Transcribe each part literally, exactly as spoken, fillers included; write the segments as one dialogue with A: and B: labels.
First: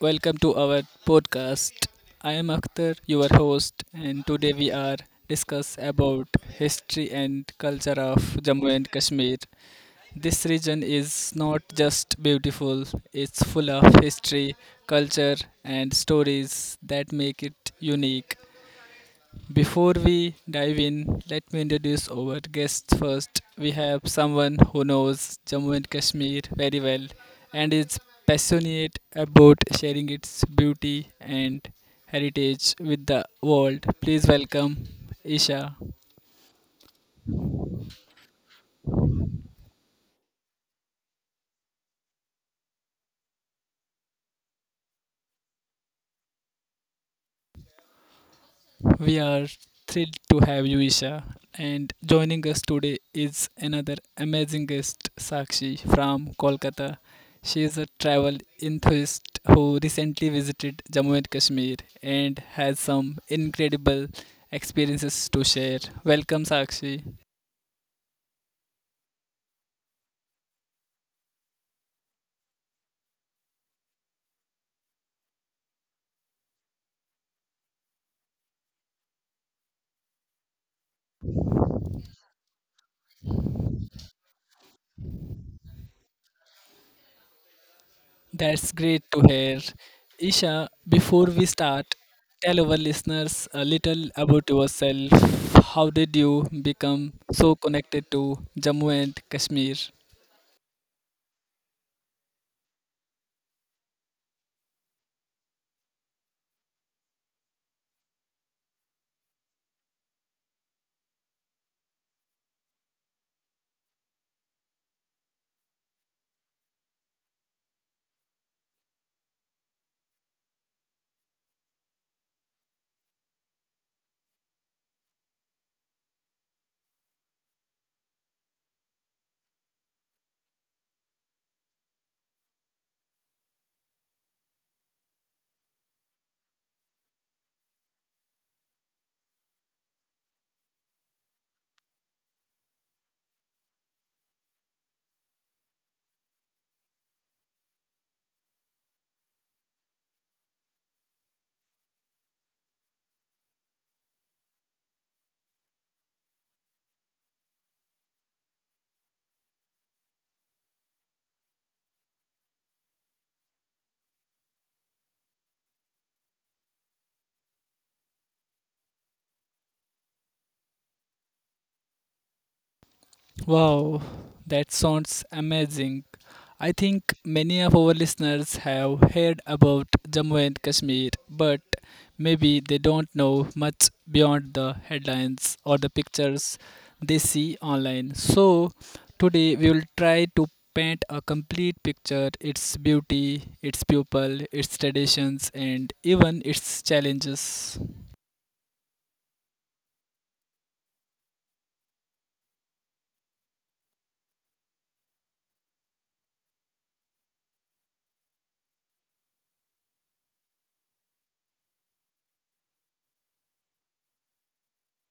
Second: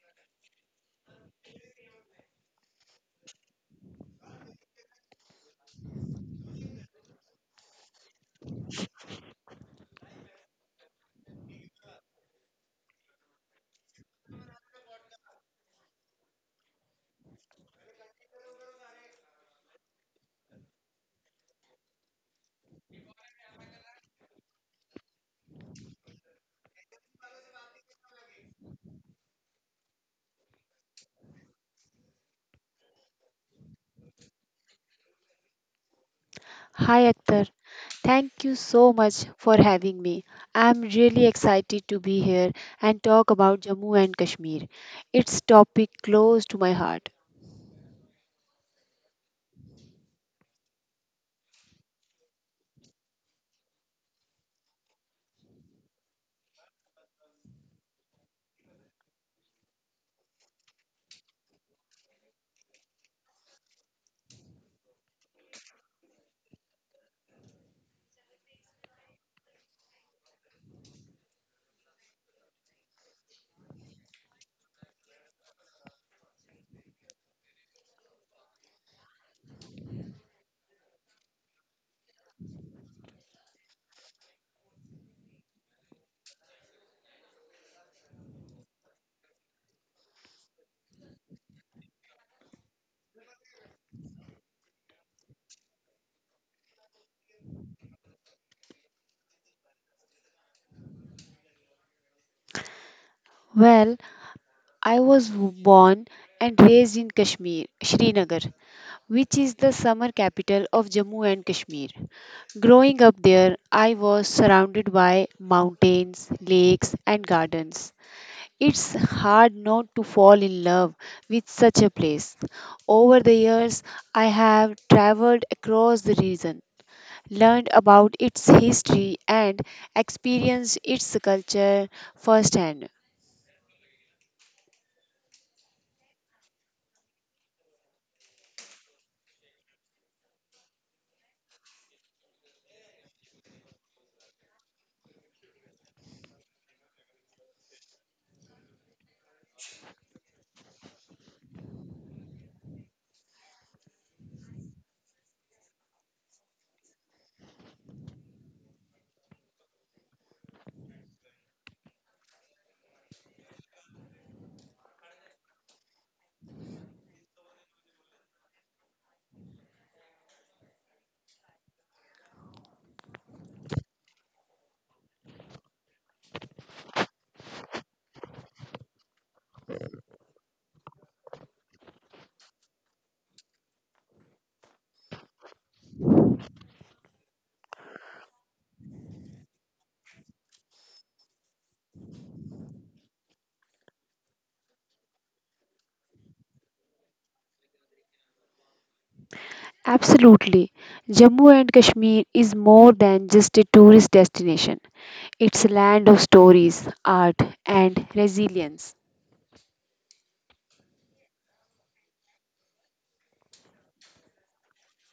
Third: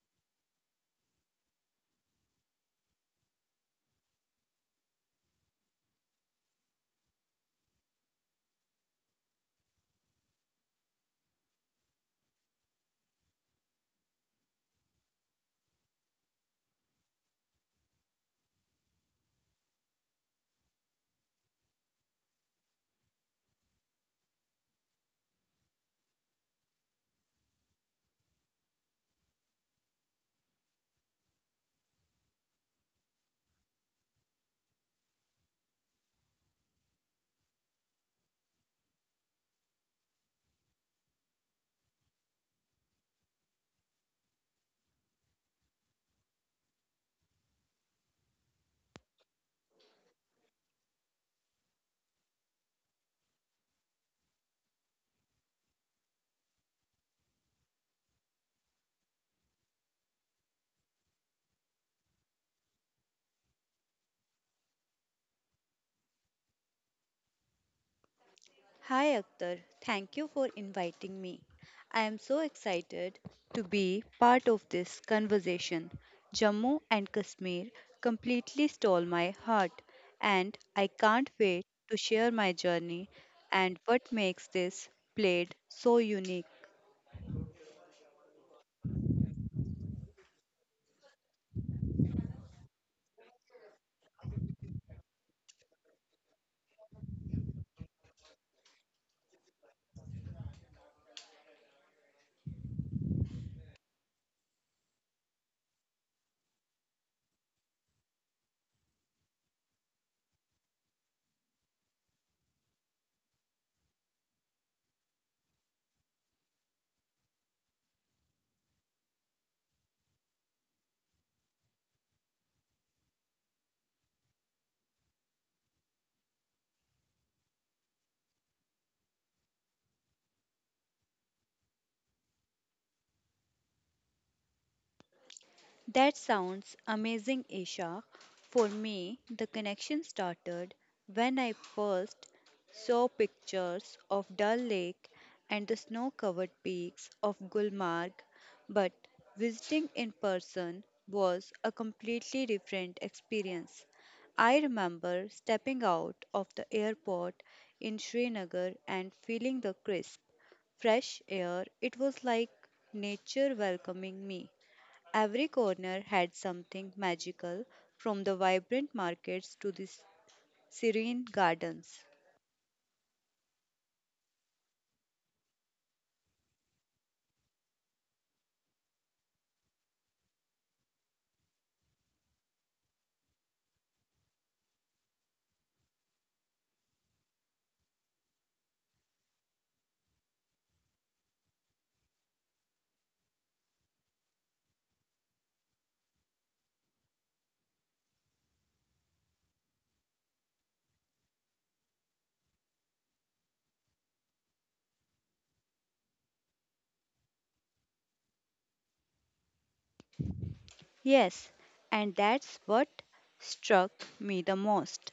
A: welcome to our podcast. I am Akhtar, your host, and today we are discuss about history and culture of Jammu and Kashmir. This region is not just beautiful; it's full of history, culture, and stories that make it unique. Before we dive in, let me introduce our guests first. We have someone who knows Jammu and Kashmir very well and is passionate about sharing its beauty and heritage with the world. Please welcome Isha.
B: Hi Akhtar, thank you so much for having me. I'm really excited to be here and talk about Jammu and Kashmir. It's topic close to my heart.
A: We are thrilled to have you, Isha. And joining us today is another amazing guest, Sakshi from Kolkata. She is a travel enthusiast who recently visited Jammu and Kashmir and has some incredible experiences to share. Welcome, Sakshi.
C: Hi Akhtar, thank you for inviting me. I am so excited to be part of this conversation. Jammu and Kashmir completely stole my heart, and I can't wait to share my journey and what makes this place so unique.
A: That's great to hear. Isha, before we start, tell our listeners a little about yourself. How did you become so connected to Jammu and Kashmir?
B: Well, I was born and raised in Kashmir, Srinagar, which is the summer capital of Jammu and Kashmir. Growing up there, I was surrounded by mountains, lakes, and gardens. It's hard not to fall in love with such a place. Over the years, I have traveled across the region, learned about its history, and experienced its culture firsthand.
C: That sounds amazing, Isha. For me, the connection started when I first saw pictures of Dal Lake and the snow covered peaks of Gulmarg, but visiting in person was a completely different experience. I remember stepping out of the airport in Srinagar and feeling the crisp, fresh air. It was like nature welcoming me. Every corner had something magical, from the vibrant markets to the s- serene gardens.
A: Wow, that sounds amazing. I think many of our listeners have heard about Jammu and Kashmir, but maybe they don't know much beyond the headlines or the pictures they see online. So, today we will try to paint a complete picture its beauty, its people, its traditions, and even its challenges.
B: Absolutely. Jammu and Kashmir is more than just a tourist destination. It's a land of stories, art, and resilience.
C: Yes, and that's what struck me the most.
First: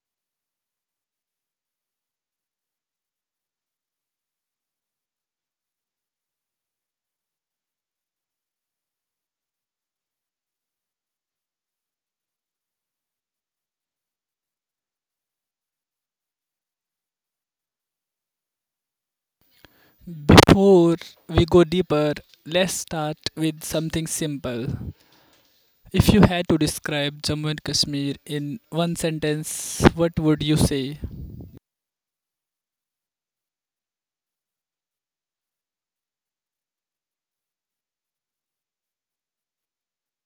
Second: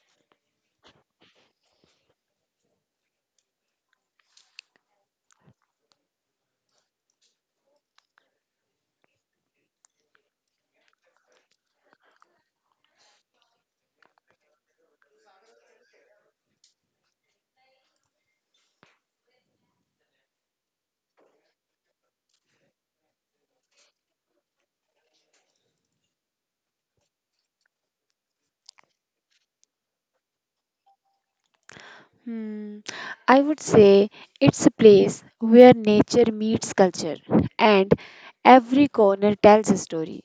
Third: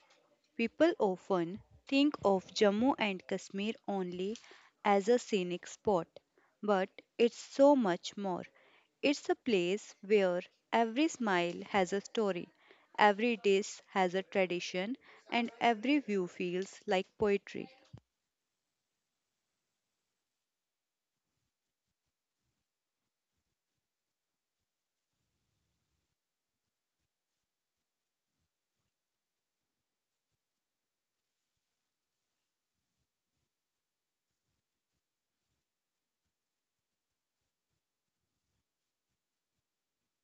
C: People often think of Jammu and Kashmir only as a scenic spot, but it's so much more. It's a place where every smile has a story, every dish has a tradition, and every view feels like poetry.
A: Before we go deeper, let's start with something simple. If you had to describe Jammu and Kashmir in one sentence, what would you say?
B: Hmm. I would say it's a place where nature meets culture and every corner tells a story.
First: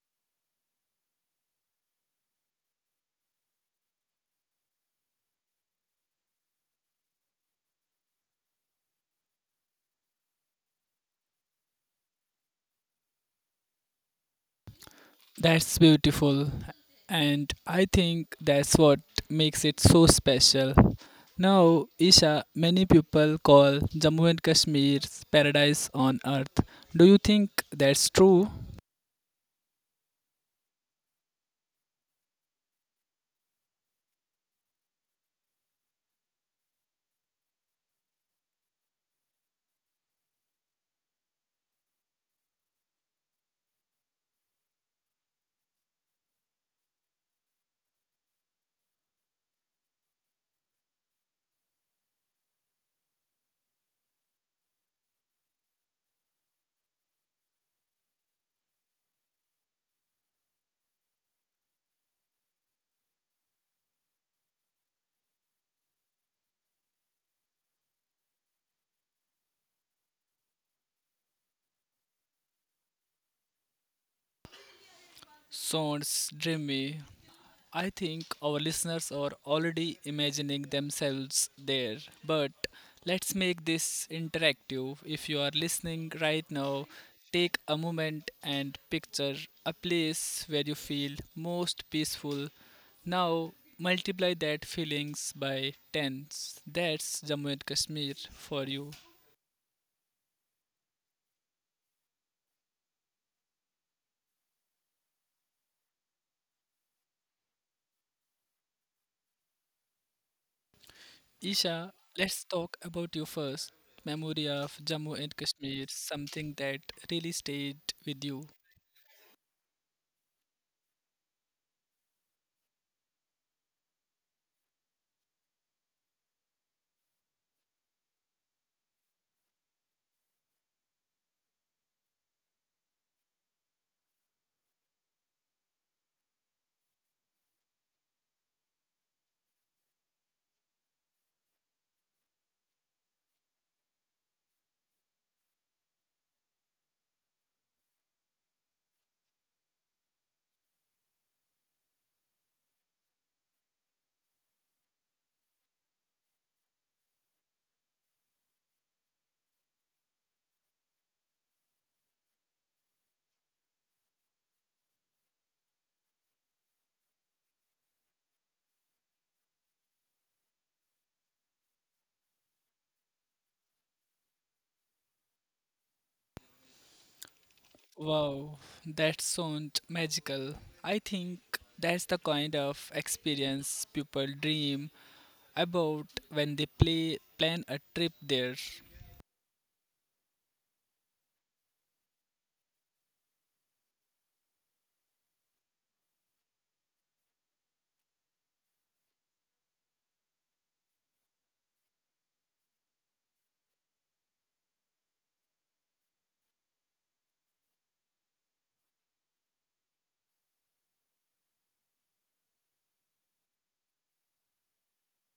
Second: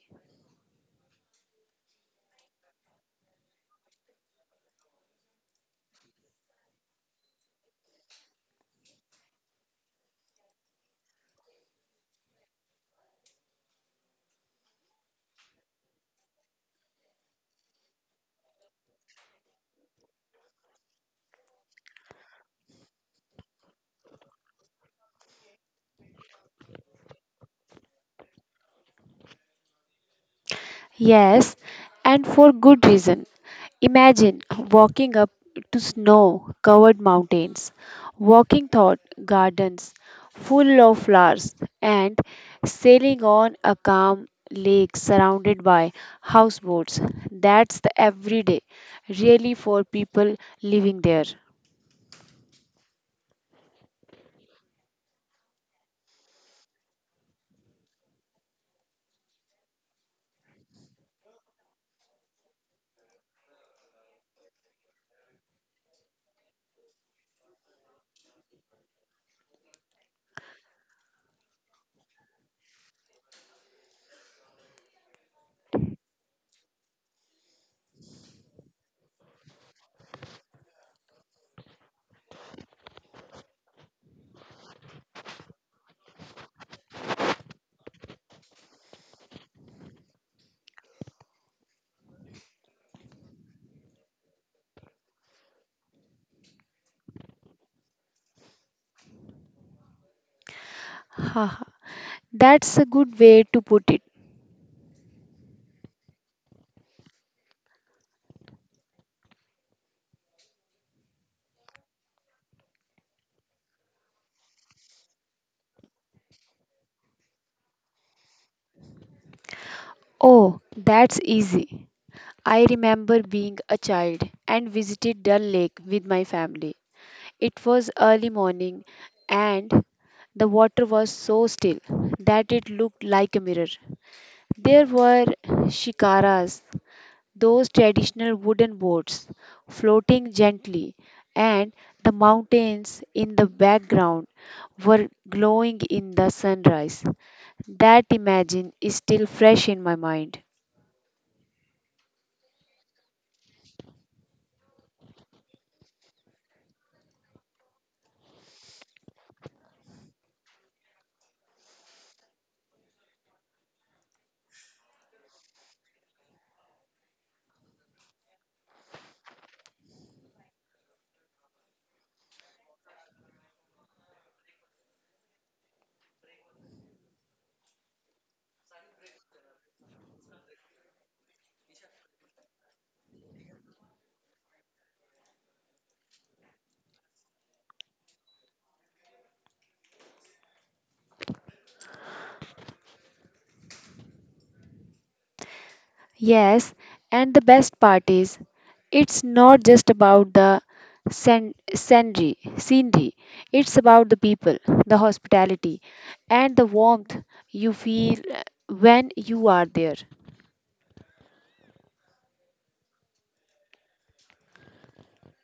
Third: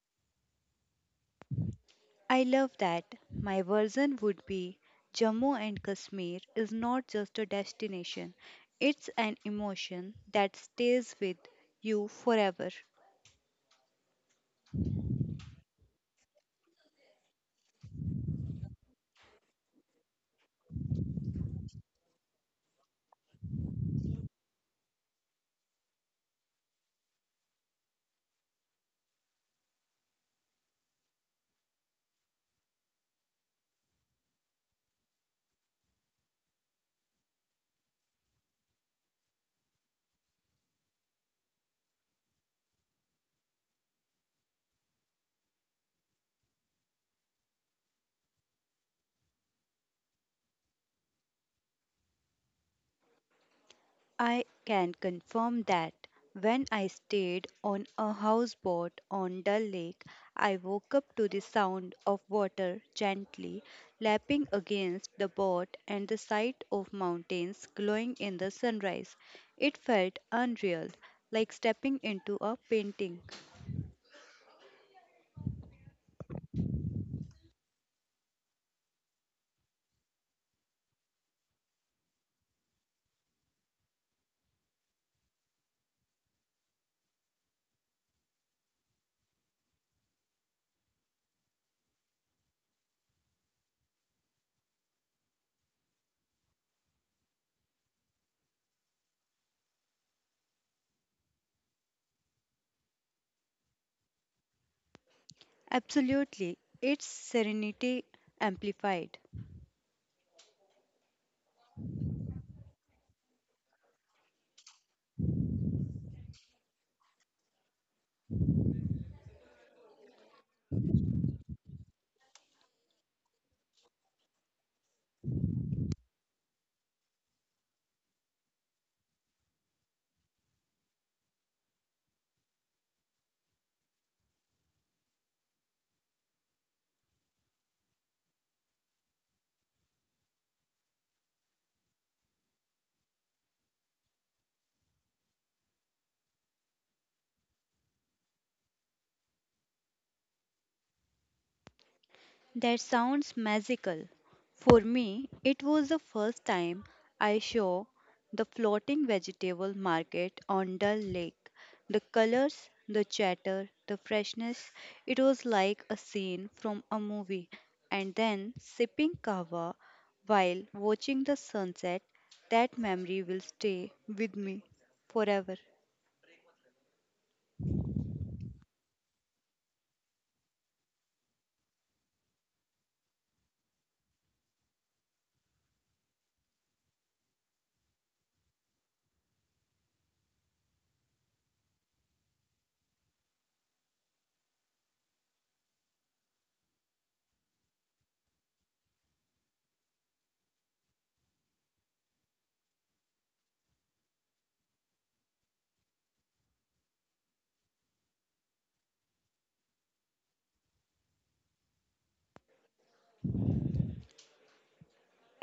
C: I love that. My version would be Jammu and Kashmir is not just a destination, it's an emotion that stays with you forever.
A: That's beautiful, and I think that's what makes it so special. Now, Isha, many people call Jammu and Kashmir's paradise on earth. Do you think that's true?
B: Yes, and for good reason. Imagine walking up to snow covered mountains, walking thought gardens full of flowers, and sailing on a calm lake surrounded by houseboats. That's the everyday, really, for people living there.
C: I can confirm that when I stayed on a houseboat on Dull Lake, I woke up to the sound of water gently lapping against the boat and the sight of mountains glowing in the sunrise. It felt unreal, like stepping into a painting.
A: Sounds dreamy. I think our listeners are already imagining themselves there, but let's make this interactive. If you are listening right now, take a moment and picture a place where you feel most peaceful. Now, multiply that feelings by tens. That's Jammu and Kashmir for you.
B: That's a good way to put it.
C: Absolutely, its serenity amplified.
A: Isha, let's talk about you first. Memory of Jammu and Kashmir, something that really stayed with you.
B: Oh, that's easy. I remember being a child and visited Dal Lake with my family. It was early morning and the water was so still that it looked like a mirror. There were shikaras those traditional wooden boats floating gently, and the mountains in the background were glowing in the sunrise. That imagine is still fresh in my mind.
C: That sounds magical. For me, it was the first time I saw the floating vegetable market on Dull Lake. The colors, the chatter, the freshness, it was like a scene from a movie. And then sipping kava while watching the sunset, that memory will stay with me forever.
A: Wow, that sounds magical. I think that's the kind of experience people dream about when they play, plan a trip there.
B: Yes, and the best part is it's not just about the scen- scenery, scenery. It's about the people, the hospitality, and the warmth you feel uh, when you are there.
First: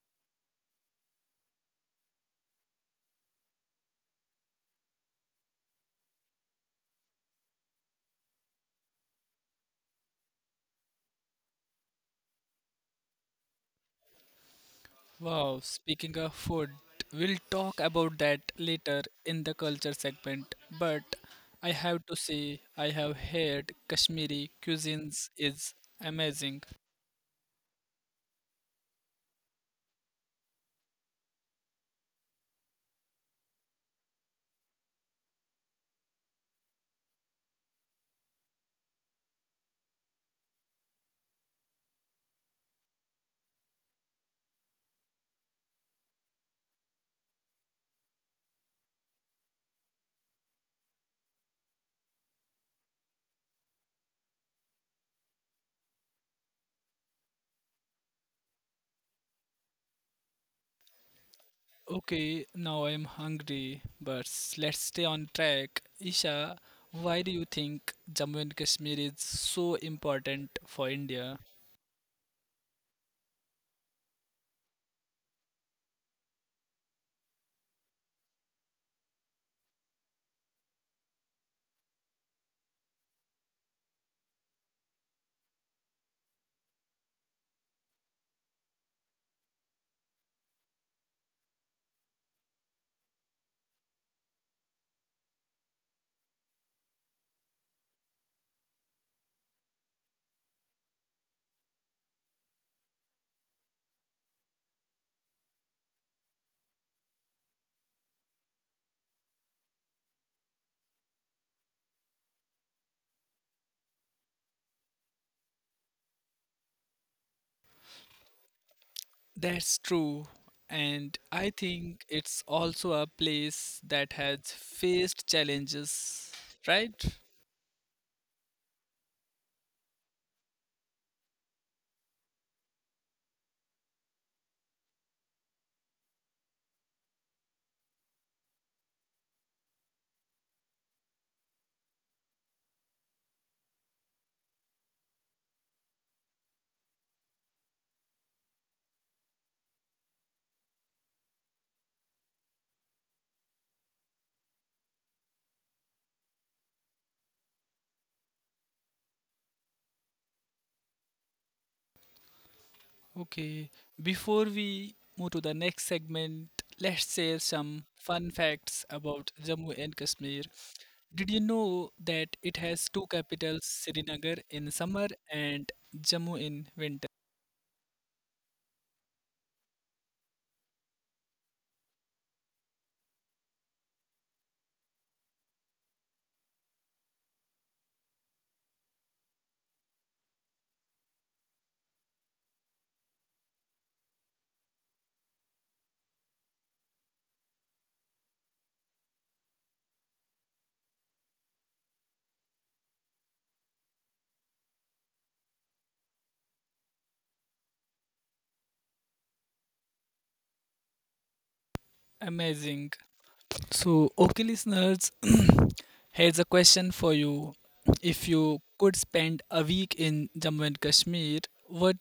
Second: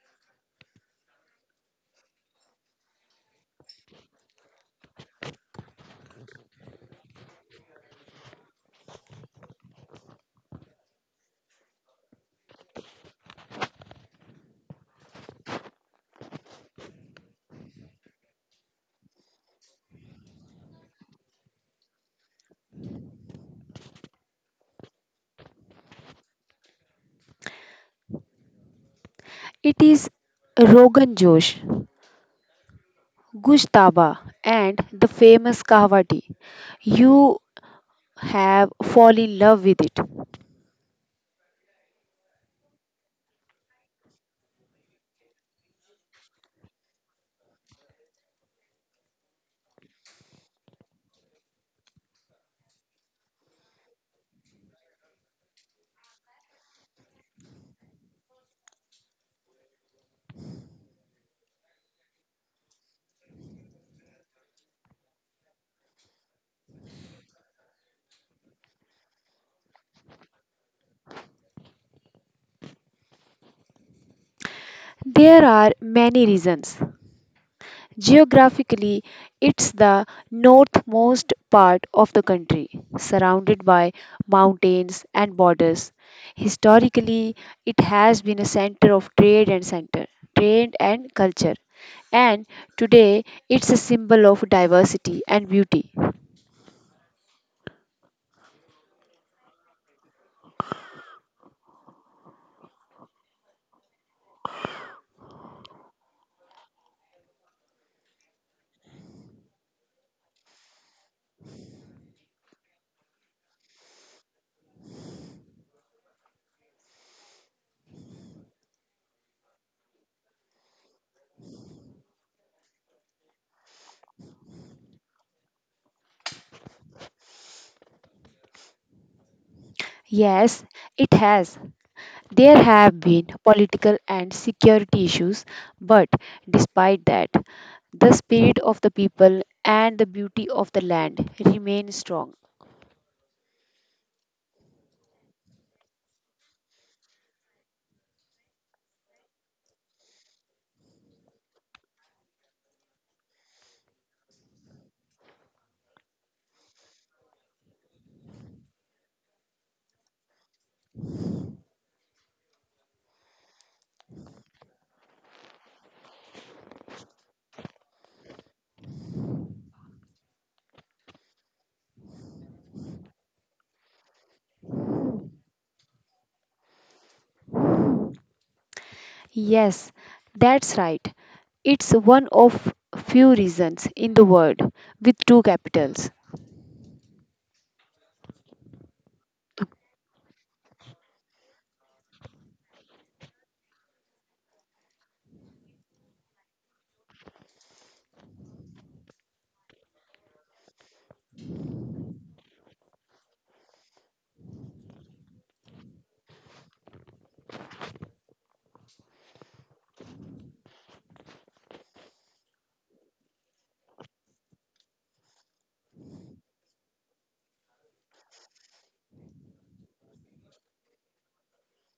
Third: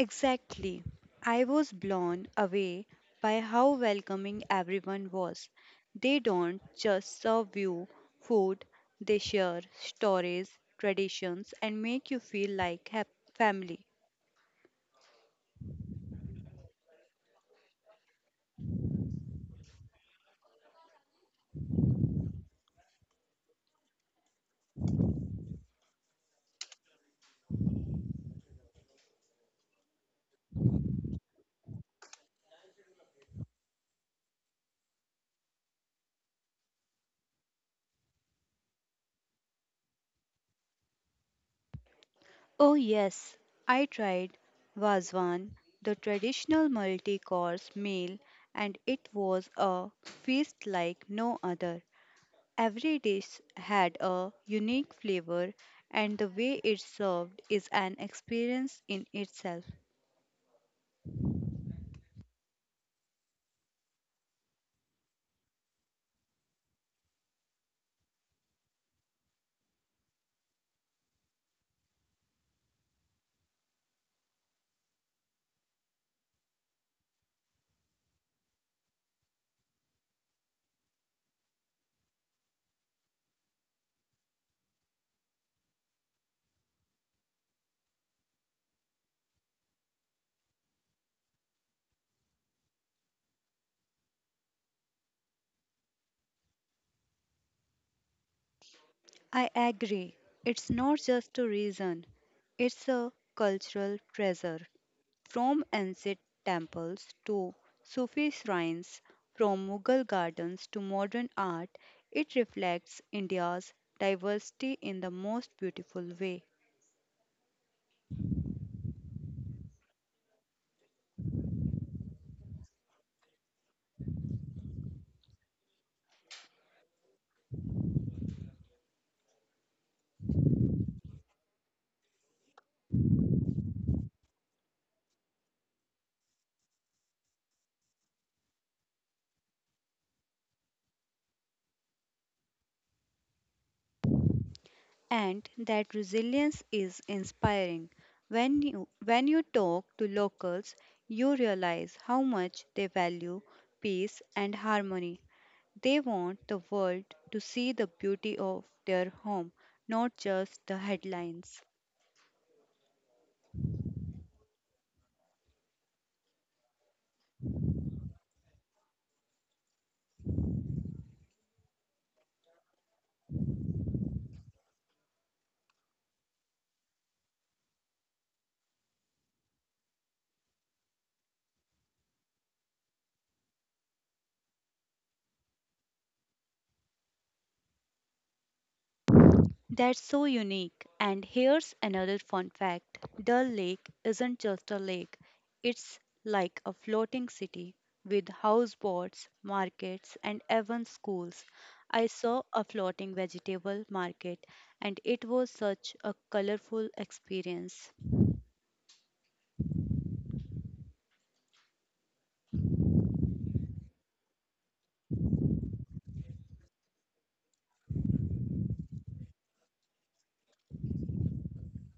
C: Exactly. I was blown away by how welcoming everyone was. They don't just serve you food, they share stories, traditions, and make you feel like hap- family.
A: Wow, speaking of food, we'll talk about that later in the culture segment. But I have to say, I have heard Kashmiri cuisines is amazing.
B: It is Rogan Josh. Gustaba and the famous Kahwa tea. You have fall in love with it.
C: Oh, yes, I tried Vazwan, the traditional multi course meal, and it was a feast like no other. Every dish had a unique flavor, and the way it's served is an experience in itself.
A: Okay, now I'm hungry, but s- let's stay on track. Isha, why do you think Jammu and Kashmir is so important for India?
B: There are many reasons. Geographically, it's the northmost part of the country, surrounded by mountains and borders. Historically, it has been a center of trade and center, trade and culture. And today, it's a symbol of diversity and beauty.
C: I agree. It's not just a reason, it's a cultural treasure. From ancient temples to Sufi shrines, from Mughal gardens to modern art, it reflects India's diversity in the most beautiful way.
A: That's true, and I think it's also a place that has faced challenges, right?
B: Yes, it has. There have been political and security issues, but despite that, the spirit of the people and the beauty of the land remain strong.
C: And that resilience is inspiring. When you, when you talk to locals, you realize how much they value peace and harmony. They want the world to see the beauty of their home, not just the headlines.
A: Okay, before we move to the next segment, let's share some fun facts about Jammu and Kashmir. Did you know that it has two capitals, Srinagar in summer and Jammu in winter?
B: Yes, that's right. It's one of few reasons in the world with two capitals.
C: That's so unique. And here's another fun fact: Dull Lake isn't just a lake, it's like a floating city with houseboats, markets, and even schools. I saw a floating vegetable market, and it was such a colorful experience.
A: Amazing. So, okay, listeners, here's a question for you. If you could spend a week in Jammu and Kashmir, what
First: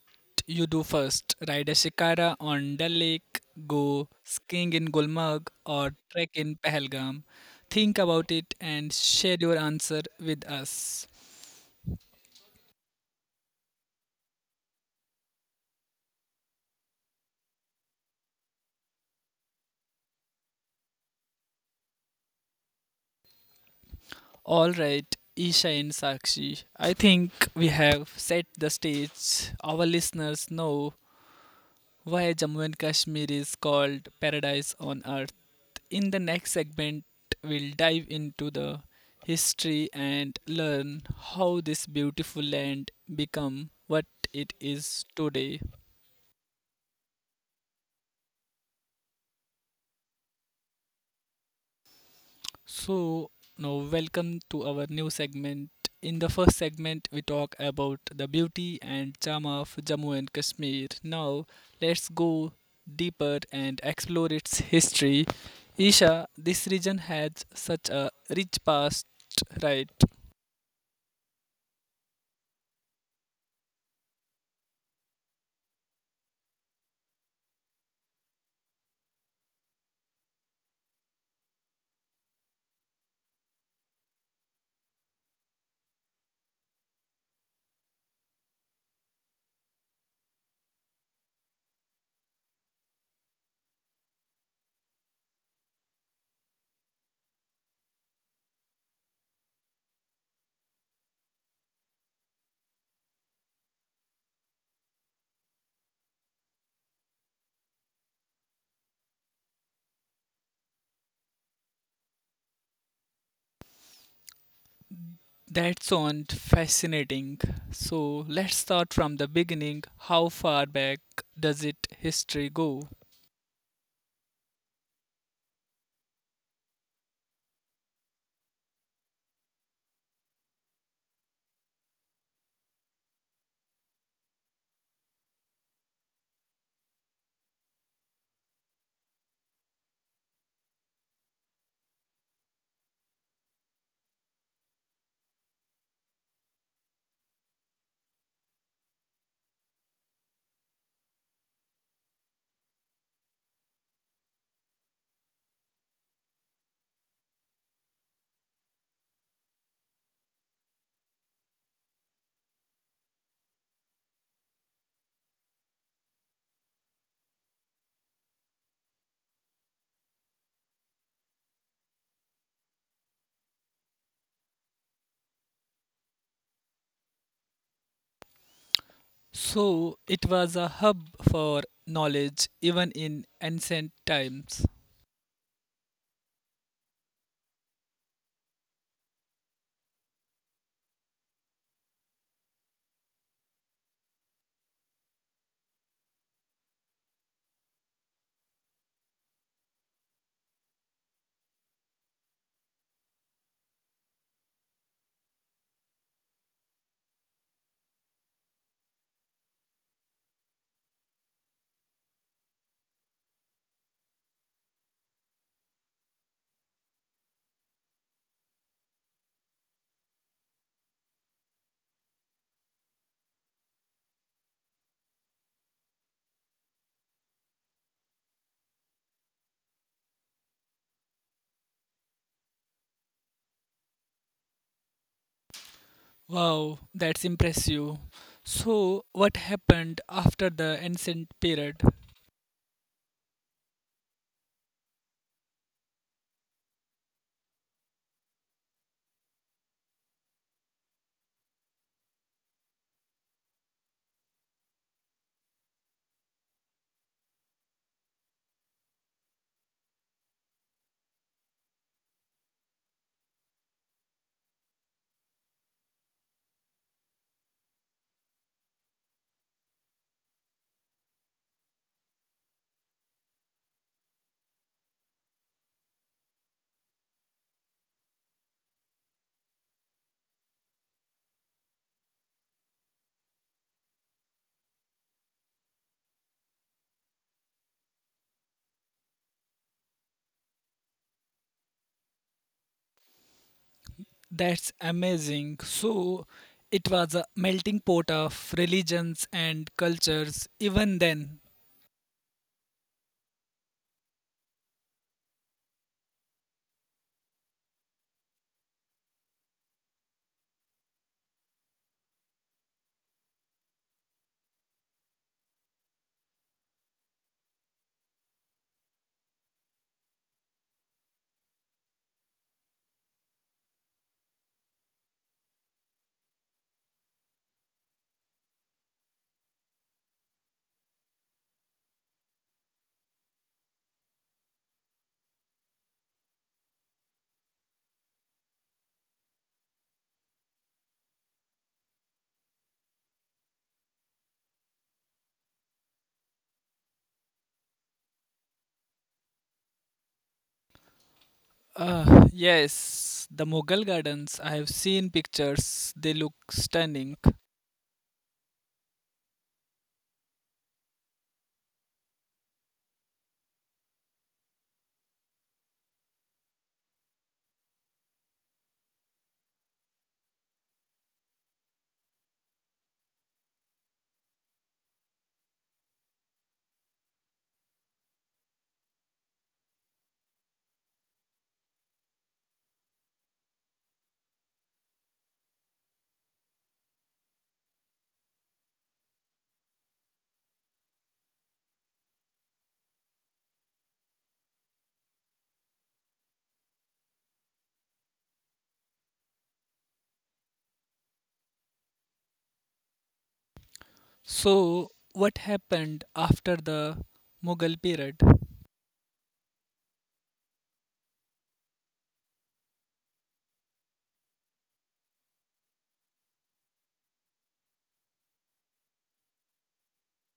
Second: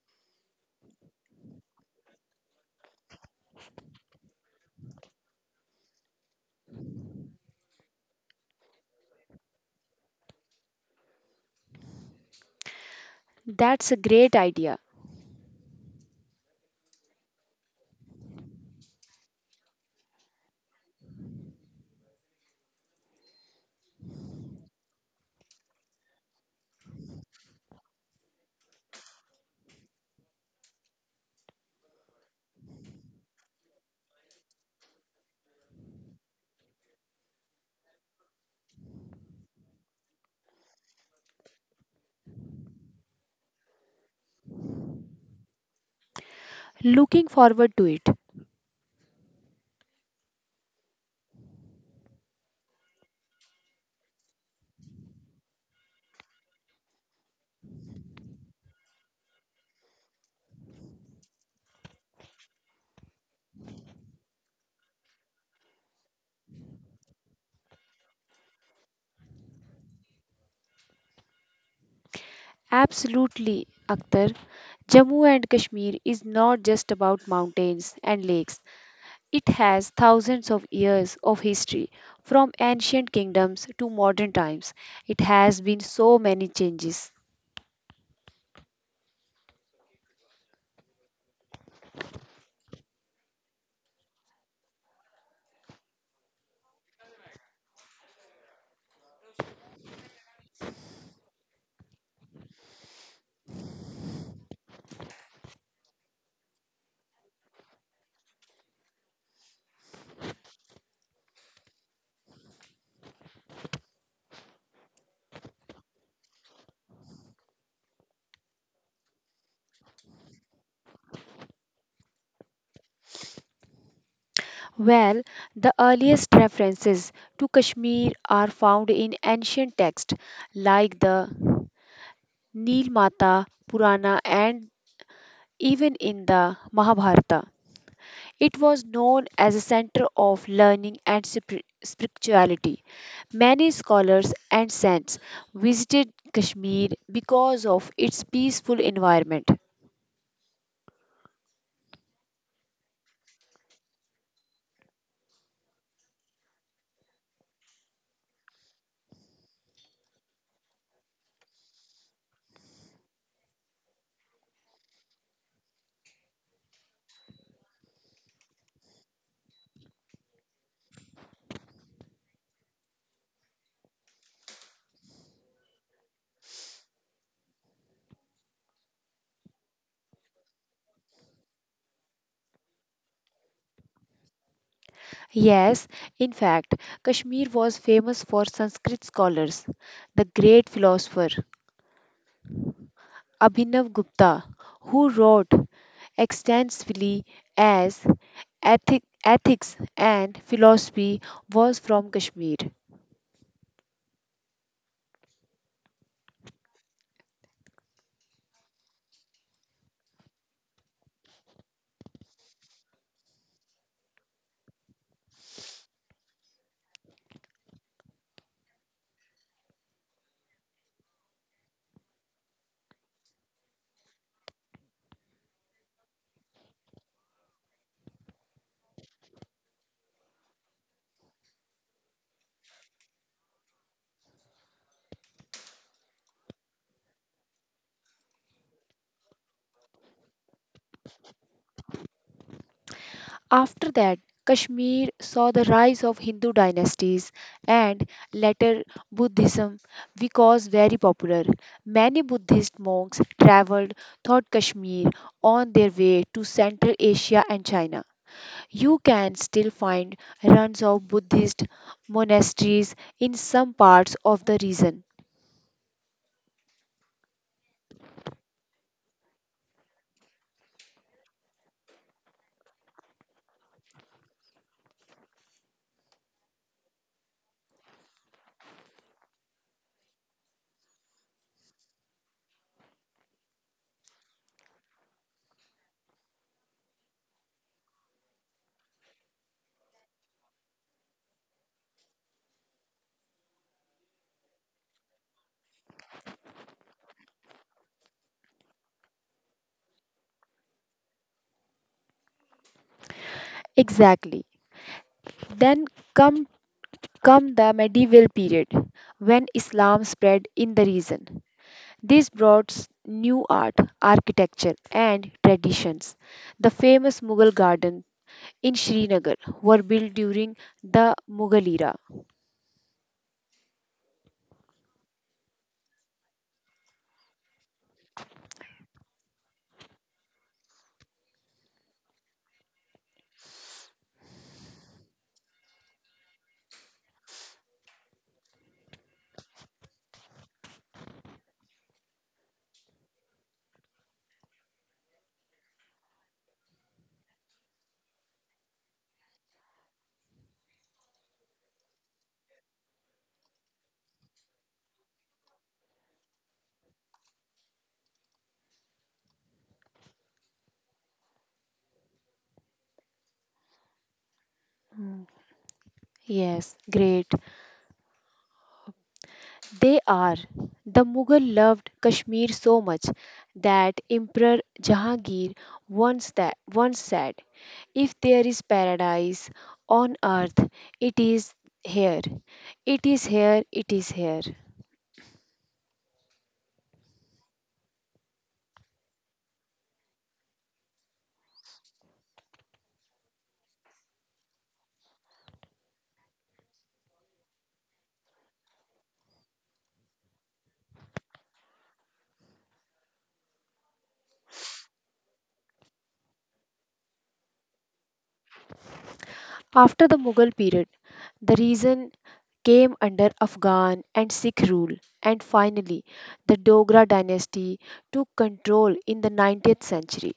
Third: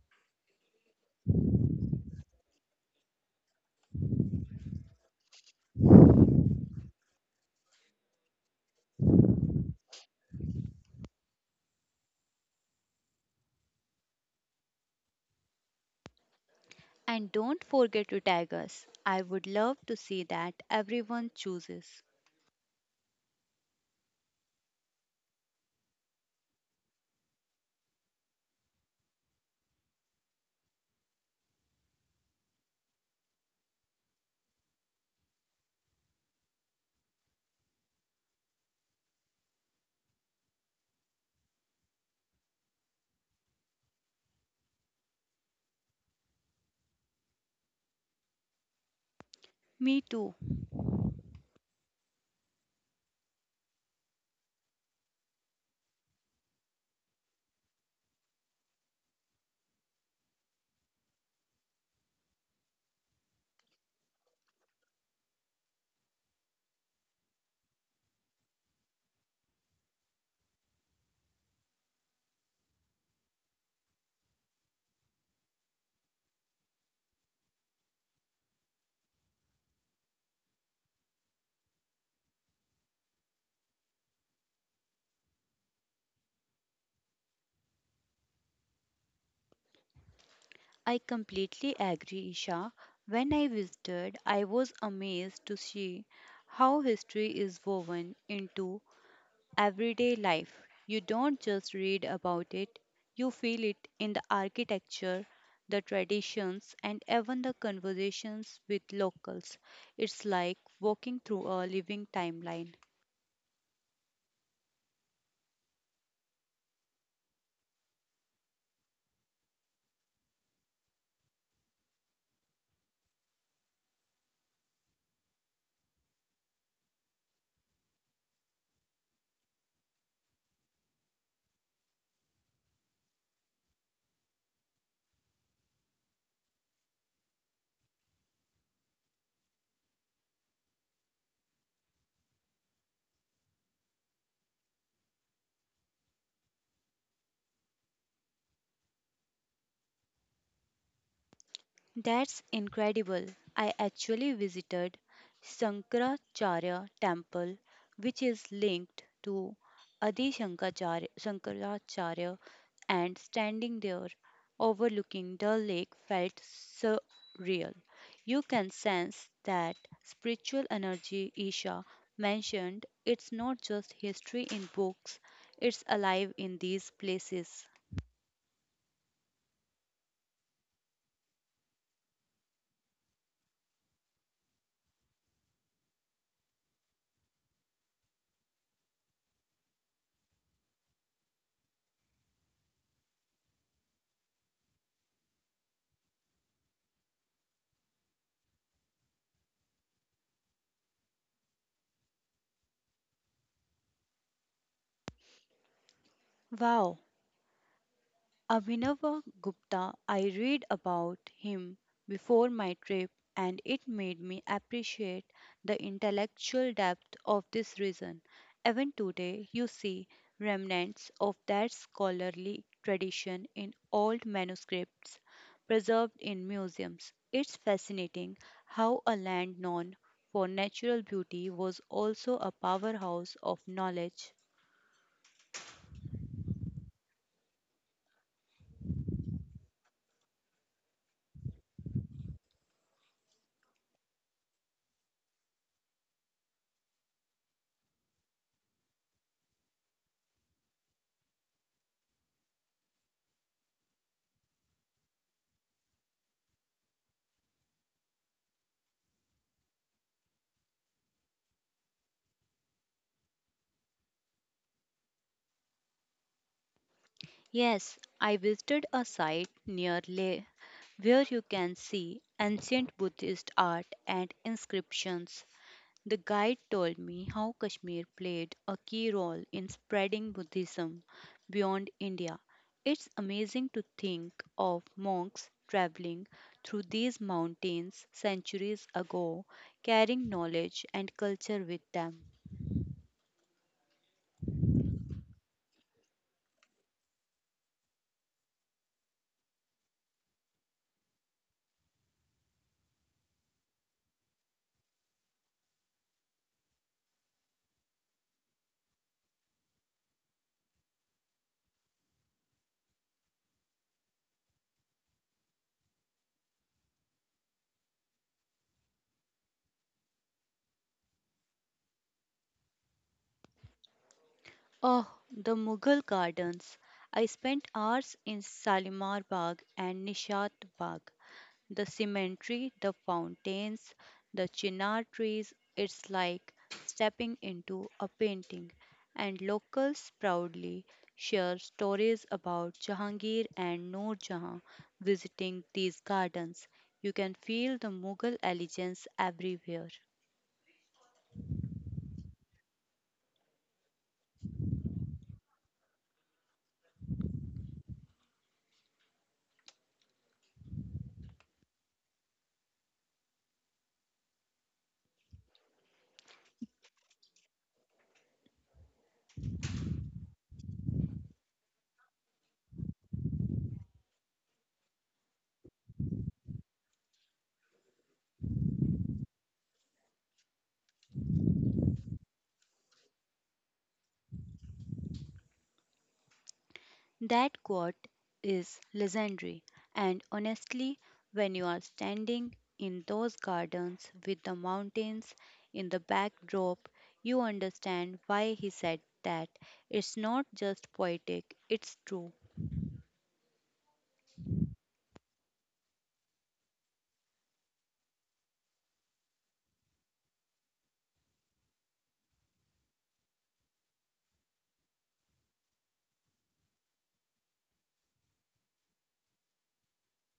A: you do first? Ride a shikara on Dal Lake, go skiing in Gulmarg, or trek in Pahalgam? Think about it and share your answer with us.
B: That's a great idea.
C: And don't forget to tag us. I would love to see that everyone chooses.
A: All right, Isha and Sakshi, I think we have set the stage. Our listeners know why Jammu and Kashmir is called paradise on earth. In the next segment, we'll dive into the history and learn how this beautiful land become what it is today.
B: Looking forward to it.
C: Me too.
A: So, now welcome to our new segment. In the first segment, we talk about the beauty and charm of Jammu and Kashmir. Now, let's go deeper and explore its history. Isha, this region has such a rich past, right?
B: Absolutely, Akhtar. Jammu and Kashmir is not just about mountains and lakes. It has thousands of years of history, from ancient kingdoms to modern times. It has been so many changes.
C: I completely agree, Isha. When I visited, I was amazed to see how history is woven into everyday life. You don't just read about it, you feel it in the architecture, the traditions, and even the conversations with locals. It's like walking through a living timeline.
A: That sounds fascinating. So let's start from the beginning. How far back does it history go?
B: Well, the earliest references to Kashmir are found in ancient texts like the Nilmata Purana and even in the Mahabharata. It was known as a center of learning and spir- spirituality. Many scholars and saints visited Kashmir because of its peaceful environment.
C: That's incredible. I actually visited Shankaracharya temple which is linked to Adi Shankaracharya, Shankaracharya and standing there overlooking the lake felt surreal. You can sense that spiritual energy Isha mentioned. It's not just history in books, it's alive in these places.
A: So it was a hub for knowledge even in ancient times.
B: Yes, in fact, Kashmir was famous for Sanskrit scholars. The great philosopher Abhinav Gupta, who wrote extensively as Ethic, Ethics and Philosophy, was from Kashmir.
C: Wow, Abhinava Gupta, I read about him before my trip and it made me appreciate the intellectual depth of this region. Even today, you see remnants of that scholarly tradition in old manuscripts preserved in museums. It's fascinating how a land known for natural beauty was also a powerhouse of knowledge.
A: Wow, that's impressive. So what happened after the ancient period?
B: After that, Kashmir saw the rise of Hindu dynasties and later Buddhism because very popular. Many Buddhist monks traveled through Kashmir on their way to Central Asia and China. You can still find ruins of Buddhist monasteries in some parts of the region.
C: Yes, I visited a site near Leh where you can see ancient Buddhist art and inscriptions. The guide told me how Kashmir played a key role in spreading Buddhism beyond India. It's amazing to think of monks traveling through these mountains centuries ago, carrying knowledge and culture with them.
A: That's amazing. So it was a melting pot of religions and cultures even then.
B: Exactly. Then come come the medieval period when Islam spread in the region. This brought s- new art, architecture, and traditions. The famous Mughal gardens in Srinagar were built during the Mughal era.
C: Oh, the Mughal gardens. I spent hours in Shalimar Bagh and Nishat Bagh. The cemetery, the fountains, the chinar trees, it's like stepping into a painting. And locals proudly share stories about Jahangir and Noor Jahan visiting these gardens. You can feel the Mughal elegance everywhere.
A: Uh, yes, the Mughal gardens. I have seen pictures. They look stunning.
B: Hmm, yes, great. They are. The Mughal loved Kashmir so much that Emperor Jahangir once, that, once said, "If there is paradise on earth, it is here. It is here, it is here."
C: That quote is legendary, and honestly, when you are standing in those gardens with the mountains in the backdrop, you understand why he said that. It's not just poetic, it's true.
A: So, what happened after the Mughal period?
B: After the Mughal period, the region came under Afghan and Sikh rule, and finally, the Dogra dynasty took control in the nineteenth century.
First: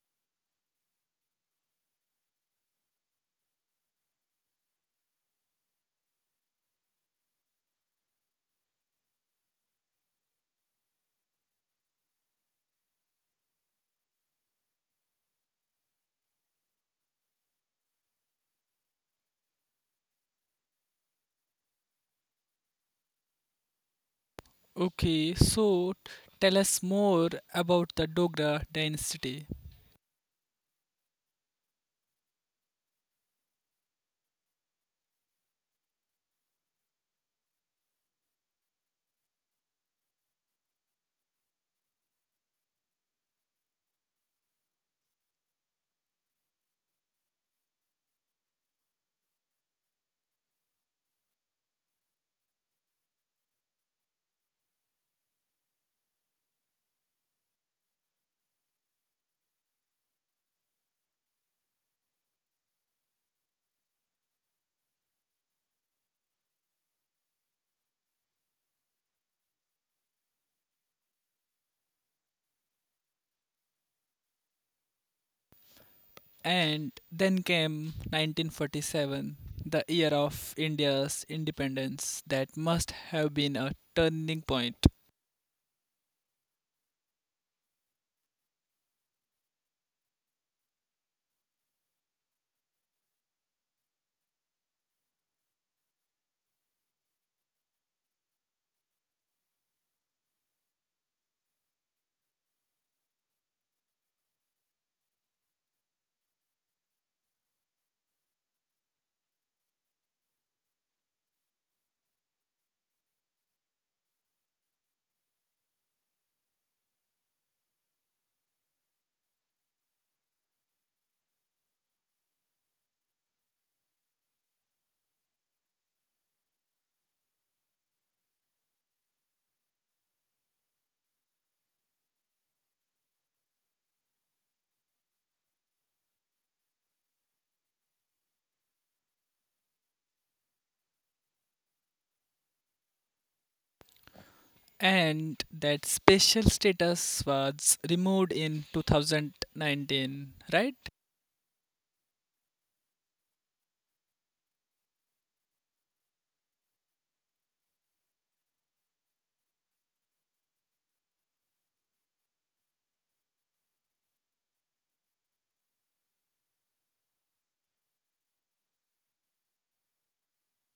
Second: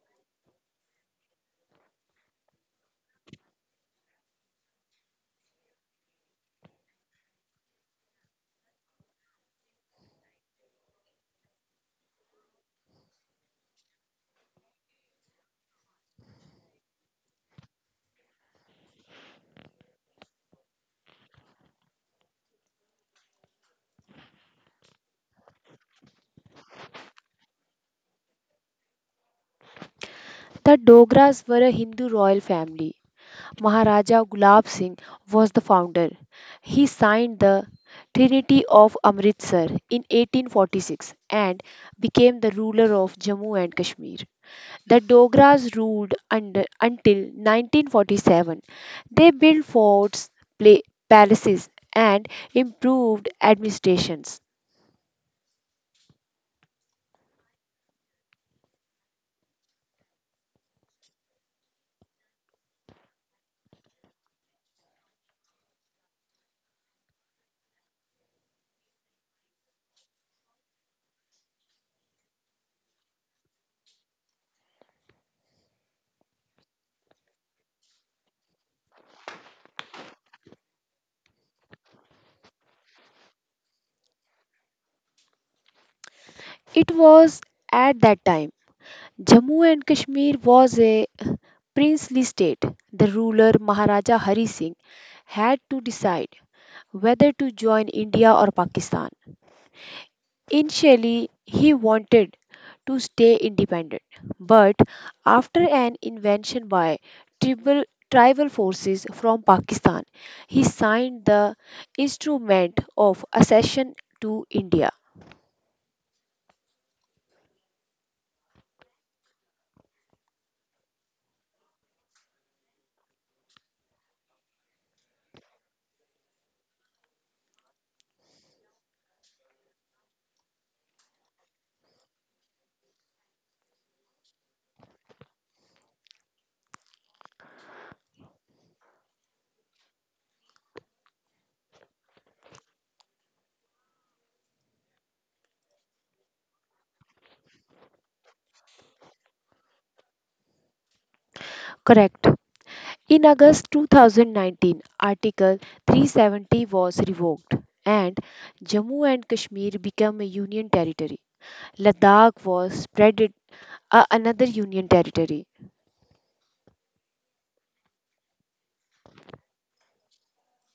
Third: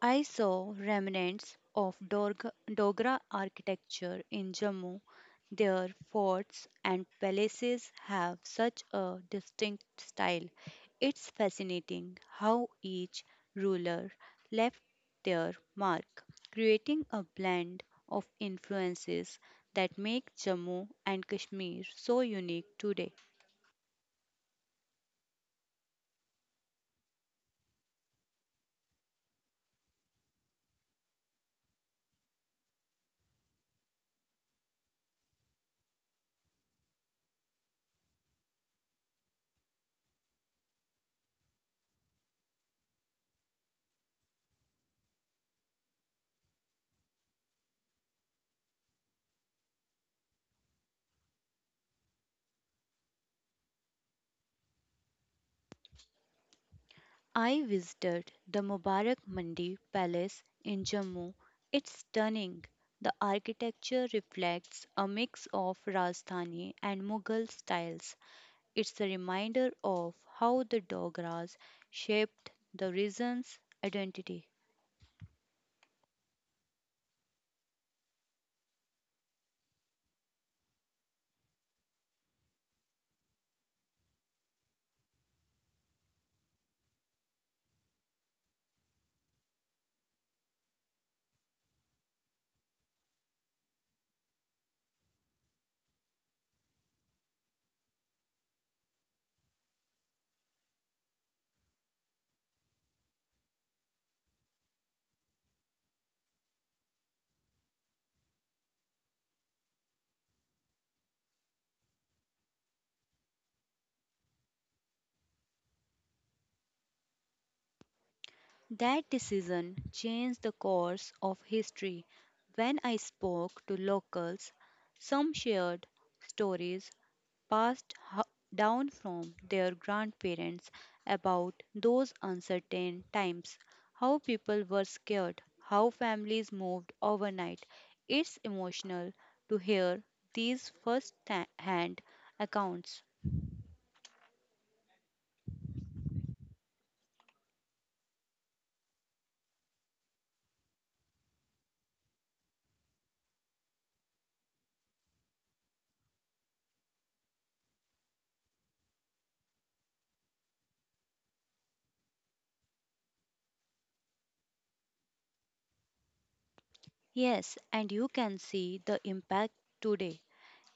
C: I saw remnants of Dorg- Dogra architecture in Jammu. Their forts and palaces have such a distinct style. It's fascinating how each ruler left their mark, creating a blend of influences that make Jammu and Kashmir so unique today.
A: Okay, so tell us more about the Dogra dynasty.
B: The Dogras were a Hindu royal family. Maharaja Gulab Singh was the founder. He signed the Trinity of Amritsar in eighteen forty-six and became the ruler of Jammu and Kashmir. The Dogras ruled under, until nineteen forty-seven. They built forts, pla palaces, and improved administrations.
C: I visited the Mubarak Mandi Palace in Jammu. It's stunning. The architecture reflects a mix of Rajasthani and Mughal styles. It's a reminder of how the Dogras shaped the region's identity.
A: And then came nineteen forty-seven, the year of India's independence. That must have been a turning point.
B: It was at that time Jammu and Kashmir was a princely state. The ruler Maharaja Hari Singh had to decide whether to join India or Pakistan. Initially, he wanted to stay independent. But after an invasion by tribal, tribal forces from Pakistan, he signed the Instrument of Accession to India.
C: That decision changed the course of history. When I spoke to locals, some shared stories passed ho- down from their grandparents about those uncertain times, how people were scared, how families moved overnight. It's emotional to hear these first ta- hand accounts.
A: And that special status was removed in two thousand nineteen, right?
B: Correct. In August two thousand nineteen, Article three seventy was revoked and Jammu and Kashmir became a union territory. Ladakh was spread it- a- another union territory.
C: Yes, and you can see the impact today.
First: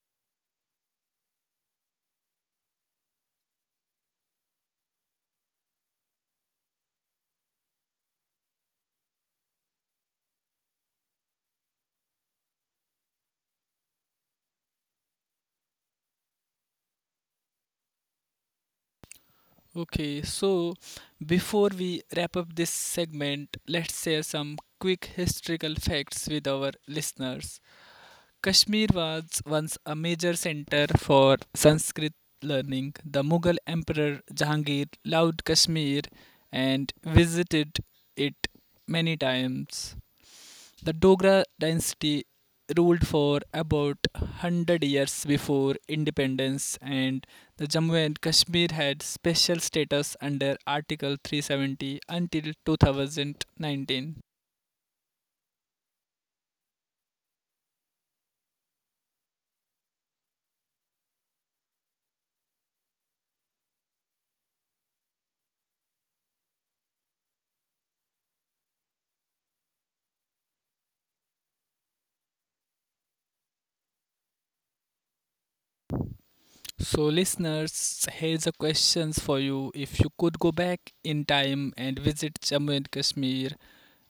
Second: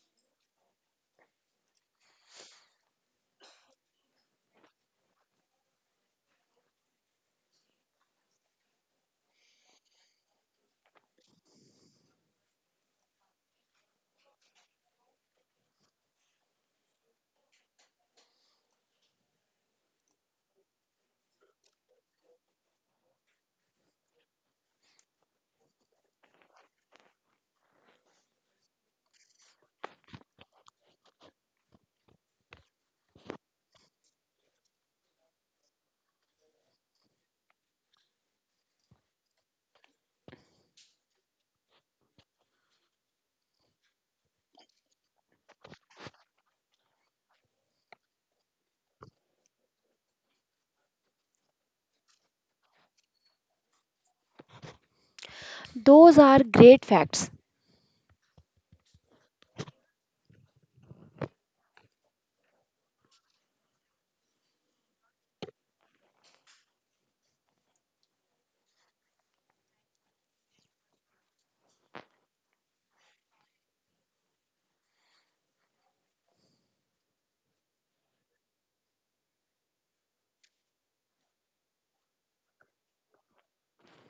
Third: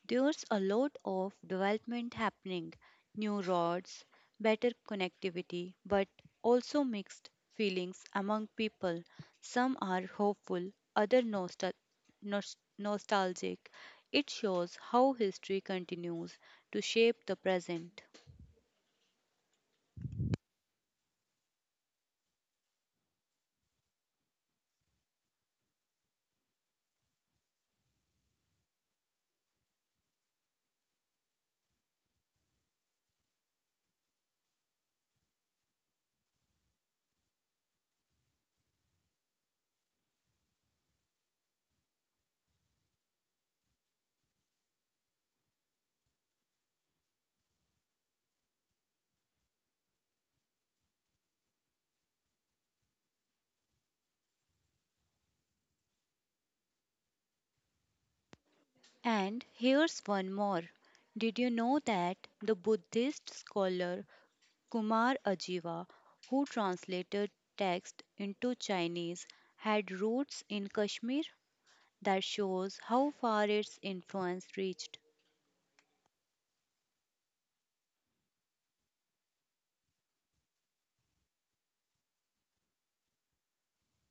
C: There's a lot of development happening, new roads, better connectivity, but also mixed feelings among people. Some are hopeful, others nostal- nos- nostalgic. It shows how history continues to shape the present.
A: Okay, so before we wrap up this segment, let's share some quick historical facts with our listeners. Kashmir was once a major center for Sanskrit learning. The Mughal Emperor Jahangir loved Kashmir and visited it many times. The Dogra dynasty ruled for about one hundred years before independence, and the Jammu and Kashmir had special status under Article three seventy until two thousand nineteen.
B: Those are great facts.
C: And here's one more. Did you know that the Buddhist scholar Kumar Ajiva, who translated text into Chinese, had roots in Kashmir? That shows how far its influence reached.
A: So, listeners, here's a questions for you. If you could go back in time and visit Jammu and Kashmir,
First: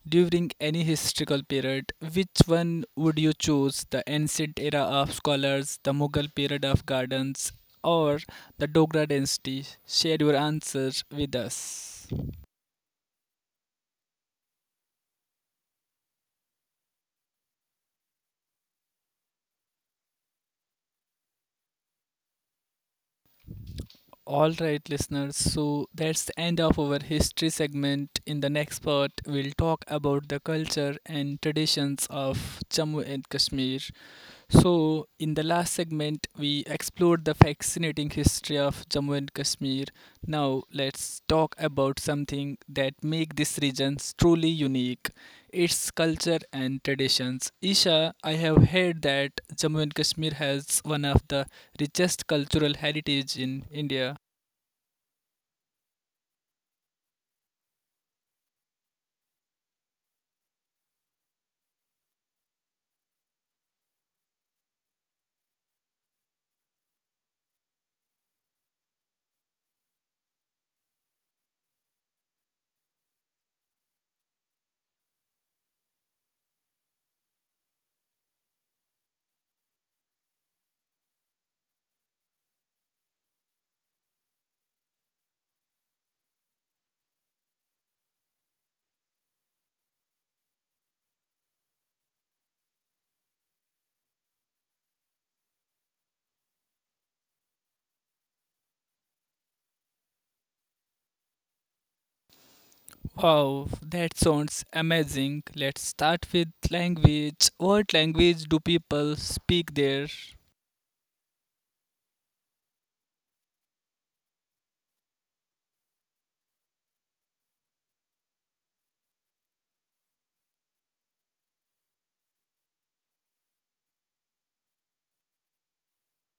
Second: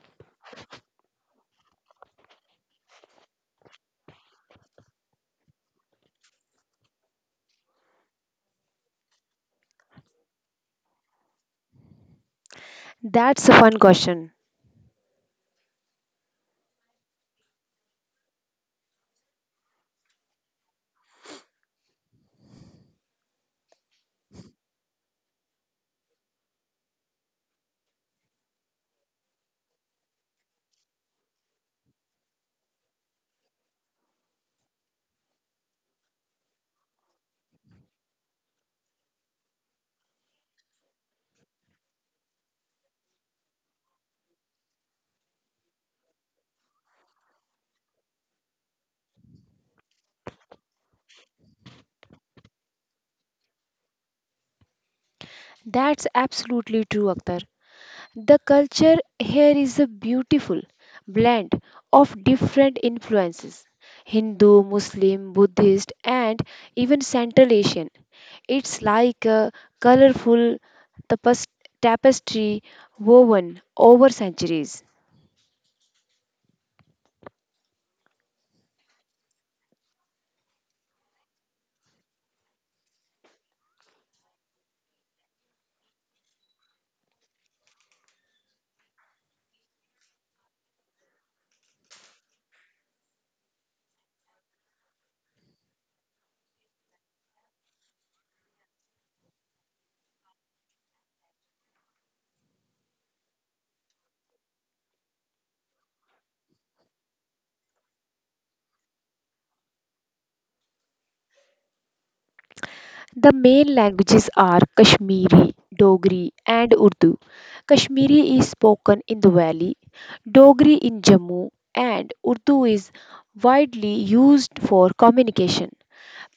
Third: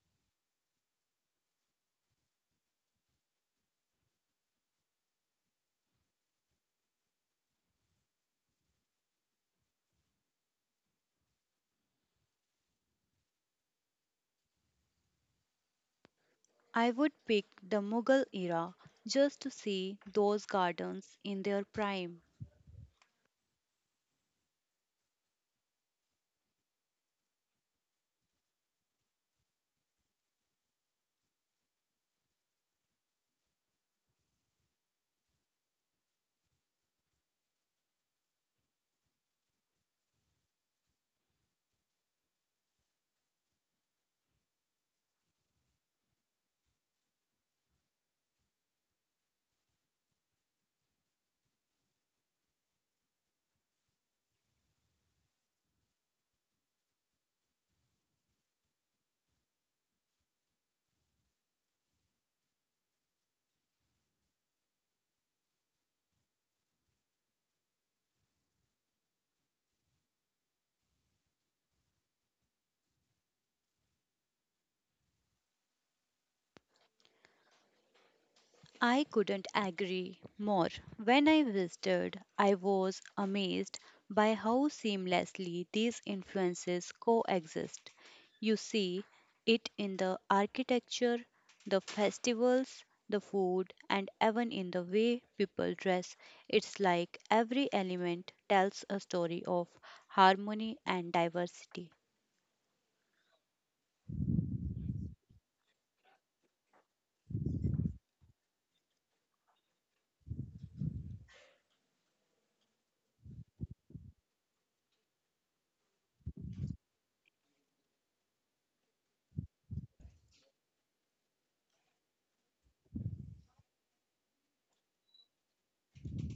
A: during any historical period, which one would you choose? The ancient era of scholars, the Mughal period of gardens, or the Dogra dynasty? Share your answer with us.
B: That's a fun question.
C: I would pick the Mughal era just to see those gardens in their prime.
A: All right, listeners, so that's the end of our history segment. In the next part, we'll talk about the culture and traditions of Jammu and Kashmir. So, in the last segment, we explored the fascinating history of Jammu and Kashmir. Now, let's talk about something that make this region truly unique: its culture and traditions. Isha, I have heard that Jammu and Kashmir has one of the richest cultural heritage in India.
B: That's absolutely true, Akhtar. The culture here is a beautiful blend of different influences: Hindu, Muslim, Buddhist, and even Central Asian. It's like a colorful tapas- tapestry woven over centuries.
C: I couldn't agree more. When I visited, I was amazed by how seamlessly these influences coexist. You see it in the architecture, the festivals, the food, and even in the way people dress. It's like every element tells a story of harmony and diversity.
A: Wow, that sounds amazing. Let's start with language. What language do people speak there?
B: The main languages are Kashmiri, Dogri, and Urdu. Kashmiri is spoken in the valley, Dogri in Jammu, and Urdu is widely used for communication.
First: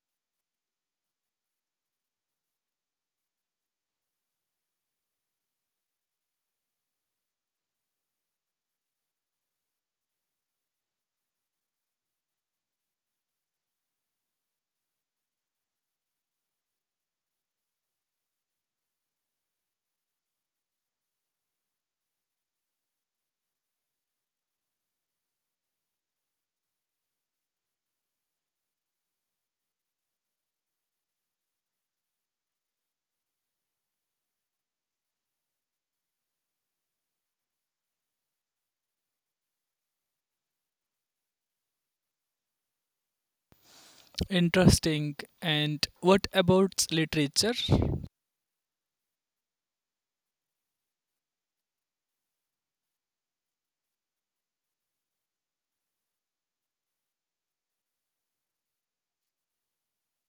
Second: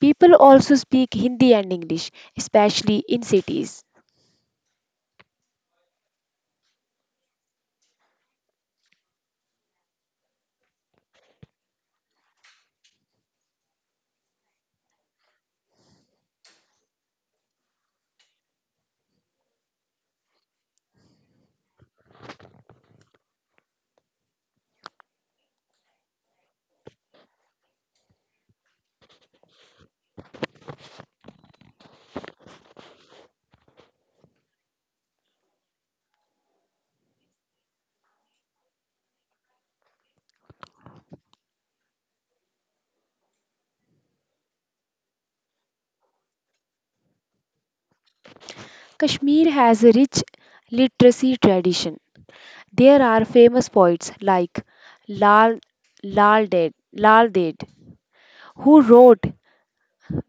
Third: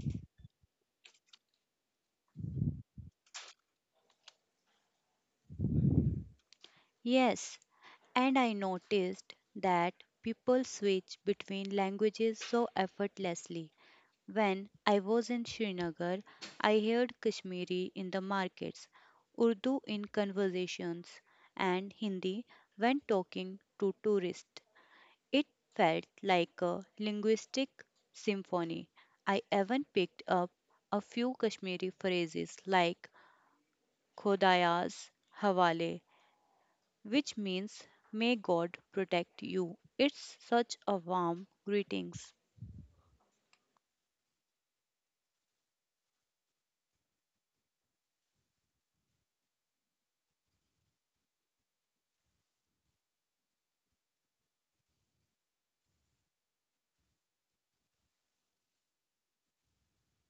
B: People also speak Hindi and English, especially in cities.
C: Yes, and I noticed that people switch between languages so effortlessly. When I was in Srinagar, I heard Kashmiri in the markets, Urdu in conversations, and Hindi when talking to tourists. It felt like a linguistic symphony. I even picked up a few Kashmiri phrases like Khodaya's Hawale, which means may God protect you. It's such a warm greetings.
A: Interesting. And what about literature?
B: Kashmir has a rich literacy tradition. There are famous poets like Lal Lal Ded, Lal Ded, who wrote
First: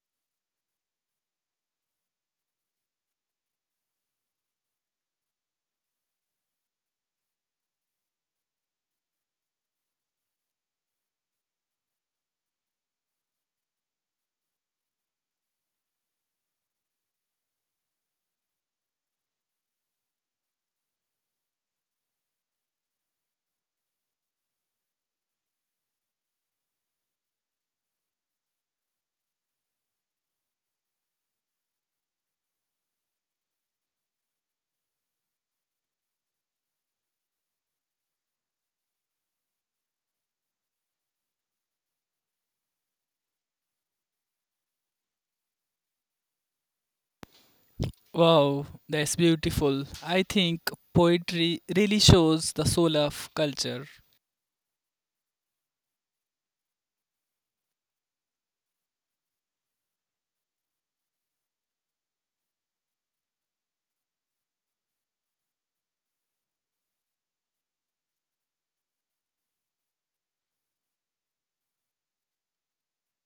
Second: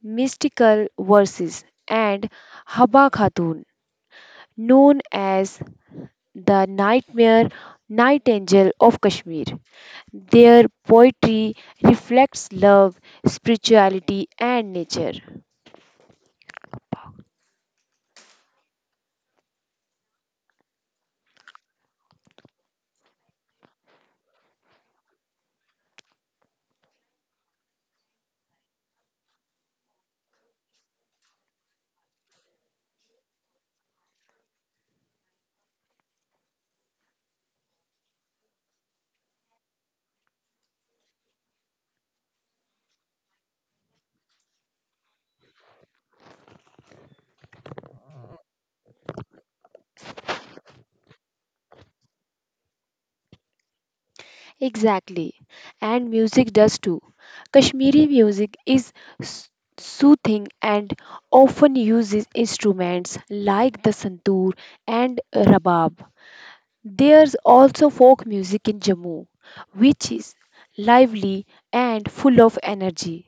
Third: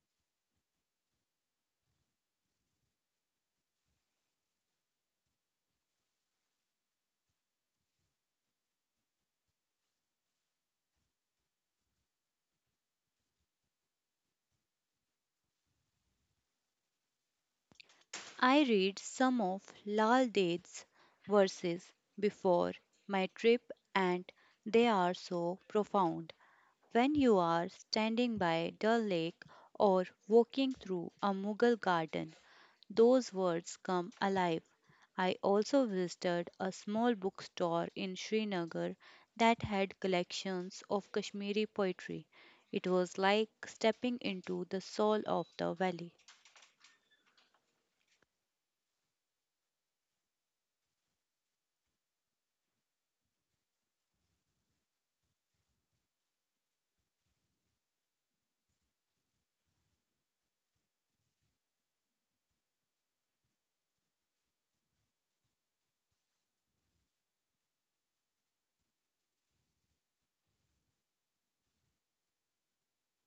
B: mystical verses, and Haba Khatun, known as the nightmare nightingale of Kashmir. Their poetry reflects love, spirituality, and nature.
C: I read some of Lal Ded's verses before my trip, and they are so profound. When you are standing by Dal Lake or walking through a Mughal garden, those words come alive. I also visited a small bookstore in Srinagar that had collections of Kashmiri poetry. It was like stepping into the soul of the valley.
A: Wow, that's beautiful. I think poetry really shows the soul of culture.
B: Exactly, and music does too. Kashmiri music is s- soothing and often uses instruments like the santoor and rabab. There's also folk music in Jammu, which is lively and full of energy.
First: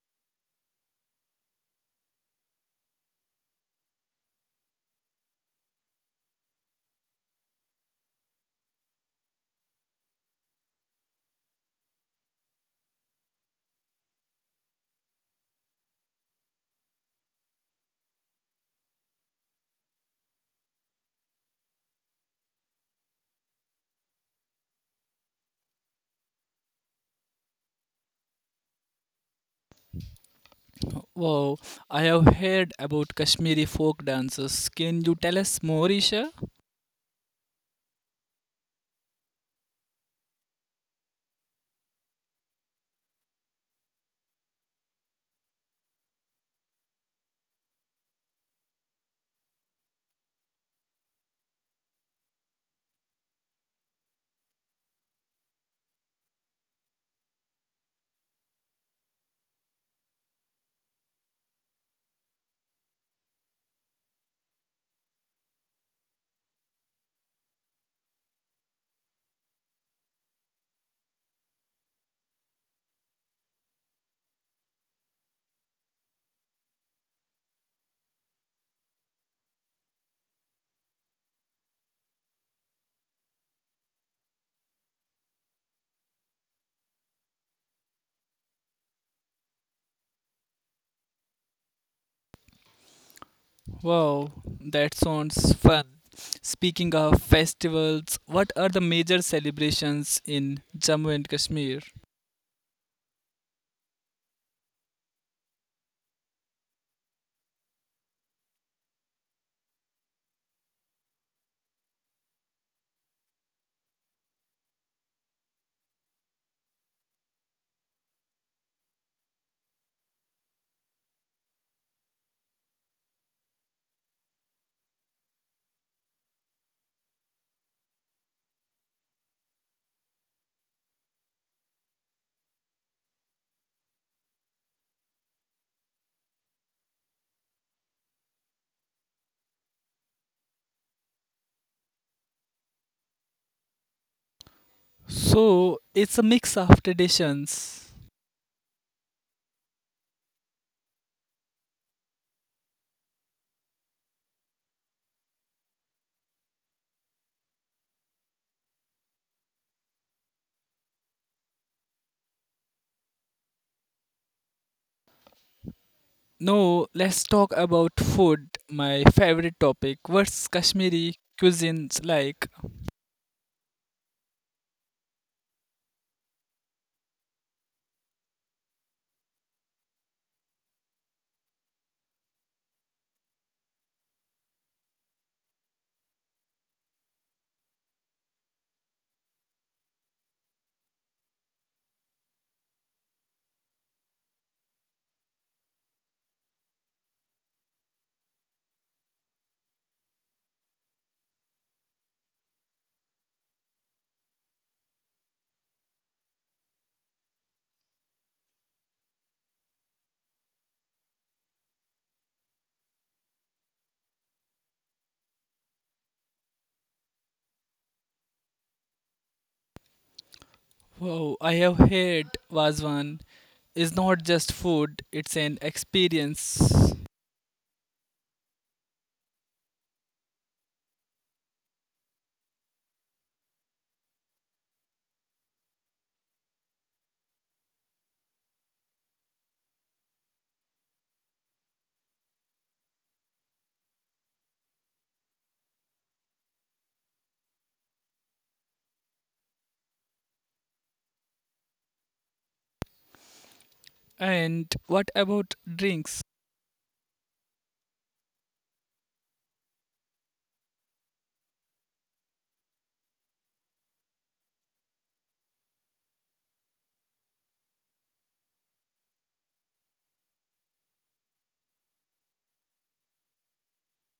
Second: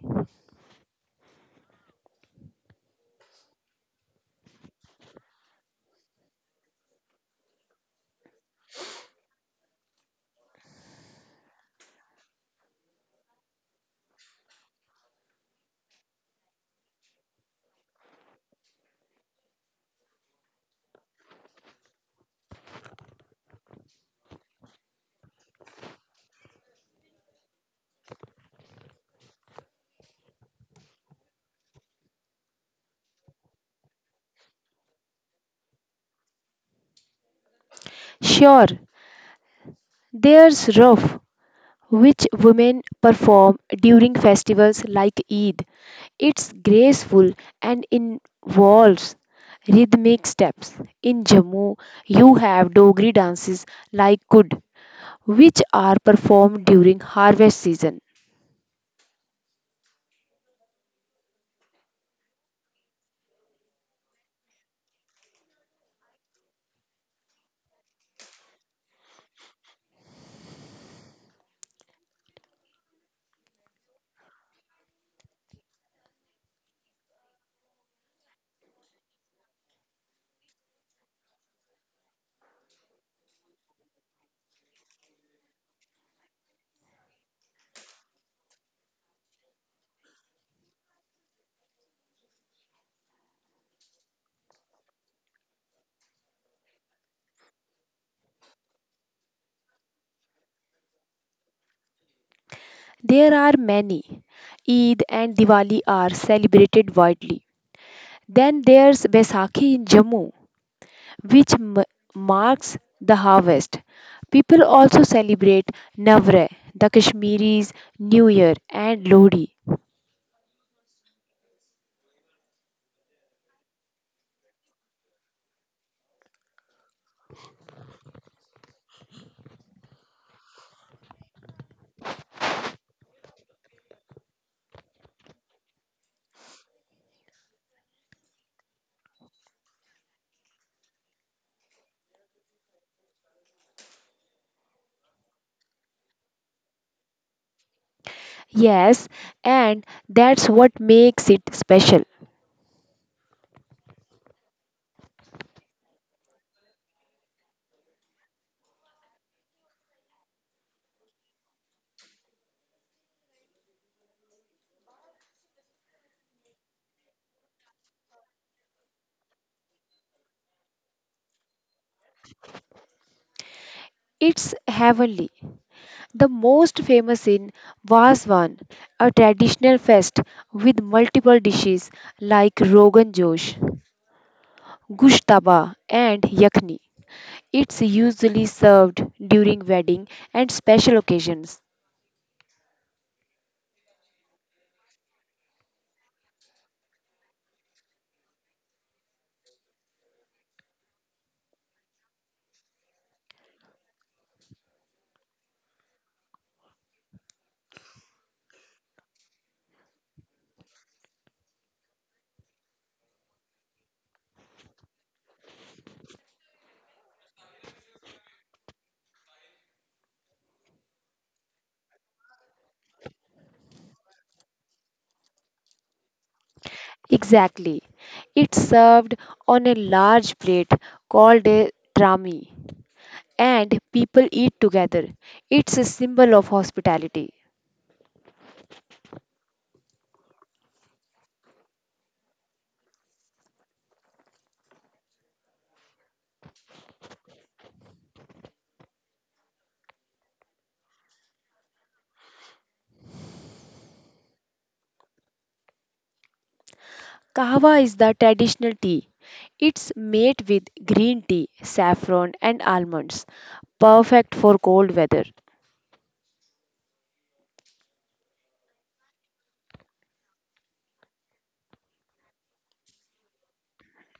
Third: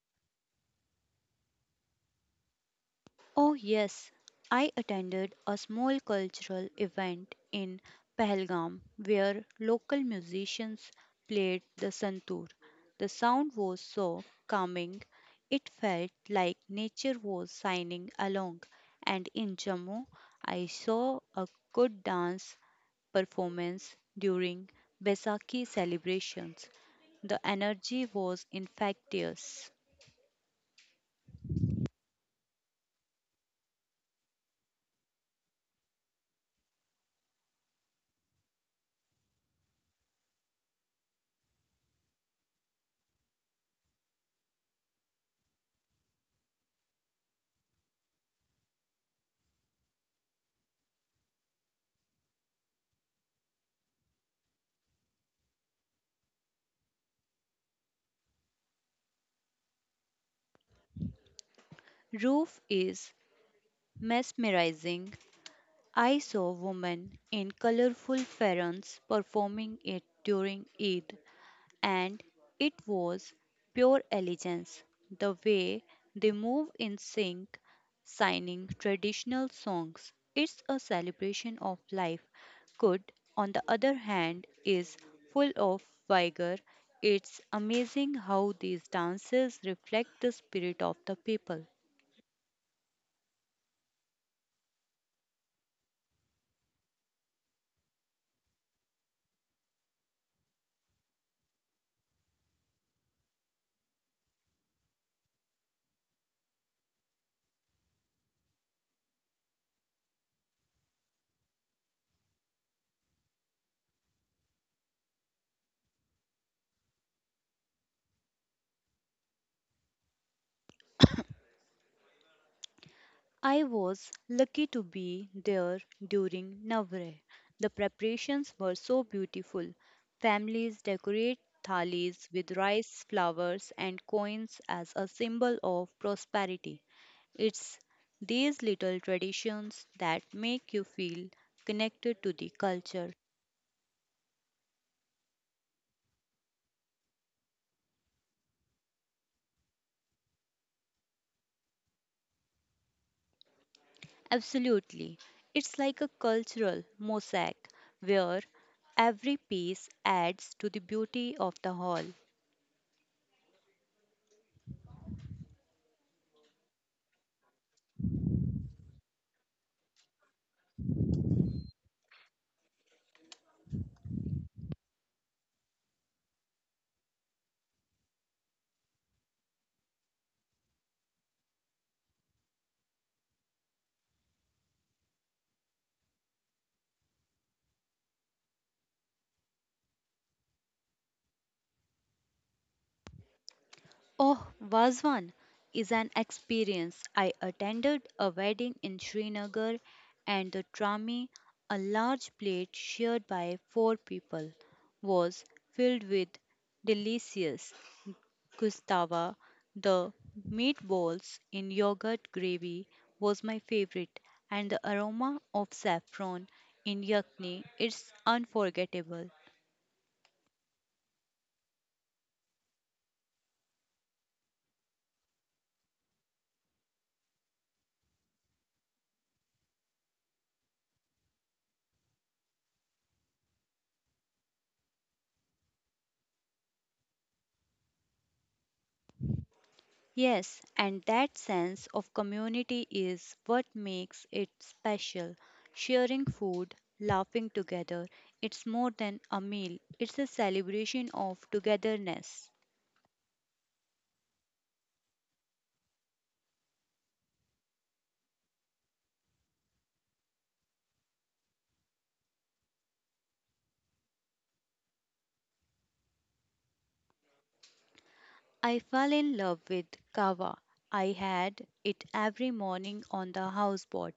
C: Oh, yes, I attended a small cultural event in Pahalgam where local musicians played the santoor. The sound was so calming, it felt like nature was signing along. And in Jammu, I saw a good dance performance during Baisakhi celebrations. The energy was infectious.
A: Wow, I have heard about Kashmiri folk dances. Can you tell us more, Isha?
B: Sure, there's Ruf, which women perform during festivals like Eid. It's graceful and involves rhythmic steps. In Jammu, you have Dogri dances like Kud, which are performed during harvest season.
C: Roof is mesmerizing. I saw women in colorful farans performing it during Eid, and it was pure elegance. The way they move in sync, signing traditional songs. It's a celebration of life. Good, on the other hand, is full of vigor. It's amazing how these dances reflect the spirit of the people.
A: Wow, that sounds fun. Speaking of festivals, what are the major celebrations in Jammu and Kashmir?
B: There are many. Eid and Diwali are celebrated widely. Then there's Baisakhi in Jammu, which m- marks the harvest. People also celebrate Navratri, the Kashmiris' New Year, and Lodi.
C: I was lucky to be there during Navratri. The preparations were so beautiful. Families decorate thalis with rice, flowers, and coins as a symbol of prosperity. It's these little traditions that make you feel connected to the culture.
A: So, it's a mix of traditions.
B: Yes, and that's what makes it special.
C: Absolutely. It's like a cultural mosaic where every piece adds to the beauty of the whole.
A: No, let's talk about food, my favorite topic. What's Kashmiri cuisines like?
B: It's heavenly. The most famous in Vaswan, a traditional fest with multiple dishes like Rogan Josh, Gushtaba, and Yakni. It's usually served during wedding and special occasions.
C: Oh, was one is an experience. I attended a wedding in Srinagar and the trami, a large plate shared by four people, was filled with delicious gustava. The meatballs in yogurt gravy was my favorite and the aroma of saffron in yakni is unforgettable.
A: Wow, I have heard Wazwan is not just food, it's an experience.
B: Exactly. It's served on a large plate called a trami and people eat together. It's a symbol of hospitality.
C: Yes, and that sense of community is what makes it special. Sharing food, laughing together, it's more than a meal, it's a celebration of togetherness.
A: And what about drinks?
B: Kahwa is the traditional tea. It's made with green tea, saffron, and almonds, perfect for cold weather.
C: I fell in love with kava. I had it every morning on the houseboat,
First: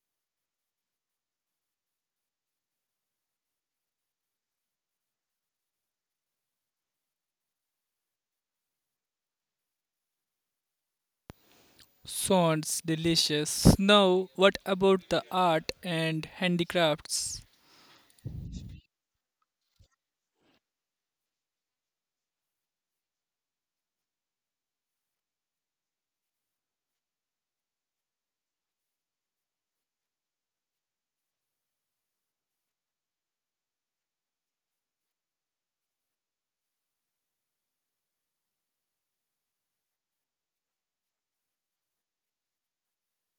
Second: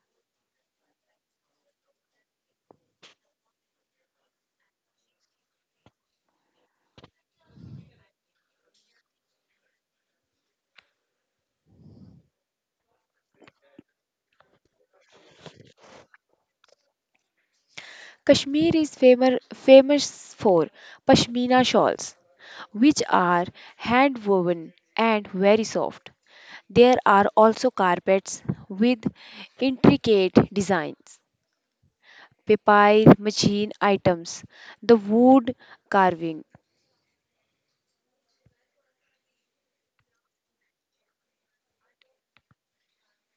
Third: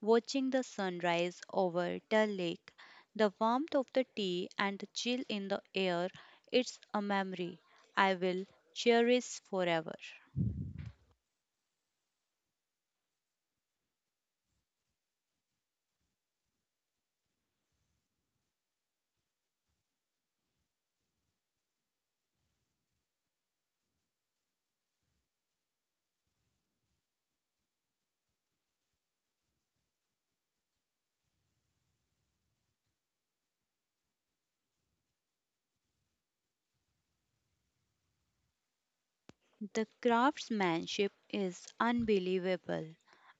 C: watching the sunrise over the lake. The warmth of the tea and the chill in the air, it's a memory I will cherish forever.
A: Sounds delicious. Now, what about the art and handicrafts?
B: Kashmir is famous, famous for pashmina shawls, which are hand woven and very soft. There are also carpets with intricate designs, paper machine items, the wood carving.
C: The craftsmanship is unbelievable.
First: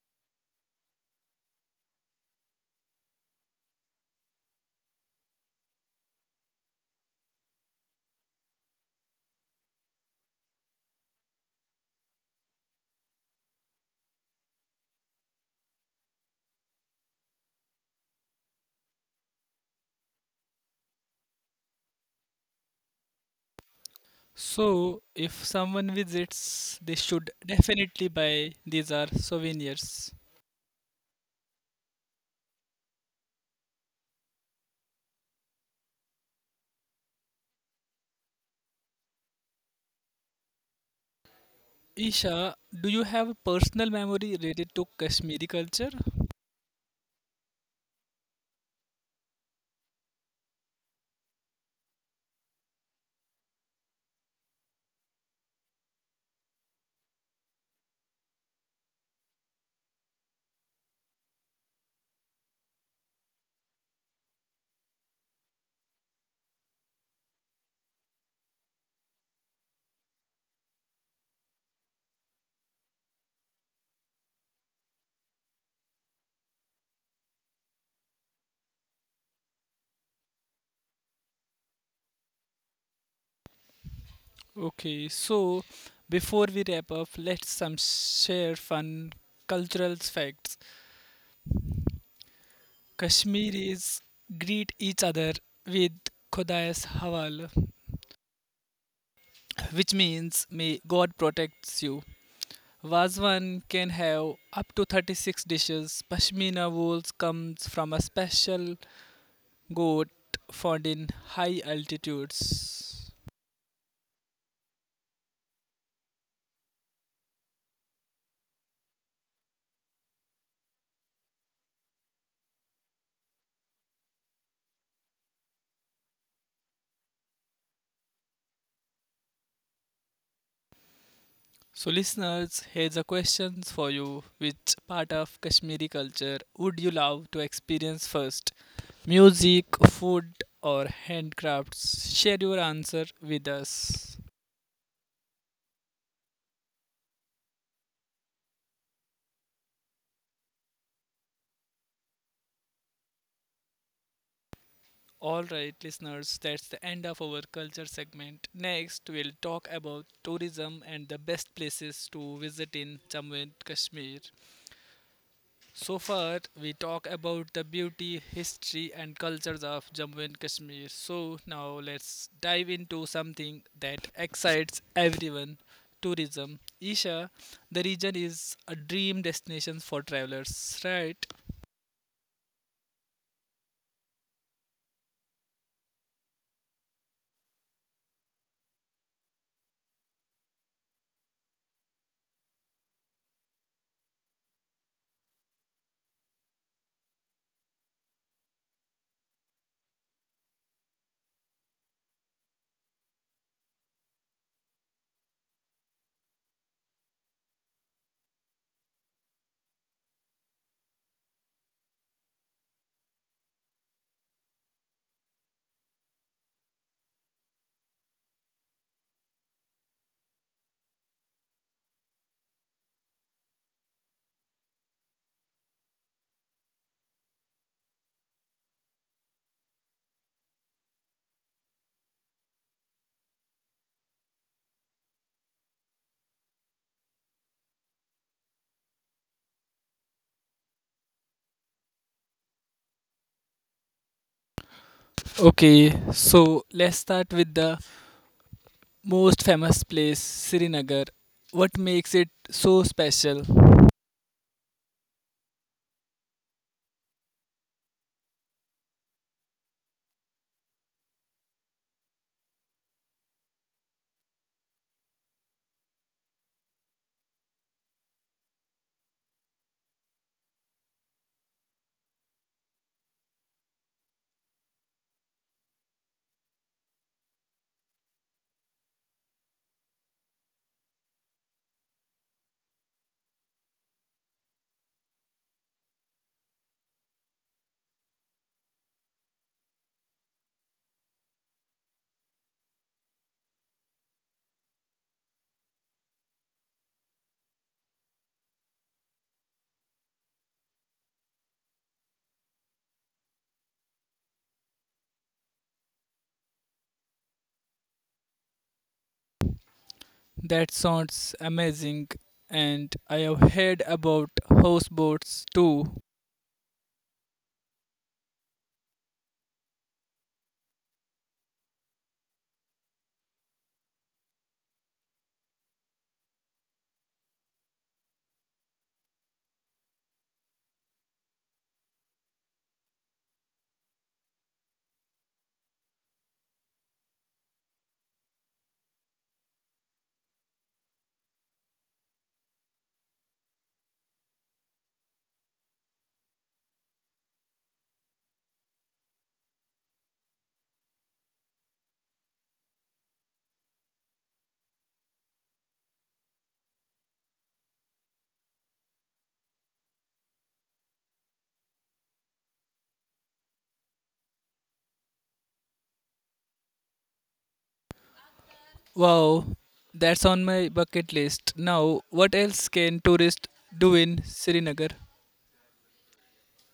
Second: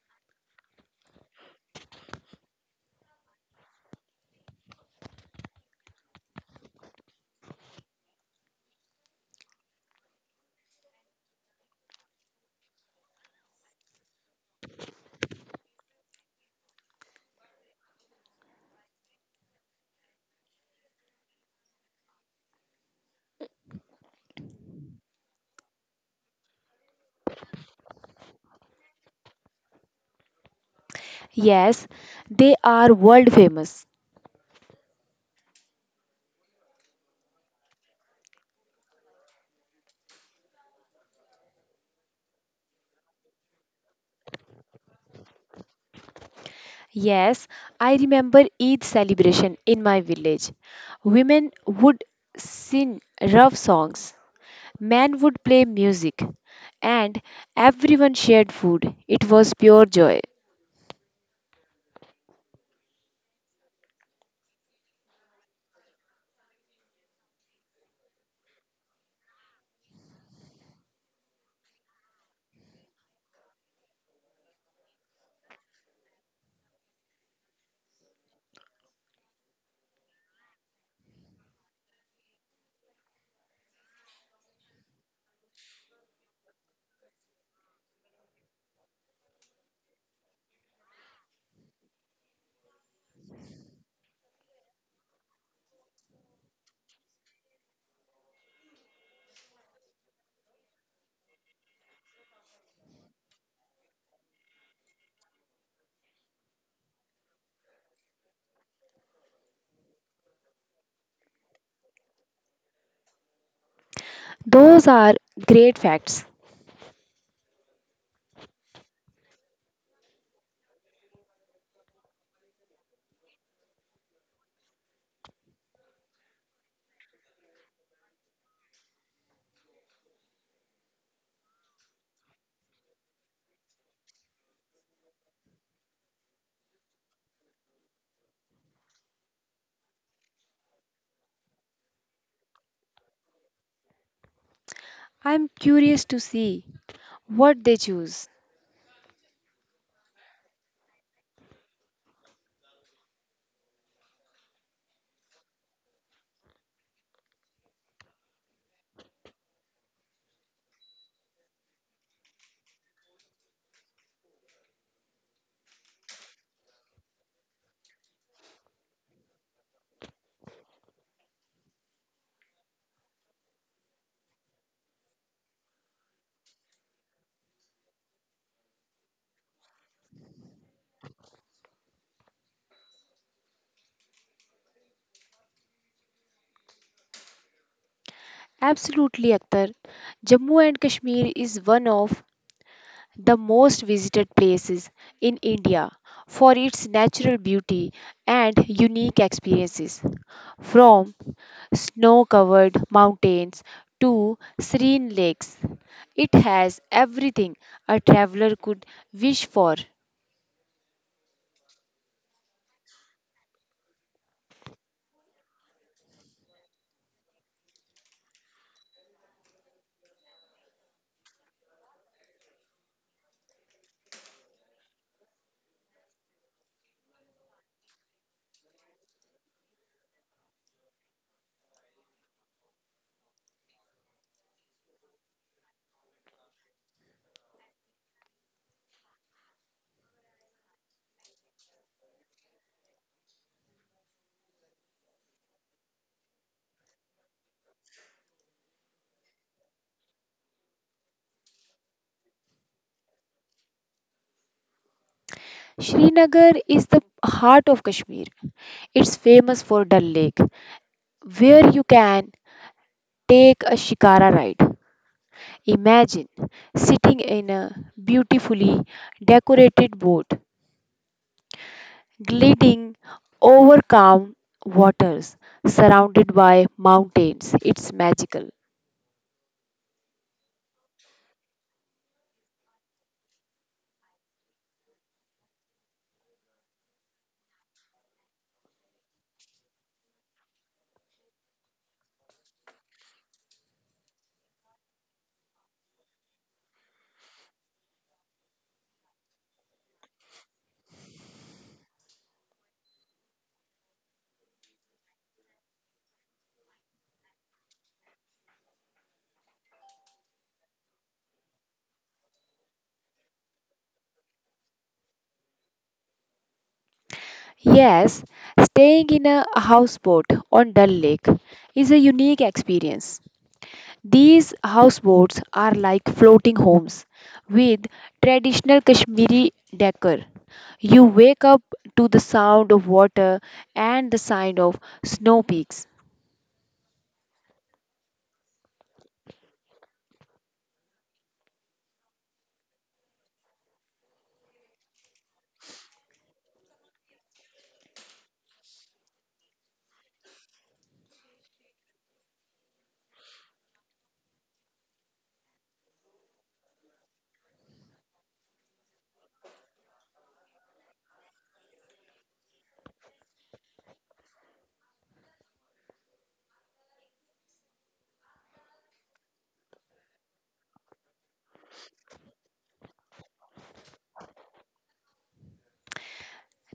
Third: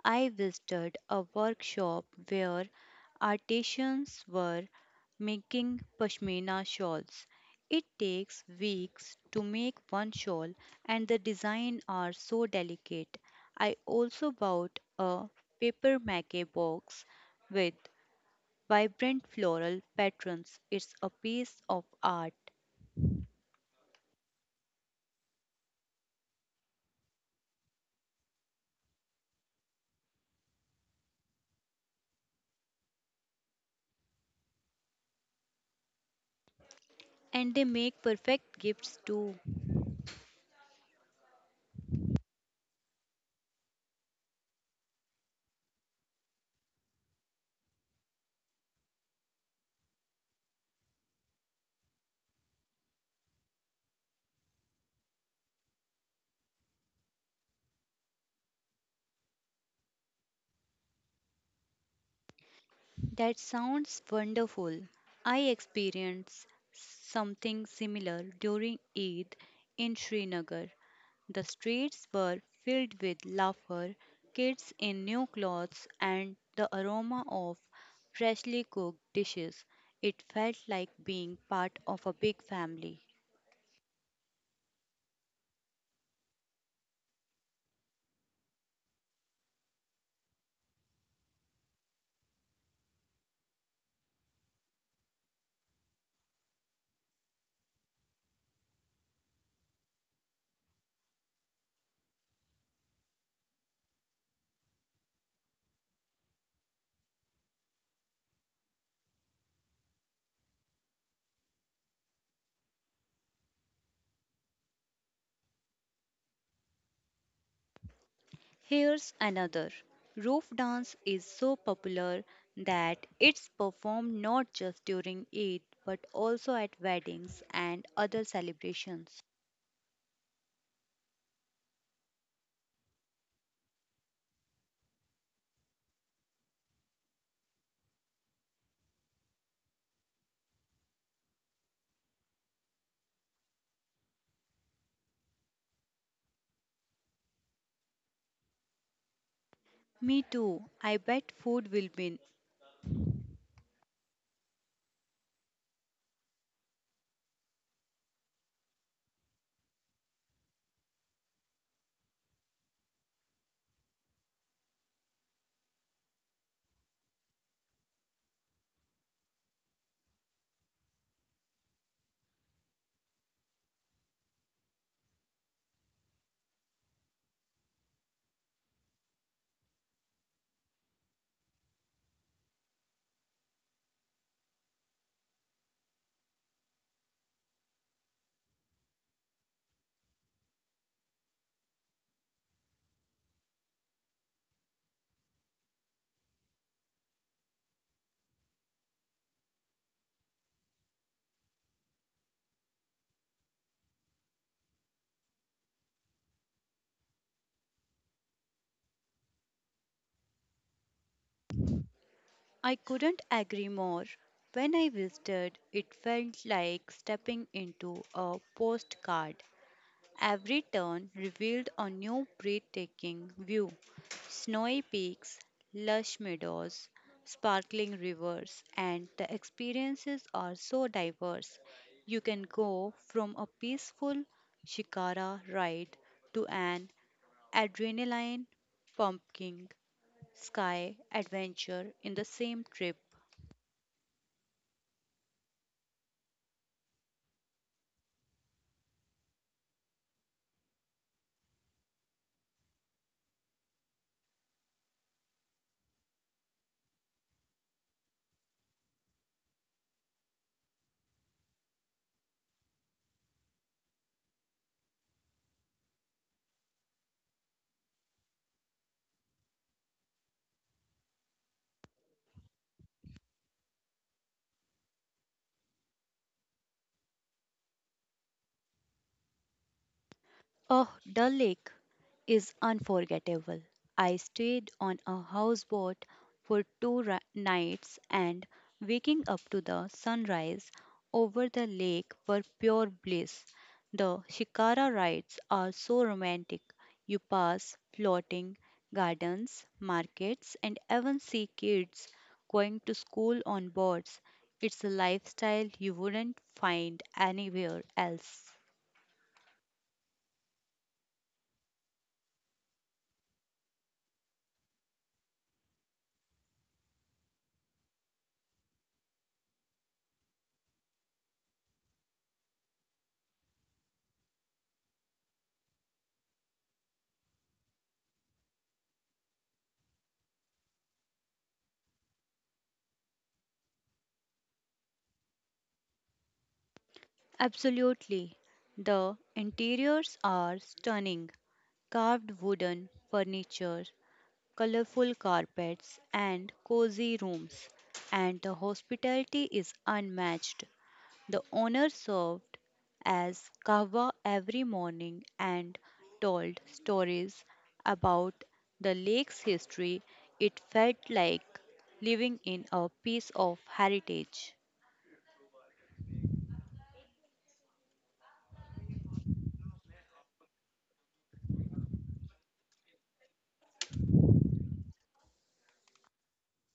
C: I visited a workshop where artisans were making pashmina shawls. It takes weeks to make one shawl, and the designs are so delicate. I also bought a paper mache box with vibrant floral patterns. It's a piece of art,
A: So, if someone visits, they should definitely buy these are souvenirs.
B: Yes, they are world famous.
C: and they make perfect gifts too.
A: Isha, do you have a personal memory related to Kashmiri culture?
B: Yes, I remember Eid celebration in my village. Women would sing rough songs, men would play music, and everyone shared food. It was pure joy.
C: That sounds wonderful. I experienced something similar during Eid in Srinagar. The streets were filled with laughter, kids in new clothes, and the aroma of freshly cooked dishes. It felt like being part of a big family.
A: Okay, so before we wrap up, let's some share fun cultural facts. Kashmiris greet each other with Khodais Hawal, which means may God protects you. Wazwan can have up to thirty-six dishes. Pashmina wool comes from a special goat found in high altitudes.
B: Those are great facts.
C: Here's another. Roof dance is so popular that it's performed not just during Eid but also at weddings and other celebrations.
A: So, listeners, here's a question for you. Which part of Kashmiri culture would you love to experience first? Music, food, or handcrafts? Share your answer with us.
B: I'm curious to see what they choose.
C: Me too. I bet food will win.
A: Alright, listeners, that's the end of our culture segment. Next, we'll talk about tourism and the best places to visit in Jammu and Kashmir. So far, we talk about the beauty, history, and cultures of Jammu and Kashmir. So now let's dive into something that excites everyone: tourism. Isha, the region is a dream destination for travelers, right?
B: Absolutely, Akhtar. Jammu and Kashmir is one of the most visited places in India for its natural beauty and unique experiences. From snow covered mountains to serene lakes, it has everything a traveler could wish for.
C: I couldn't agree more. When I visited, it felt like stepping into a postcard. Every turn revealed a new breathtaking view snowy peaks, lush meadows, sparkling rivers, and the experiences are so diverse. You can go from a peaceful shikara ride to an adrenaline pumping sky adventure in the same trip.
A: Okay, so let's start with the most famous place, Srinagar. What makes it so special?
B: Srinagar is the heart of Kashmir. It's famous for Dal Lake, where you can take a shikara ride. Imagine sitting in a beautifully decorated boat, gliding over calm waters, surrounded by mountains. It's magical.
C: Oh, the lake is unforgettable. I stayed on a houseboat for two ri- nights, and waking up to the sunrise over the lake were pure bliss. The shikara rides are so romantic. You pass floating gardens, markets, and even see kids going to school on boards. It's a lifestyle you wouldn't find anywhere else.
A: That sounds amazing, and I have heard about houseboats too.
B: Yes, staying in a houseboat on Dal Lake is a unique experience. These houseboats are like floating homes with traditional Kashmiri decor. You wake up to the sound of water and the sound of snow peaks.
C: Absolutely. The interiors are stunning: carved wooden furniture, colorful carpets, and cozy rooms. And the hospitality is unmatched. The owner served as kava every morning and told stories about the lake's history. It felt like living in a piece of heritage.
A: Wow, that's on my bucket list. Now, what else can tourists do in Srinagar?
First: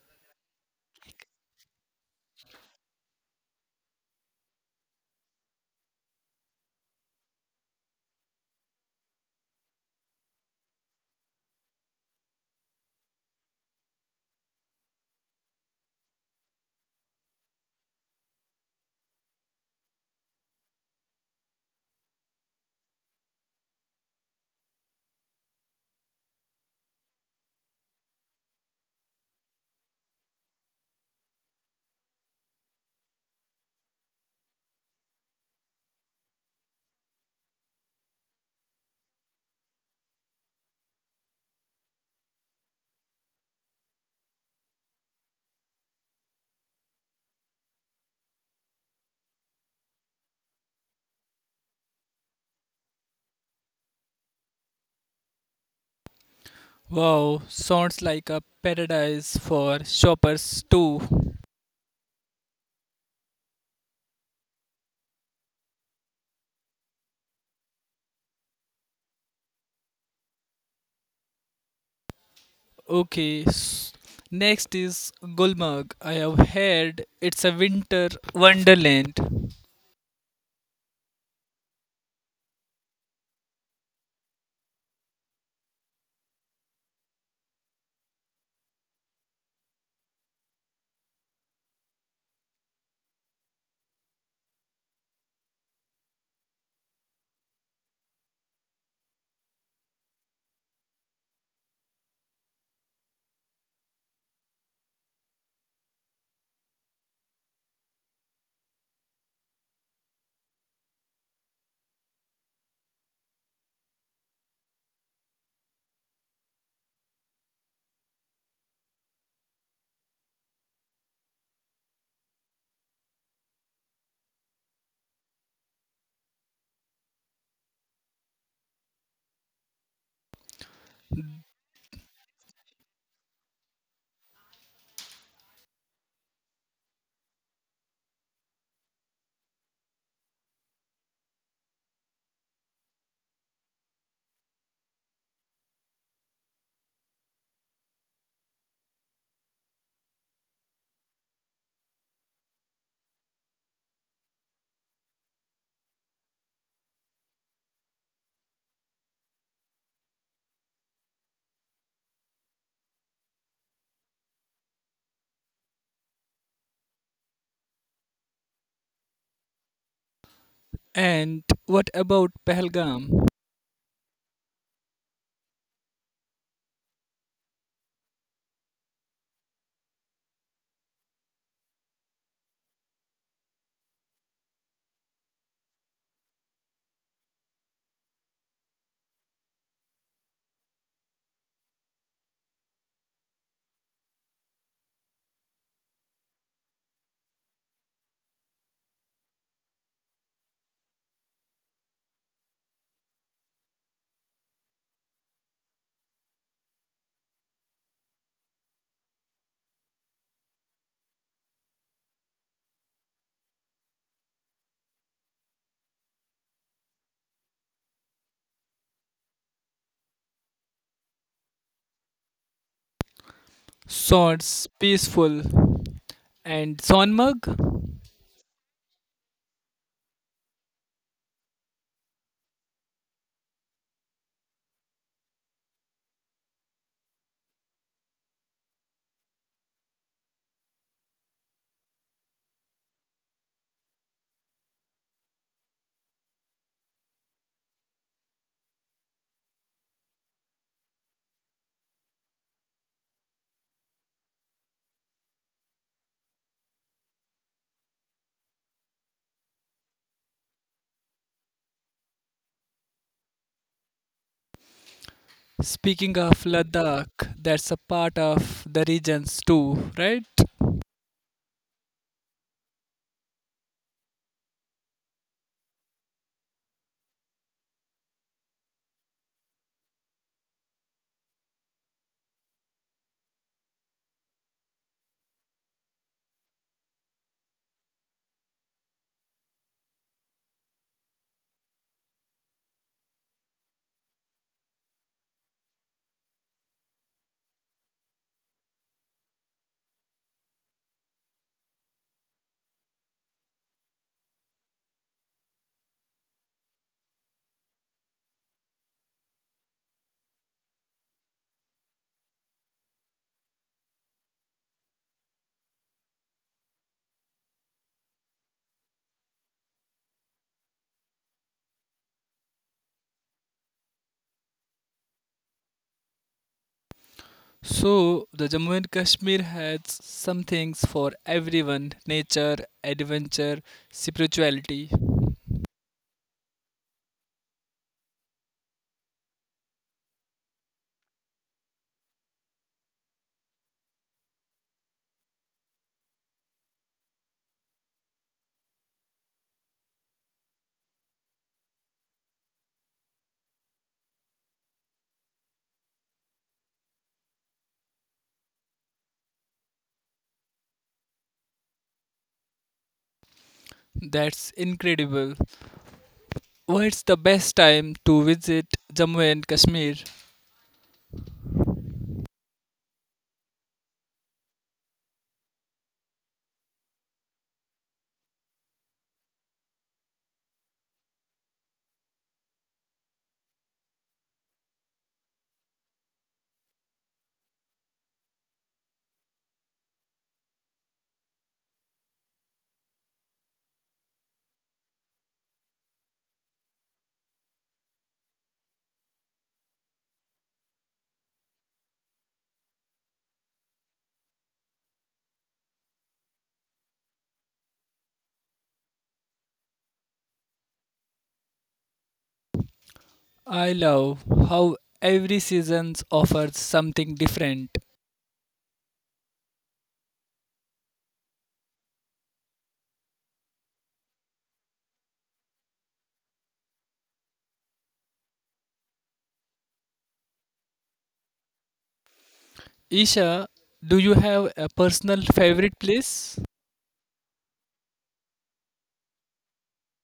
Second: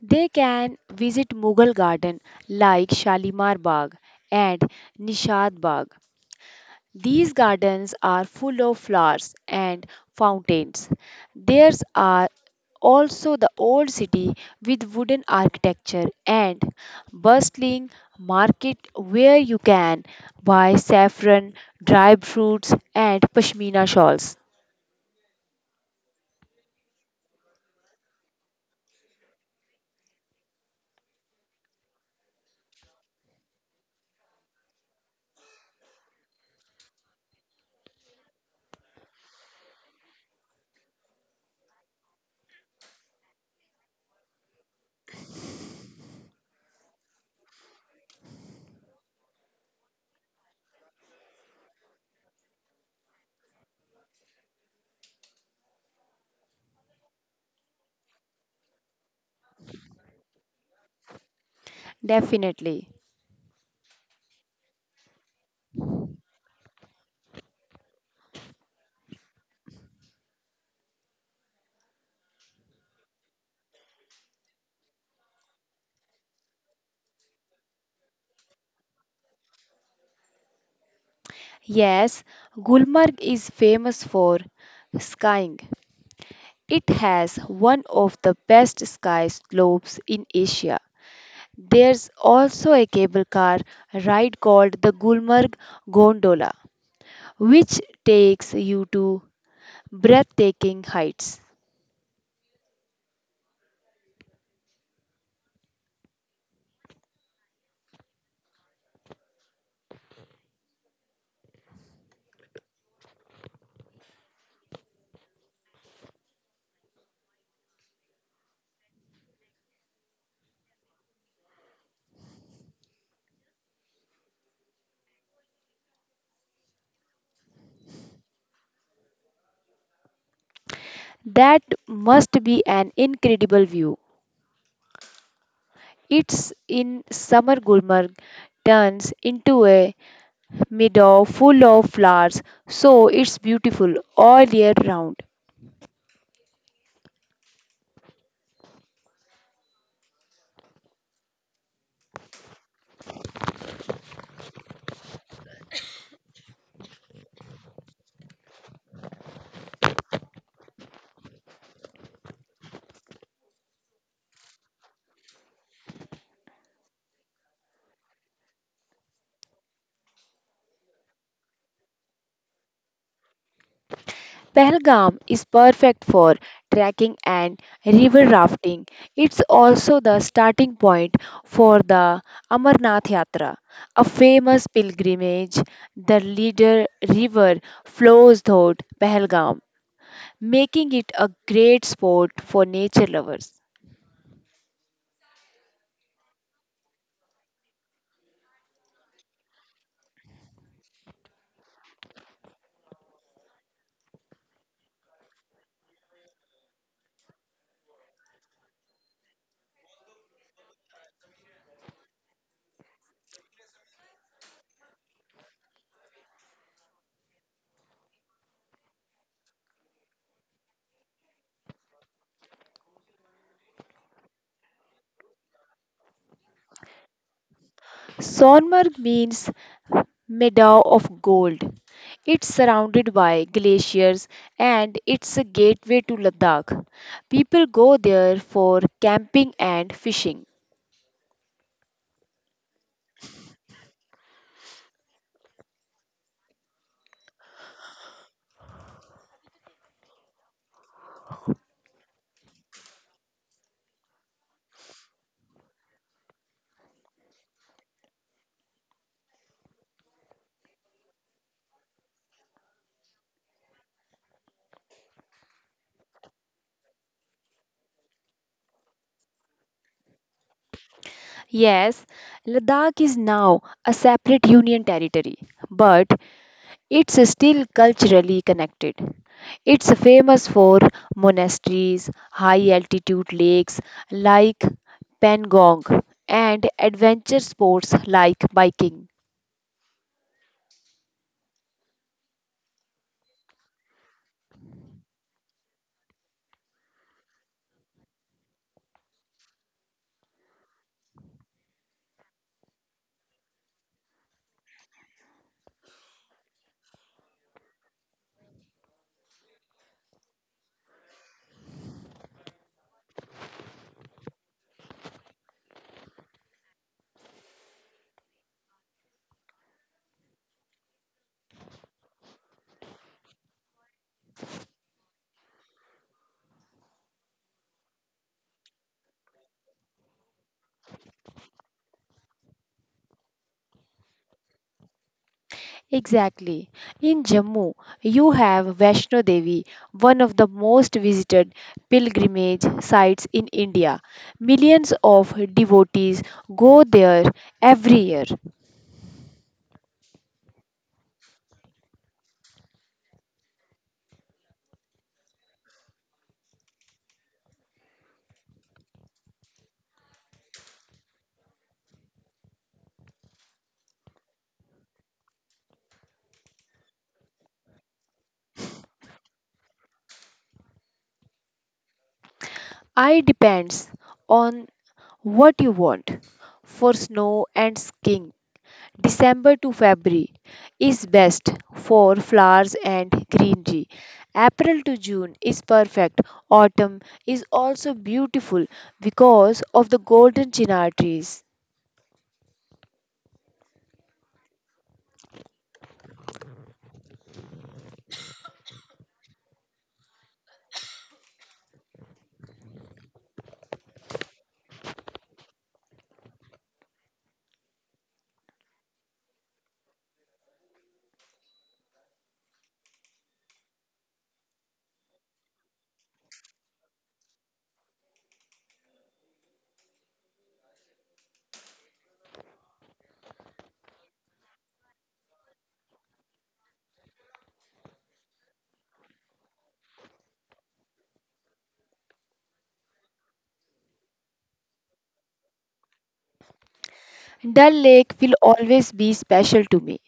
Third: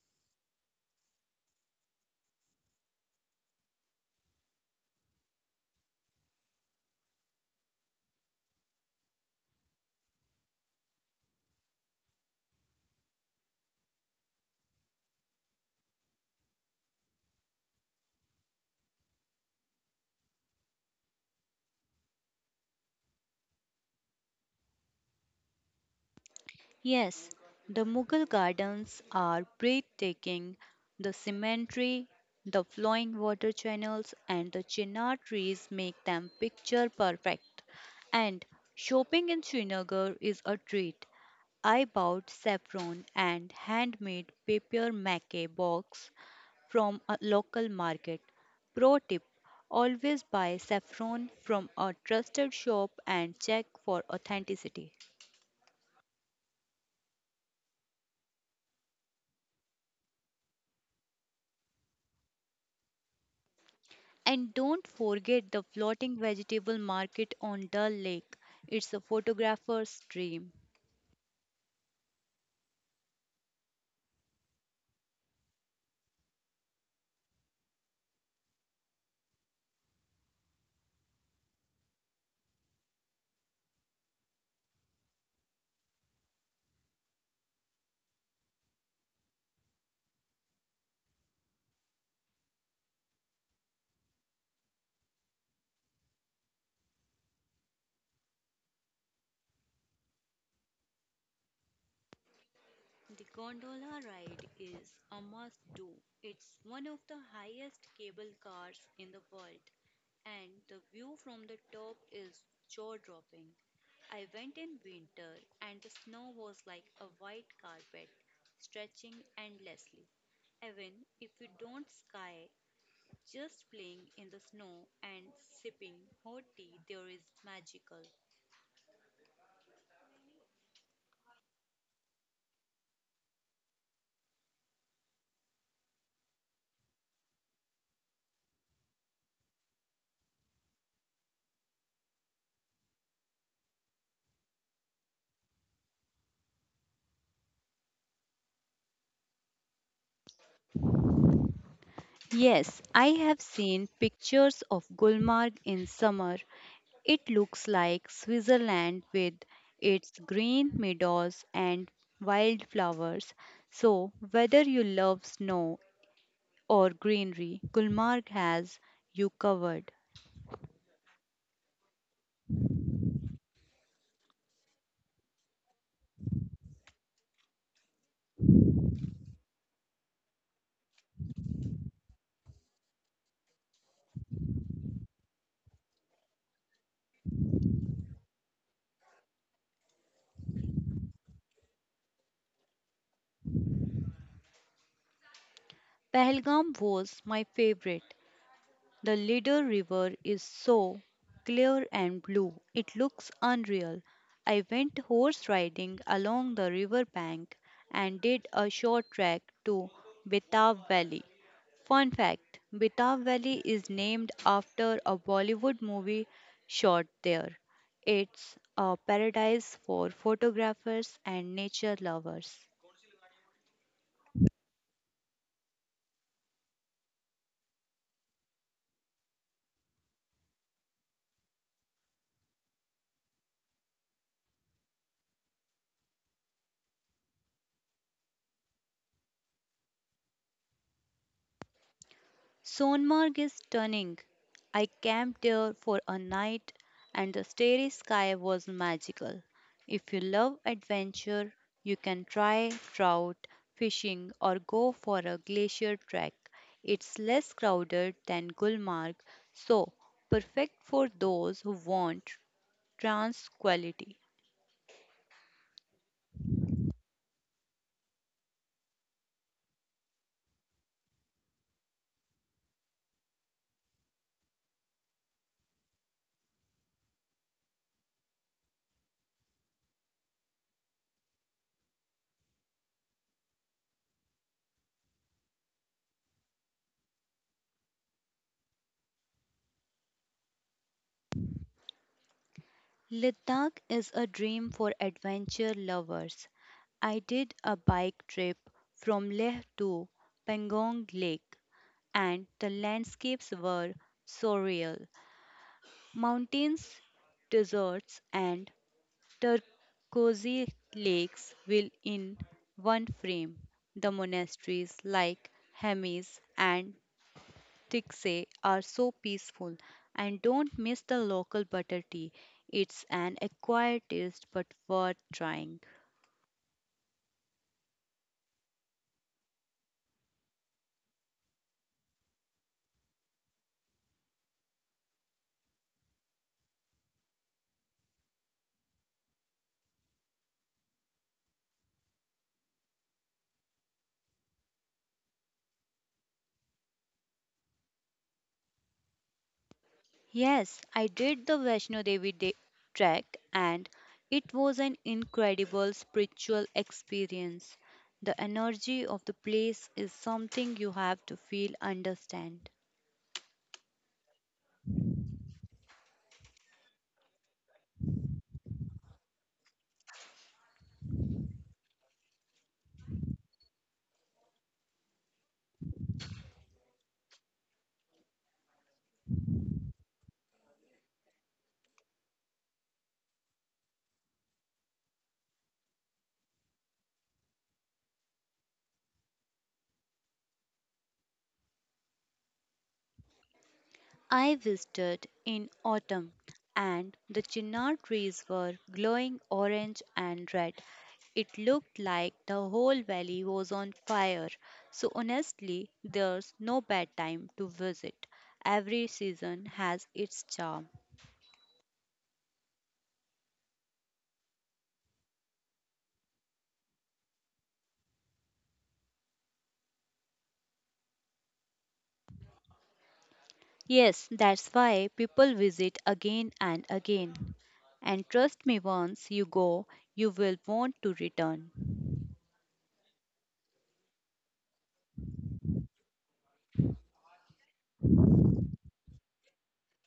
B: They can visit Mughal garden like Shalimar Bagh and Nishad Bagh. These gardens are full of flowers and fountains. There are also the old city with wooden architecture and bustling market where you can buy saffron, dried fruits, and pashmina shawls.
C: Yes, the Mughal gardens are breathtaking. The cemetery, the flowing water channels, and the chinar trees make them picture perfect. And shopping in Srinagar is a treat. I bought saffron and handmade paper mache box from a local market. Pro tip: always buy saffron from a trusted shop and check for authenticity.
A: Wow, sounds like a paradise for shoppers too.
B: Definitely.
C: And don't forget the floating vegetable market on Dull Lake. It's a photographer's dream.
A: Okay, s- next is Gulmarg. I have heard it's a winter wonderland.
B: Yes, Gulmarg is famous for skiing. It has one of the best ski slopes in Asia. There's also a cable car ride called the Gulmarg Gondola, which takes you to breathtaking heights.
C: The gondola ride is a must do. It's one of the highest cable cars in the world, and the view from the top is jaw dropping. I went in winter, and the snow was like a white carpet, stretching endlessly. Even if you don't ski, just playing in the snow and sipping hot tea there is magical.
B: That must be an incredible view. It's in summer Gulmarg turns into a meadow full of flowers, so it's beautiful all year round.
C: Yes, I have seen pictures of Gulmarg in summer. It looks like Switzerland with its green meadows and wildflowers. So, whether you love snow or greenery, Gulmarg has you covered.
A: And what about Pahalgam?
B: Pahalgam is perfect for trekking and river rafting. It's also the starting point for the Amarnath Yatra, a famous pilgrimage. The leader river flows through Pahalgam, making it a great spot for nature lovers.
C: Pahalgam was my favorite. The little river is so clear and blue, it looks unreal. I went horse riding along the river bank and did a short trek to Betab Valley. Fun fact: Betab Valley is named after a Bollywood movie shot there. It's a paradise for photographers and nature lovers.
A: Sounds peaceful. And Sonmarg?
B: Sonmarg means meadow of gold. It's surrounded by glaciers and it's a gateway to Ladakh. People go there for camping and fishing.
C: Sonmarg is stunning. I camped there for a night and the starry sky was magical. If you love adventure, you can try trout fishing or go for a glacier trek. It's less crowded than Gulmarg, so perfect for those who want tranquility.
A: Speaking of Ladakh, that's a part of the regions too, right?
B: Yes, Ladakh is now a separate union territory, but it's still culturally connected. It's famous for monasteries, high altitude lakes like Pangong, and adventure sports like biking.
C: Ladakh is a dream for adventure lovers. I did a bike trip from Leh to Pangong Lake, and the landscapes were surreal. Mountains, deserts, and turquoise lakes will in one frame. The monasteries like Hemis and sticks are so peaceful. And don't miss the local butter tea. It's an acquired taste but worth trying.
A: So, the Jammu and Kashmir has some things for everyone nature, adventure, spirituality.
B: Exactly. In Jammu, you have Vaishno Devi, one of the most visited pilgrimage sites in India. Millions of devotees go there every year.
C: Yes, I did the Vaishno Devi de- trek, and it was an incredible spiritual experience. The energy of the place is something you have to feel understand.
A: That's incredible. What's the best time to visit Jammu and Kashmir?
B: I depends on what you want: for snow and skiing December to February is best, for flowers and greenery, April to June is perfect. Autumn is also beautiful because of the golden chinar trees.
C: I visited in autumn and the chinar trees were glowing orange and red. It looked like the whole valley was on fire. So honestly, there's no bad time to visit. Every season has its charm.
A: I love how every season offers something different.
C: Yes, that's why people visit again and again. And trust me, once you go, you will want to return.
A: Isha, do you have a personal favorite place?
B: Dal Lake will always be special to me.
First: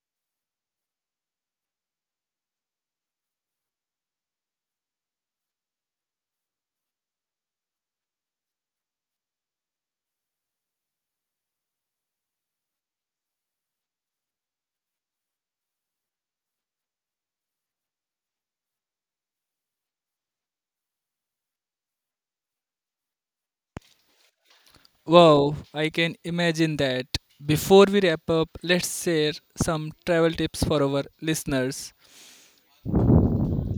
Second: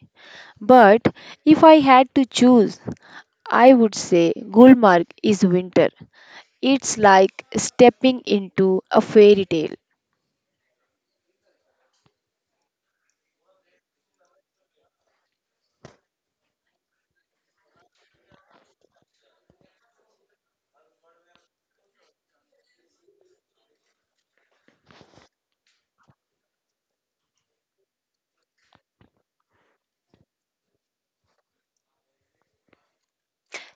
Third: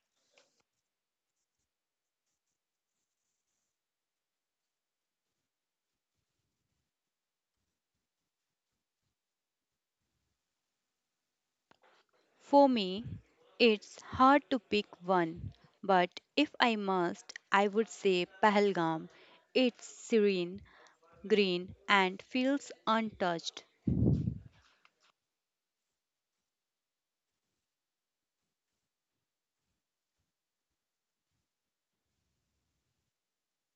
B: But if I had to choose, I would say Gulmarg is winter. It's like stepping into a fairy tale.
C: For me, it's hard to pick one, but if I must, I would say Pahalgam. It's serene, green, and feels untouched.
A: Wow, I can imagine that. Before we wrap up, let's share some travel tips for our listeners.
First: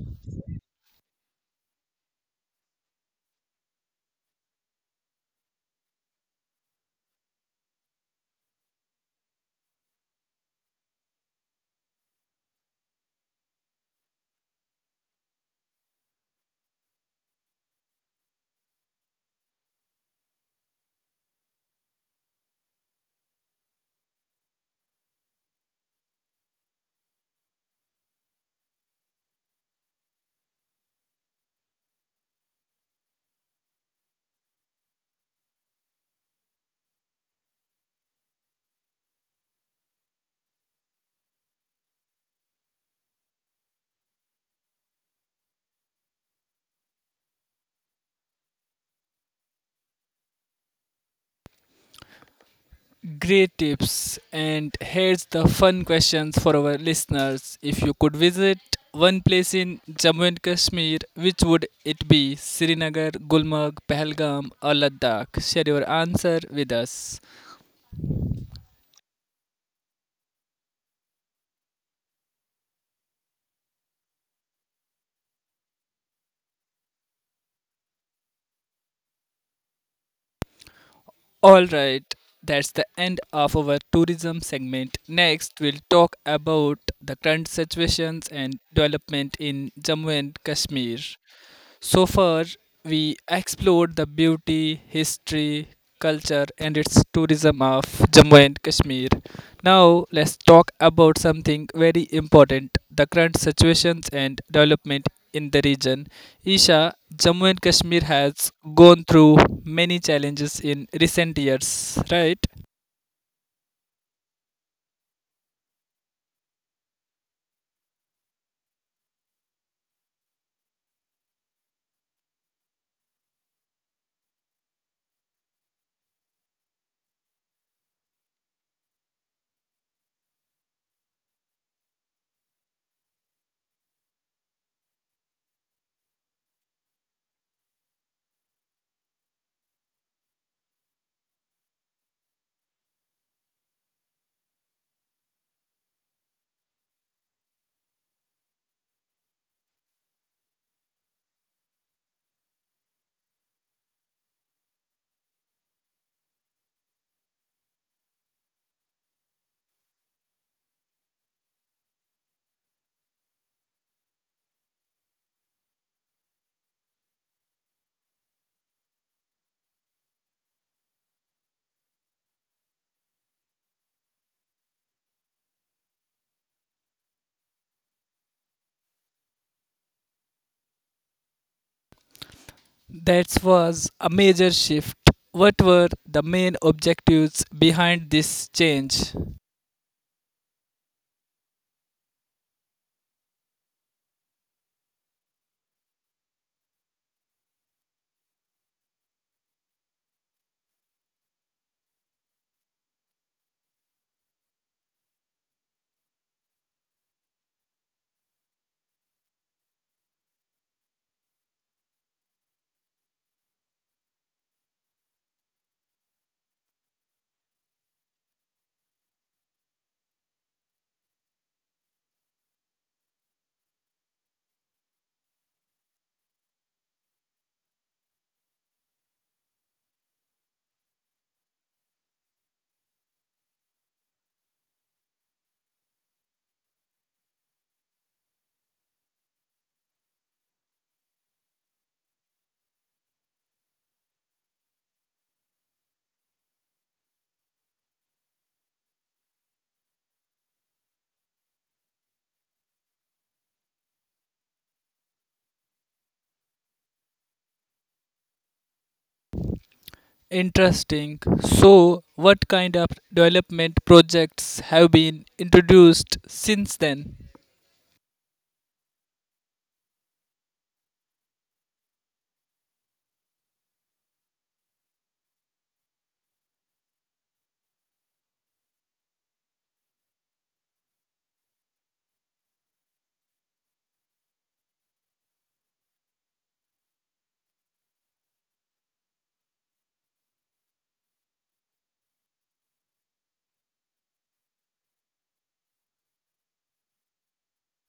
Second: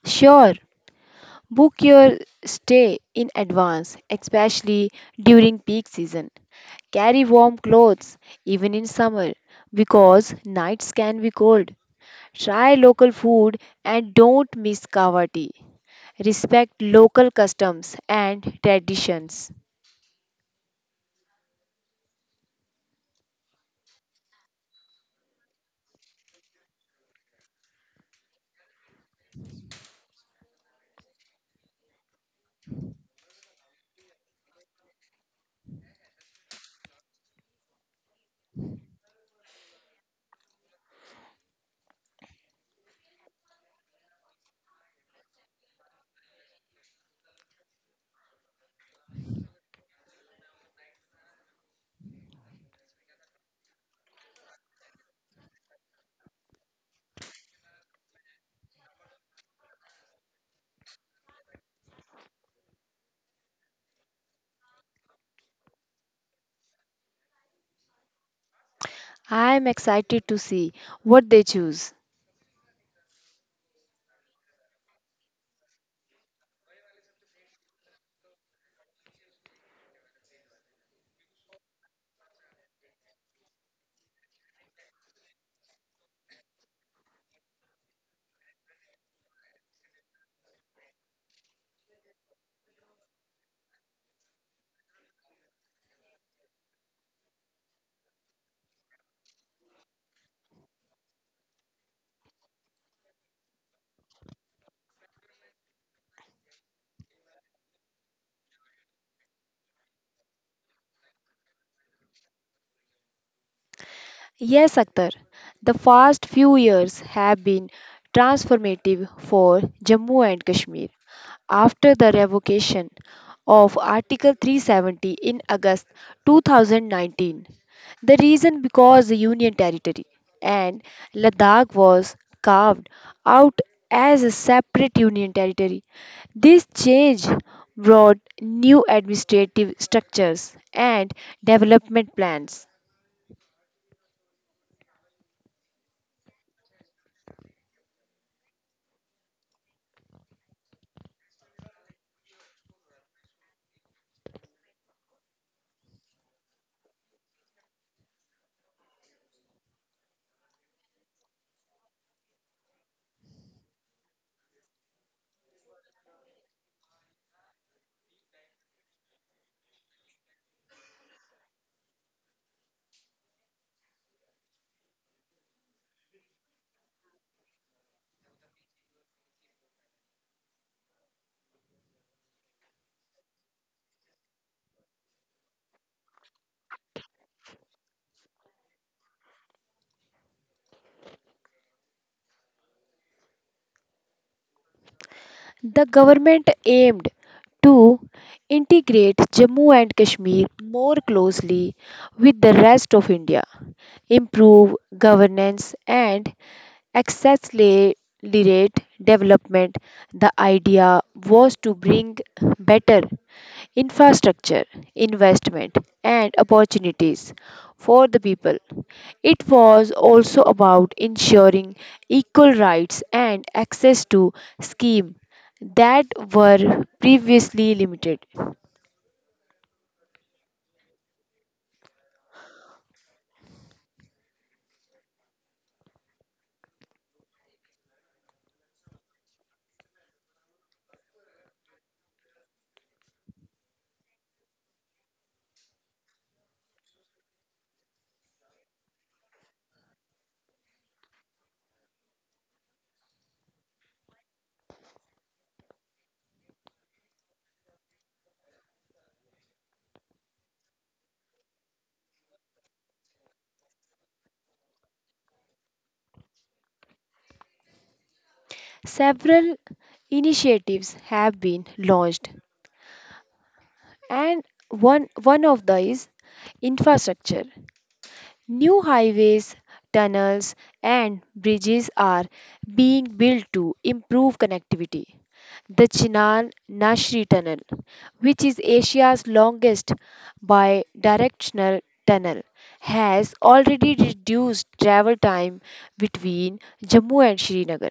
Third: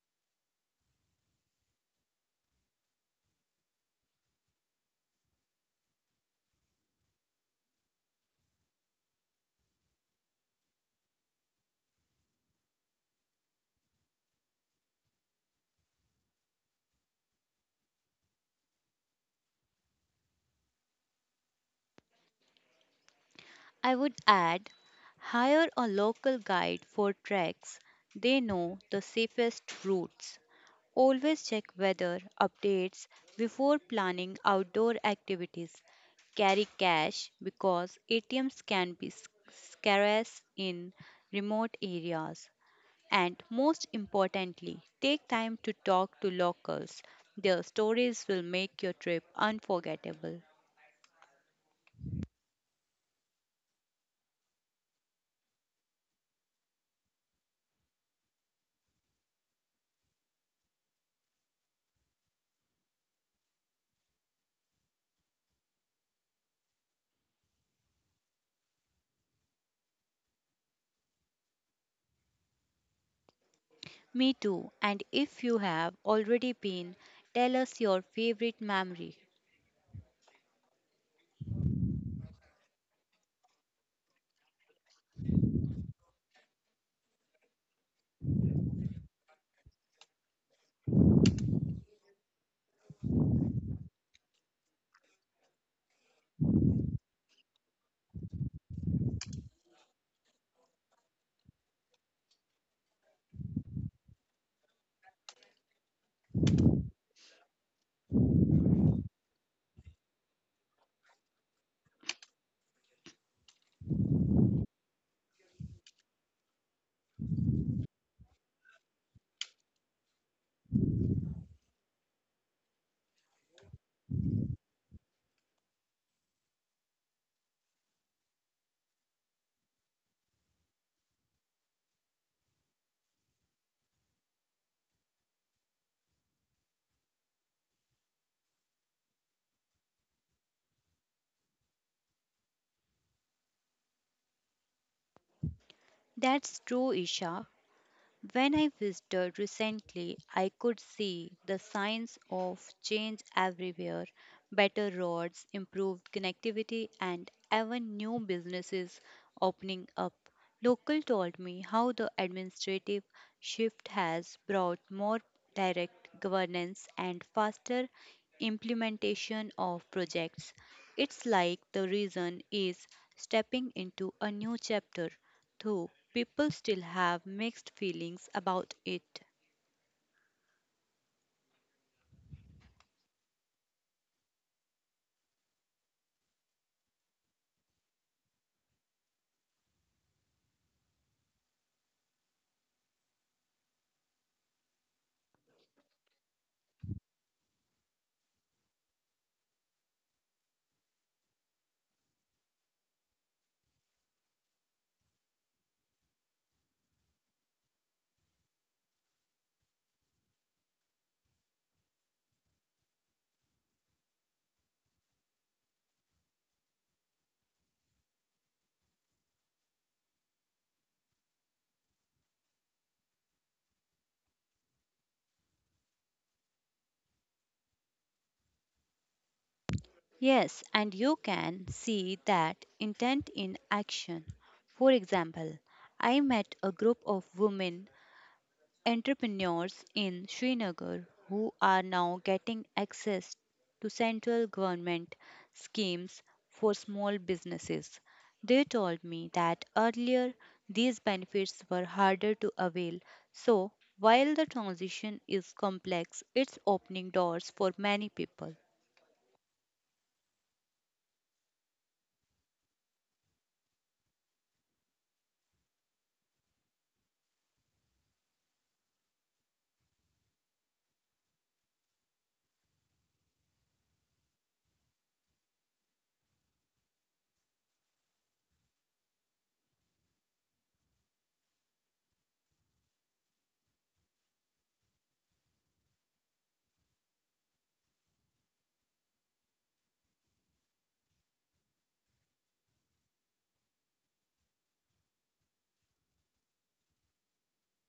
B: Sure, book your stay in advance, especially during peak season. Carry warm clothes even in summer because nights can be cold. Try local food and don't miss kawa tea. Respect local customs and traditions.
C: I would add: hire a local guide for treks. They know the safest routes. Always check weather updates before planning outdoor activities. Carry cash because A T Ms can be s- scarce in remote areas. And most importantly, take time to talk to locals. Their stories will make your trip unforgettable.
A: Great tips. And here's the fun questions for our listeners. If you could visit one place in Jammu and Kashmir, which would it be? Srinagar, Gulmarg, Pahalgam, or Ladakh? Share your answer with us.
B: I am excited to see what they choose.
C: Me too. And if you have already been, tell us your favorite memory.
A: All right, that's the end of our tourism segment. Next, we'll talk about the current situations and development in Jammu and Kashmir. So far, we explored the beauty, history, culture, and its tourism of Jammu and Kashmir. Now, let's talk about something very important the current situations and development in the region. Isha, Jammu and Kashmir has gone through many challenges in recent years, right?
B: Yes, Akhtar. The past few years have been transformative for Jammu and Kashmir. After the revocation of Article three seventy in August two thousand nineteen, the reason because the Union Territory and Ladakh was carved out as a separate Union Territory. This change brought new administrative structures and development plans.
C: That's true, Isha. When I visited recently, I could see the signs of change everywhere: better roads, improved connectivity, and even new businesses opening up. Local told me how the administrative shift has brought more direct governance and faster implementation of projects. It's like the region is stepping into a new chapter, though people still have mixed feelings about it.
A: That was a major shift. What were the main objectives behind this change?
B: The government aimed to integrate Jammu and Kashmir more closely with the rest of India, improve governance, and accelerate development. The idea was to bring better infrastructure, investment, and opportunities for the people. It was also about ensuring equal rights and access to schemes that were previously limited.
C: Yes, and you can see that intent in action. For example, I met a group of women entrepreneurs in Srinagar who are now getting access to central government schemes for small businesses. They told me that earlier these benefits were harder to avail. So, while the transition is complex, it's opening doors for many people.
A: Interesting. So, what kind of development projects have been introduced since then?
B: Several initiatives have been launched, and one, one of these infrastructure. New highways, tunnels, and bridges are being built to improve connectivity. The Chinan Nashri Tunnel, which is Asia's longest bi directional tunnel, has already reduced travel time between Jammu and Srinagar.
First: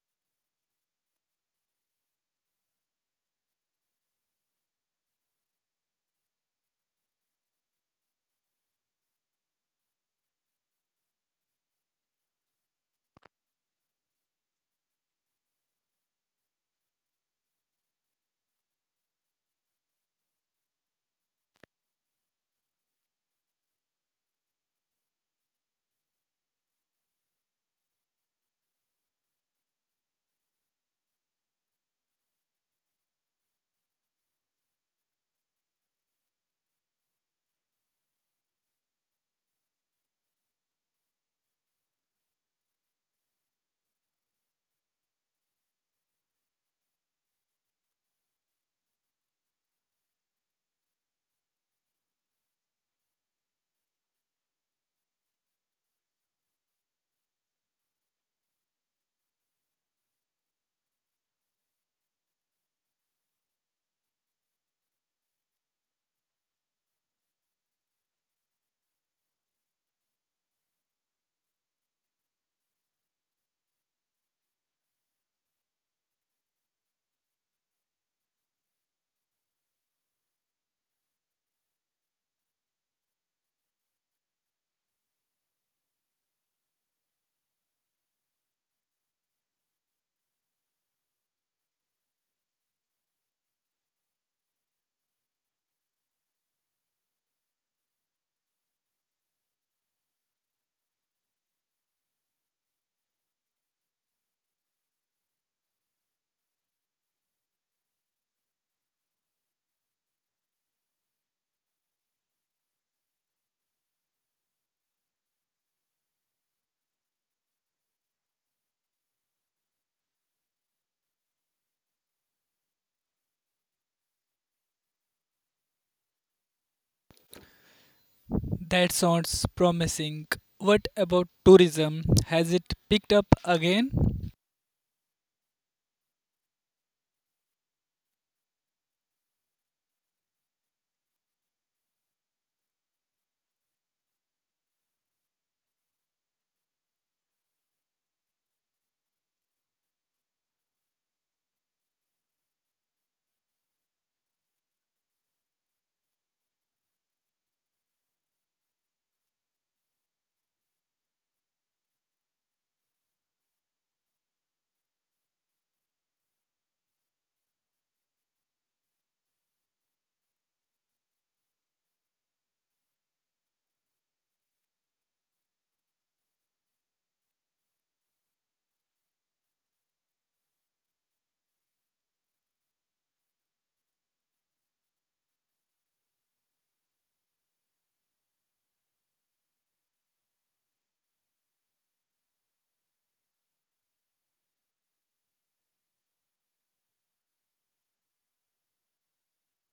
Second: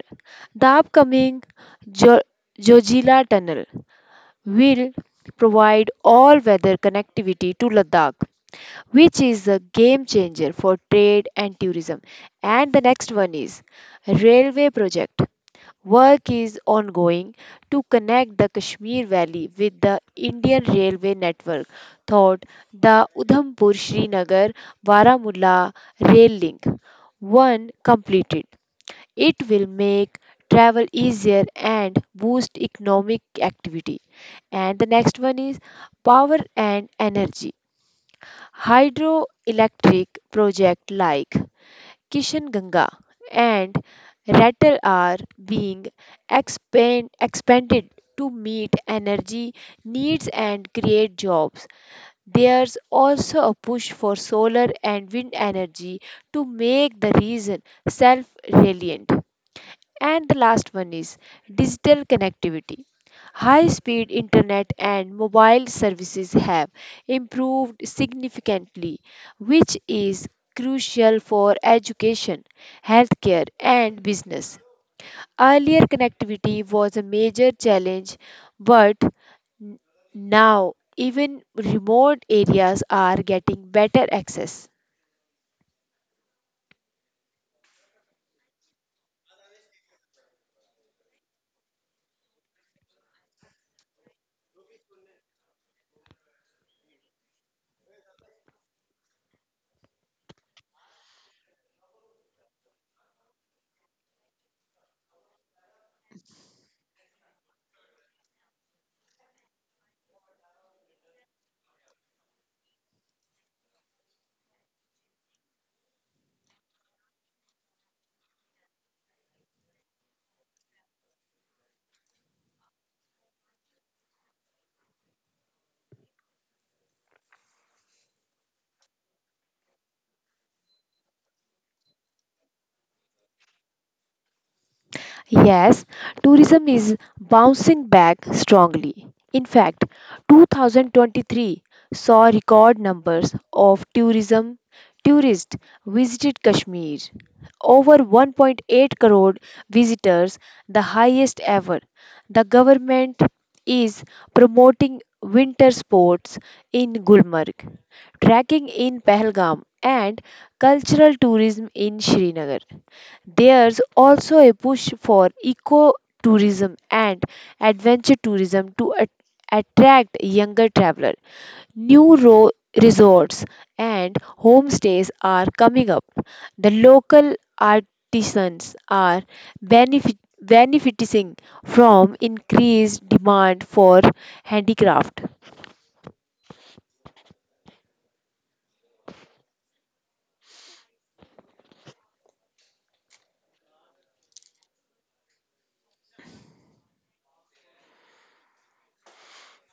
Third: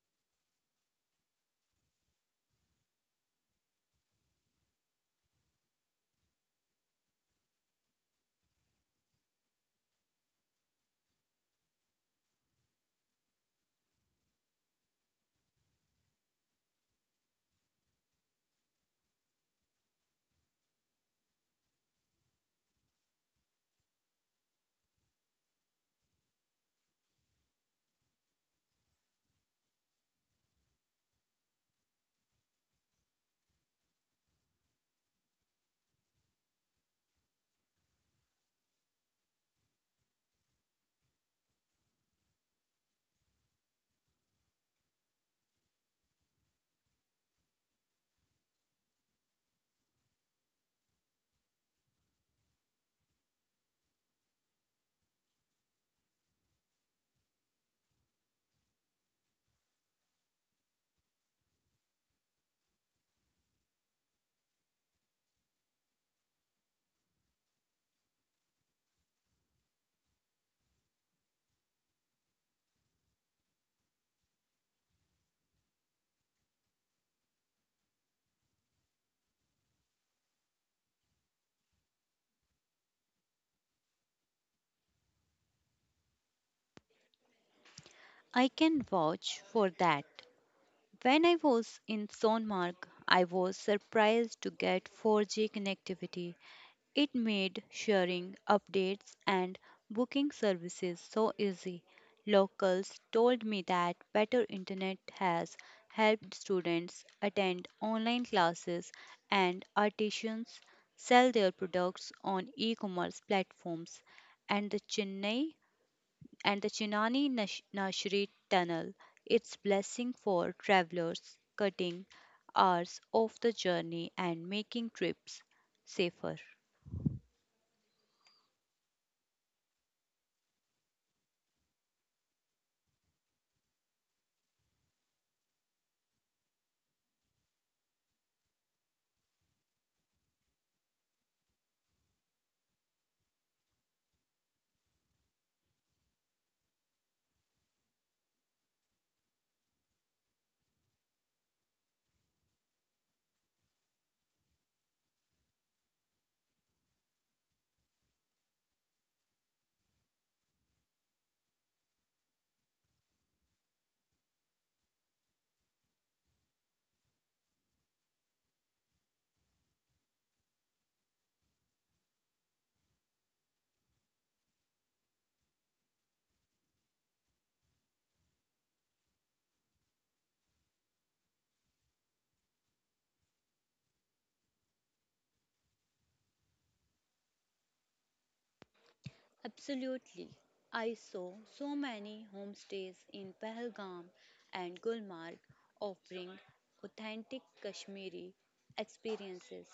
B: The upcoming jo- Jojila Tunnel will provide all weather connectivity to Ladakh, which is a game changer for trade and tourism. And the next one is railway project. Work is ongoing to connect the Kashmir Valley with the Indian railway network, thought the Udhampur Srinagar Baramulla rail link. One completed, it will make travel easier and boost economic activity. And the next one is power and energy. Hydroelectric projects like Kishan Ganga and Ratle are being expand, expanded to meet energy needs and create jobs. There's also a push for solar and wind energy to make the region self reliant. And the last one is digital connectivity. High speed internet and mobile services have improved significantly, which is crucial for education, healthcare, and business. Earlier, connectivity was a major challenge, but n- now even remote areas are getting better access.
C: I can vouch for that. When I was in Sonmark, I was surprised to get four G connectivity. It made sharing updates and booking services so easy. Locals told me that better internet has helped students attend online classes and artisans sell their products on e-commerce platforms. And the Chennai and the Chennai Nash- Nashri tunnel, its blessing for travelers, cutting hours off the journey and making trips safer.
A: That sounds promising. What about tourism? Has it picked up again?
B: Yes, tourism is bouncing back strongly. In fact, two thousand twenty-three saw record numbers of tourism tourists visited Kashmir. Over one point eight crore visitors, the highest ever. The government is promoting winter sports in Gulmarg, trekking in Pahalgam, and cultural tourism in Srinagar. There's also a push for eco tourism and adventure tourism to at- attract younger travelers. New ro- Resorts and homestays are coming up. The local artisans are benefit- benefiting from increased demand for handicraft.
C: Absolutely. I saw so many homestays in Pahalgam and Gulmarg offering authentic Kashmiri experiences.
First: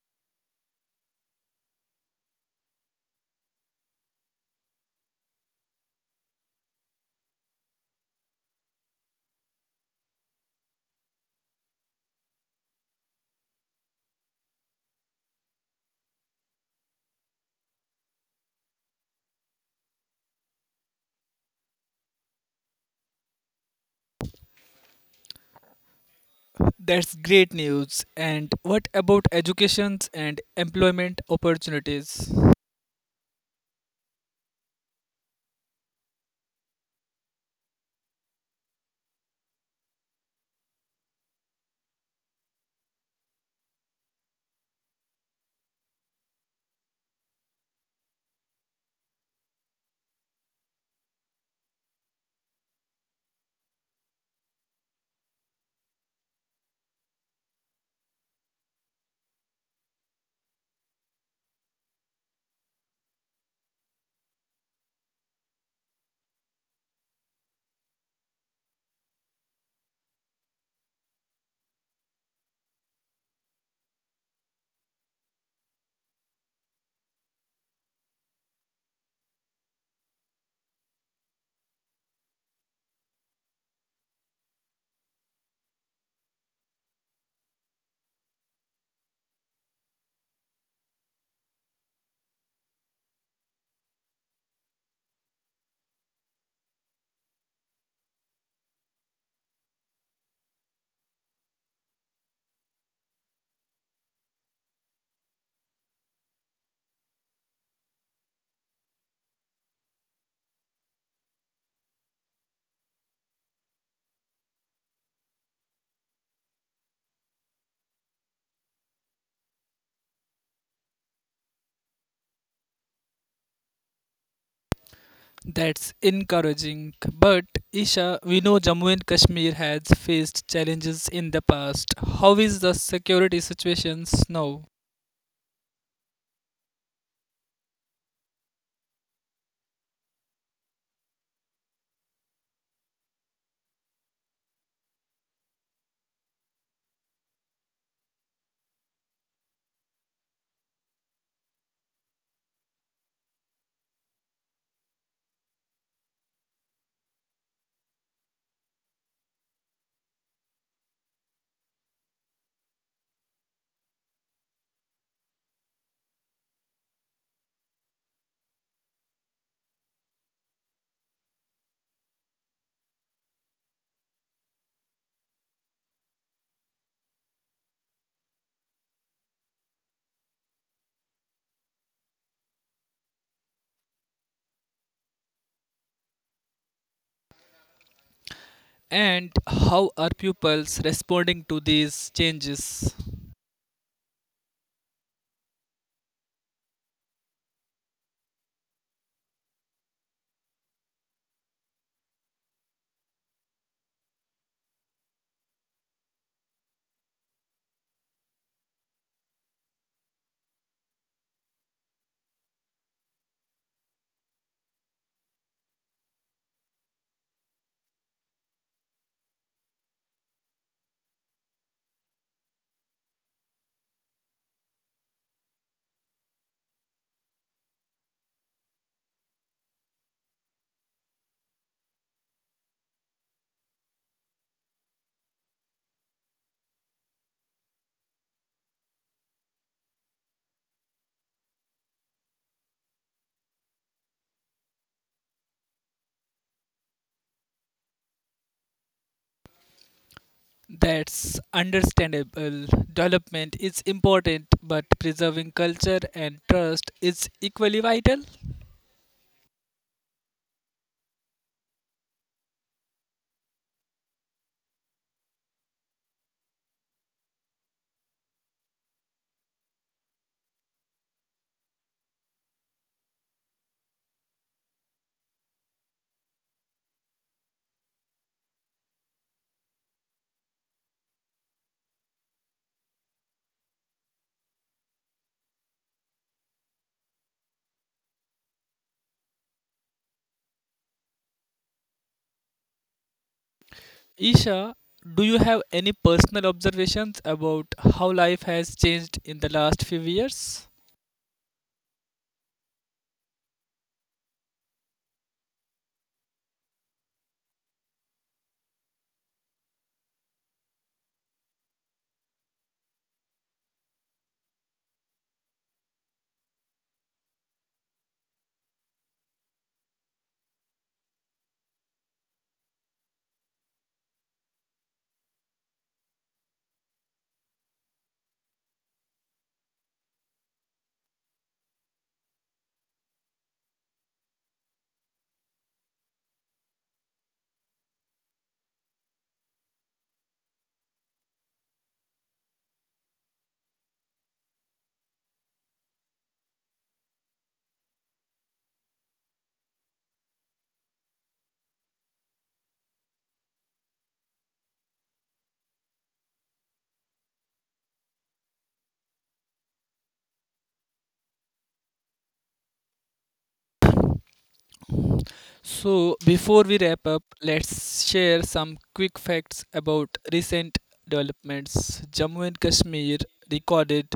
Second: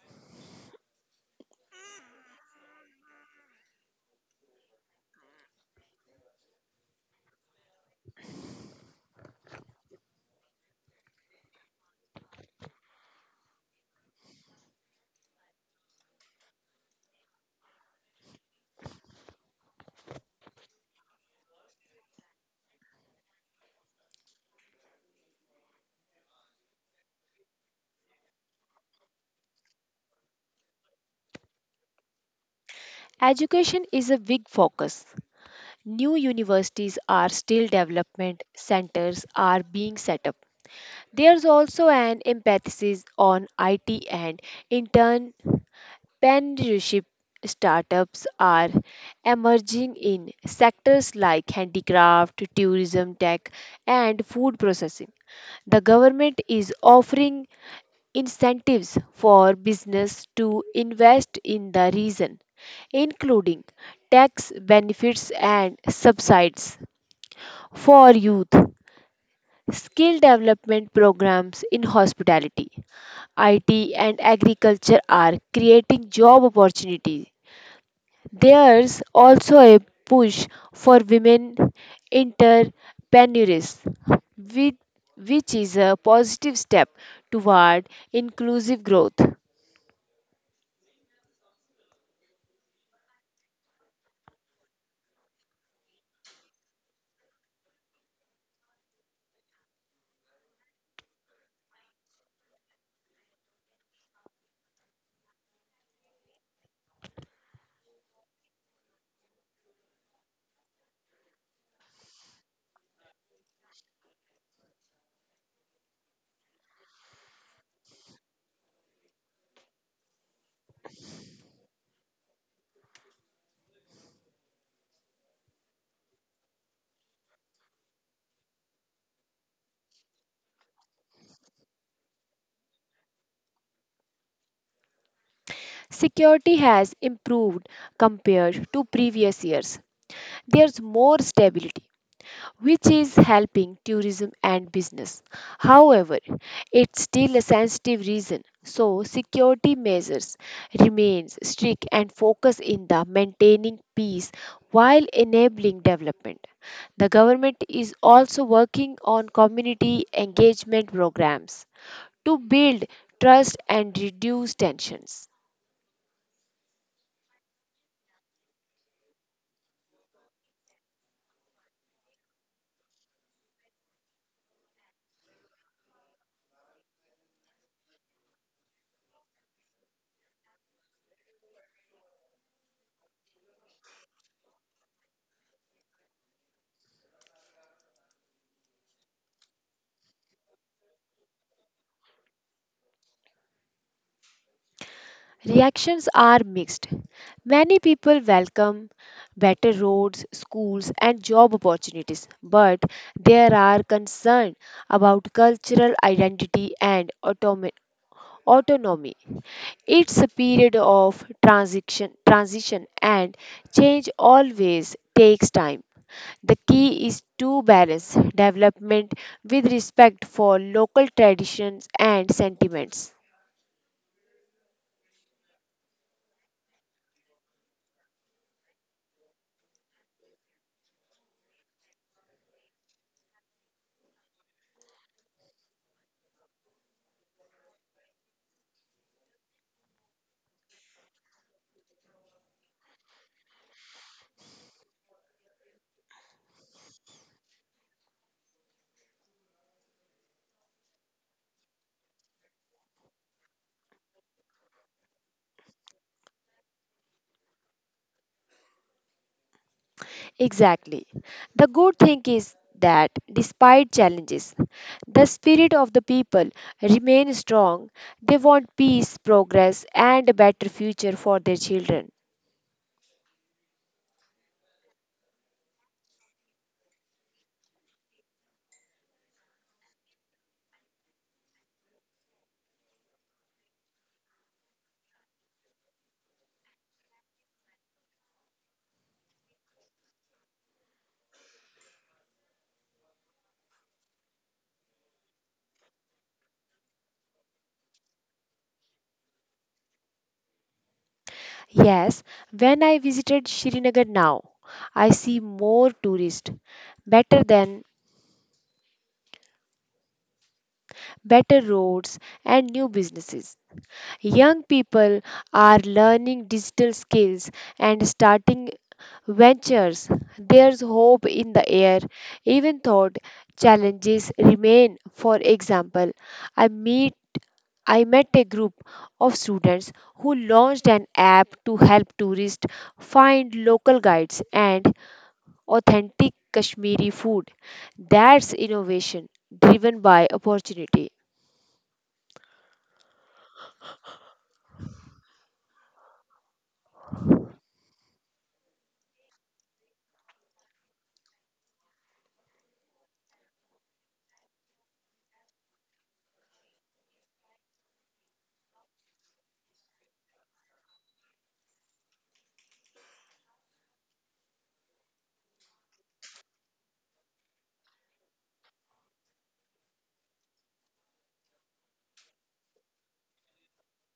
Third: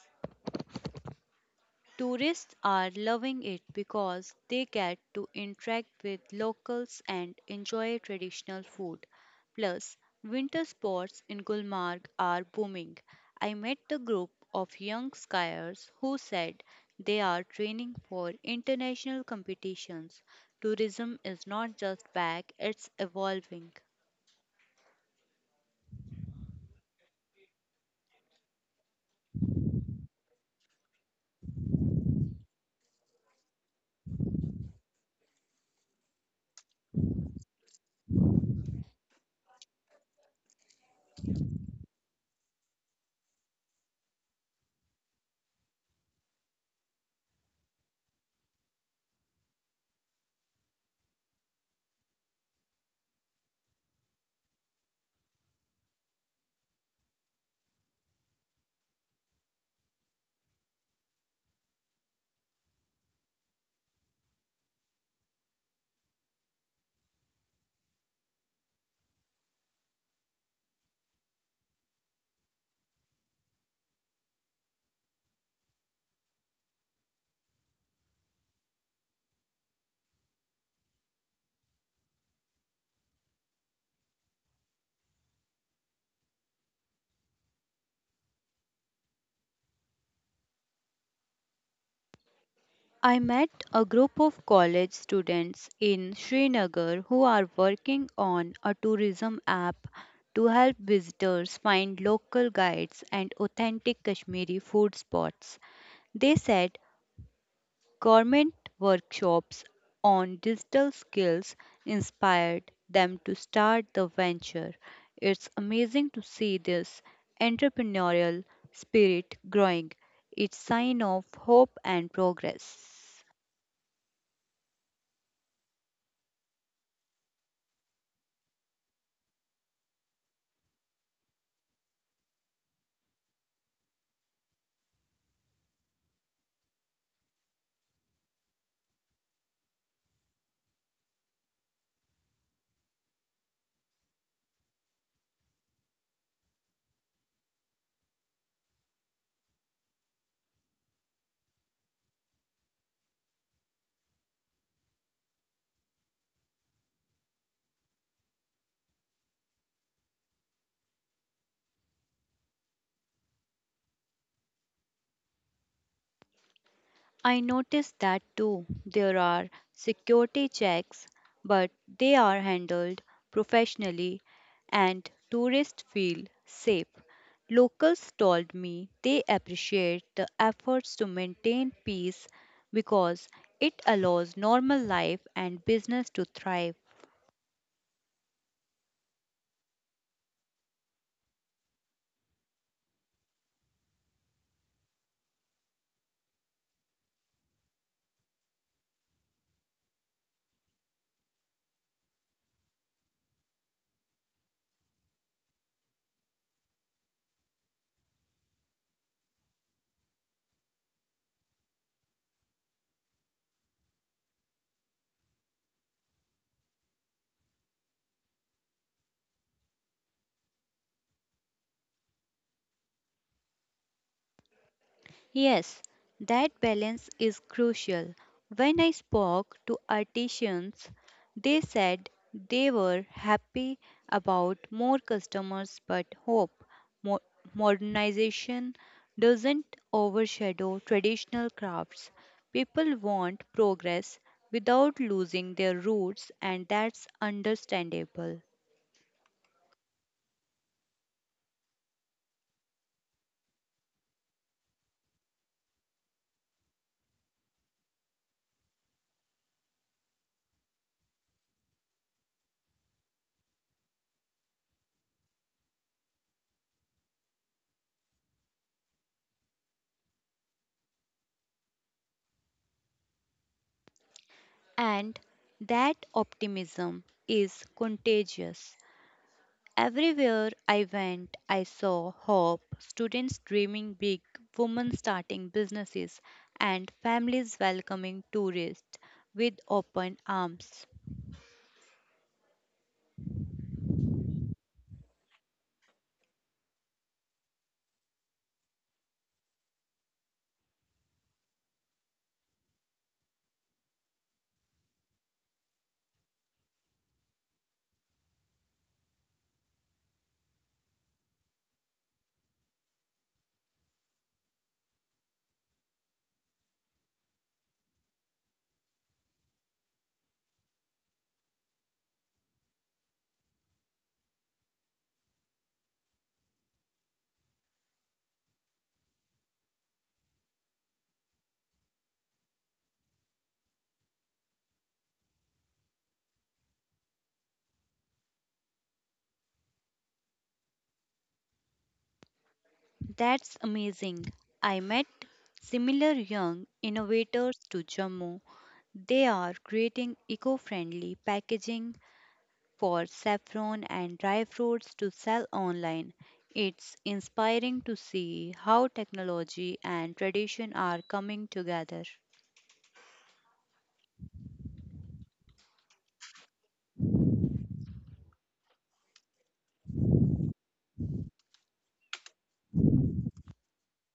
C: Tourists are loving it because they get to interact with locals and enjoy traditional food. Plus, winter sports in Gulmarg are booming. I met a group of young skiers who said they are training for international competitions. Tourism is not just back, it's evolving.
A: That's great news. And what about educations and employment opportunities?
B: Education is a big focus. New universities are still development centers are being set up. There's also an emphasis on I T and entrepreneurship. Startups are emerging in sectors like handicraft, tourism, tech, and food processing. The government is offering incentives for business to invest in the region, including tax benefits and subsidies for youth, skill development programs in hospitality, I T and agriculture are creating job opportunities. There's also a push for women entrepreneurs, which, which is a positive step toward inclusive growth.
C: I met a group of college students in Srinagar who are working on a tourism app to help visitors find local guides and authentic Kashmiri food spots. They said government workshops on digital skills inspired them to start the venture. It's amazing to see this entrepreneurial spirit growing. It's sign of hope and progress.
A: That's encouraging. But Isha, we know Jammu and Kashmir has faced challenges in the past. How is the security situations now?
B: Security has improved compared to previous years. There's more stability which is helping tourism and business. However, it's still a sensitive region, so security measures remains strict and focus in the maintaining peace while enabling development. The government is also working on community engagement programs to build trust and reduce tensions.
C: I noticed that too. There are security checks, but they are handled professionally and tourists feel safe. Locals told me they appreciate the efforts to maintain peace because it allows normal life and business to thrive.
A: And how are pupils responding to these changes?
B: Reactions are mixed. Many people welcome better roads, schools, and job opportunities, but there are concerns about cultural identity and automi- autonomy. It's a period of transition, transition, and change always takes time. The key is to balance development with respect for local traditions and sentiments.
C: Yes, that balance is crucial. When I spoke to artisans, they said they were happy about more customers but hope mo- modernization doesn't overshadow traditional crafts. People want progress without losing their roots, and that's understandable.
A: That's understandable. Development is important, but preserving culture and trust is equally vital.
B: Exactly. The good thing is that despite challenges, the spirit of the people remains strong. They want peace, progress, and a better future for their children.
C: And that optimism is contagious. Everywhere I went, I saw hope: students dreaming big, women starting businesses, and families welcoming tourists with open arms.
A: Isha, do you have any personal observations about how life has changed in the last few years?
B: Yes, when I visited Srinagar now, I see more tourists, better than better roads and new businesses. Young people are learning digital skills and starting ventures. There's hope in the air, even though challenges remain. For example, I meet I met a group of students who launched an app to help tourists find local guides and authentic Kashmiri food. That's innovation driven by opportunity.
C: That's amazing. I met similar young innovators to Jammu. They are creating eco friendly packaging for saffron and dry fruits to sell online. It's inspiring to see how technology and tradition are coming together.
A: So, before we wrap up, let's share some quick facts about recent developments. Jammu and Kashmir recorded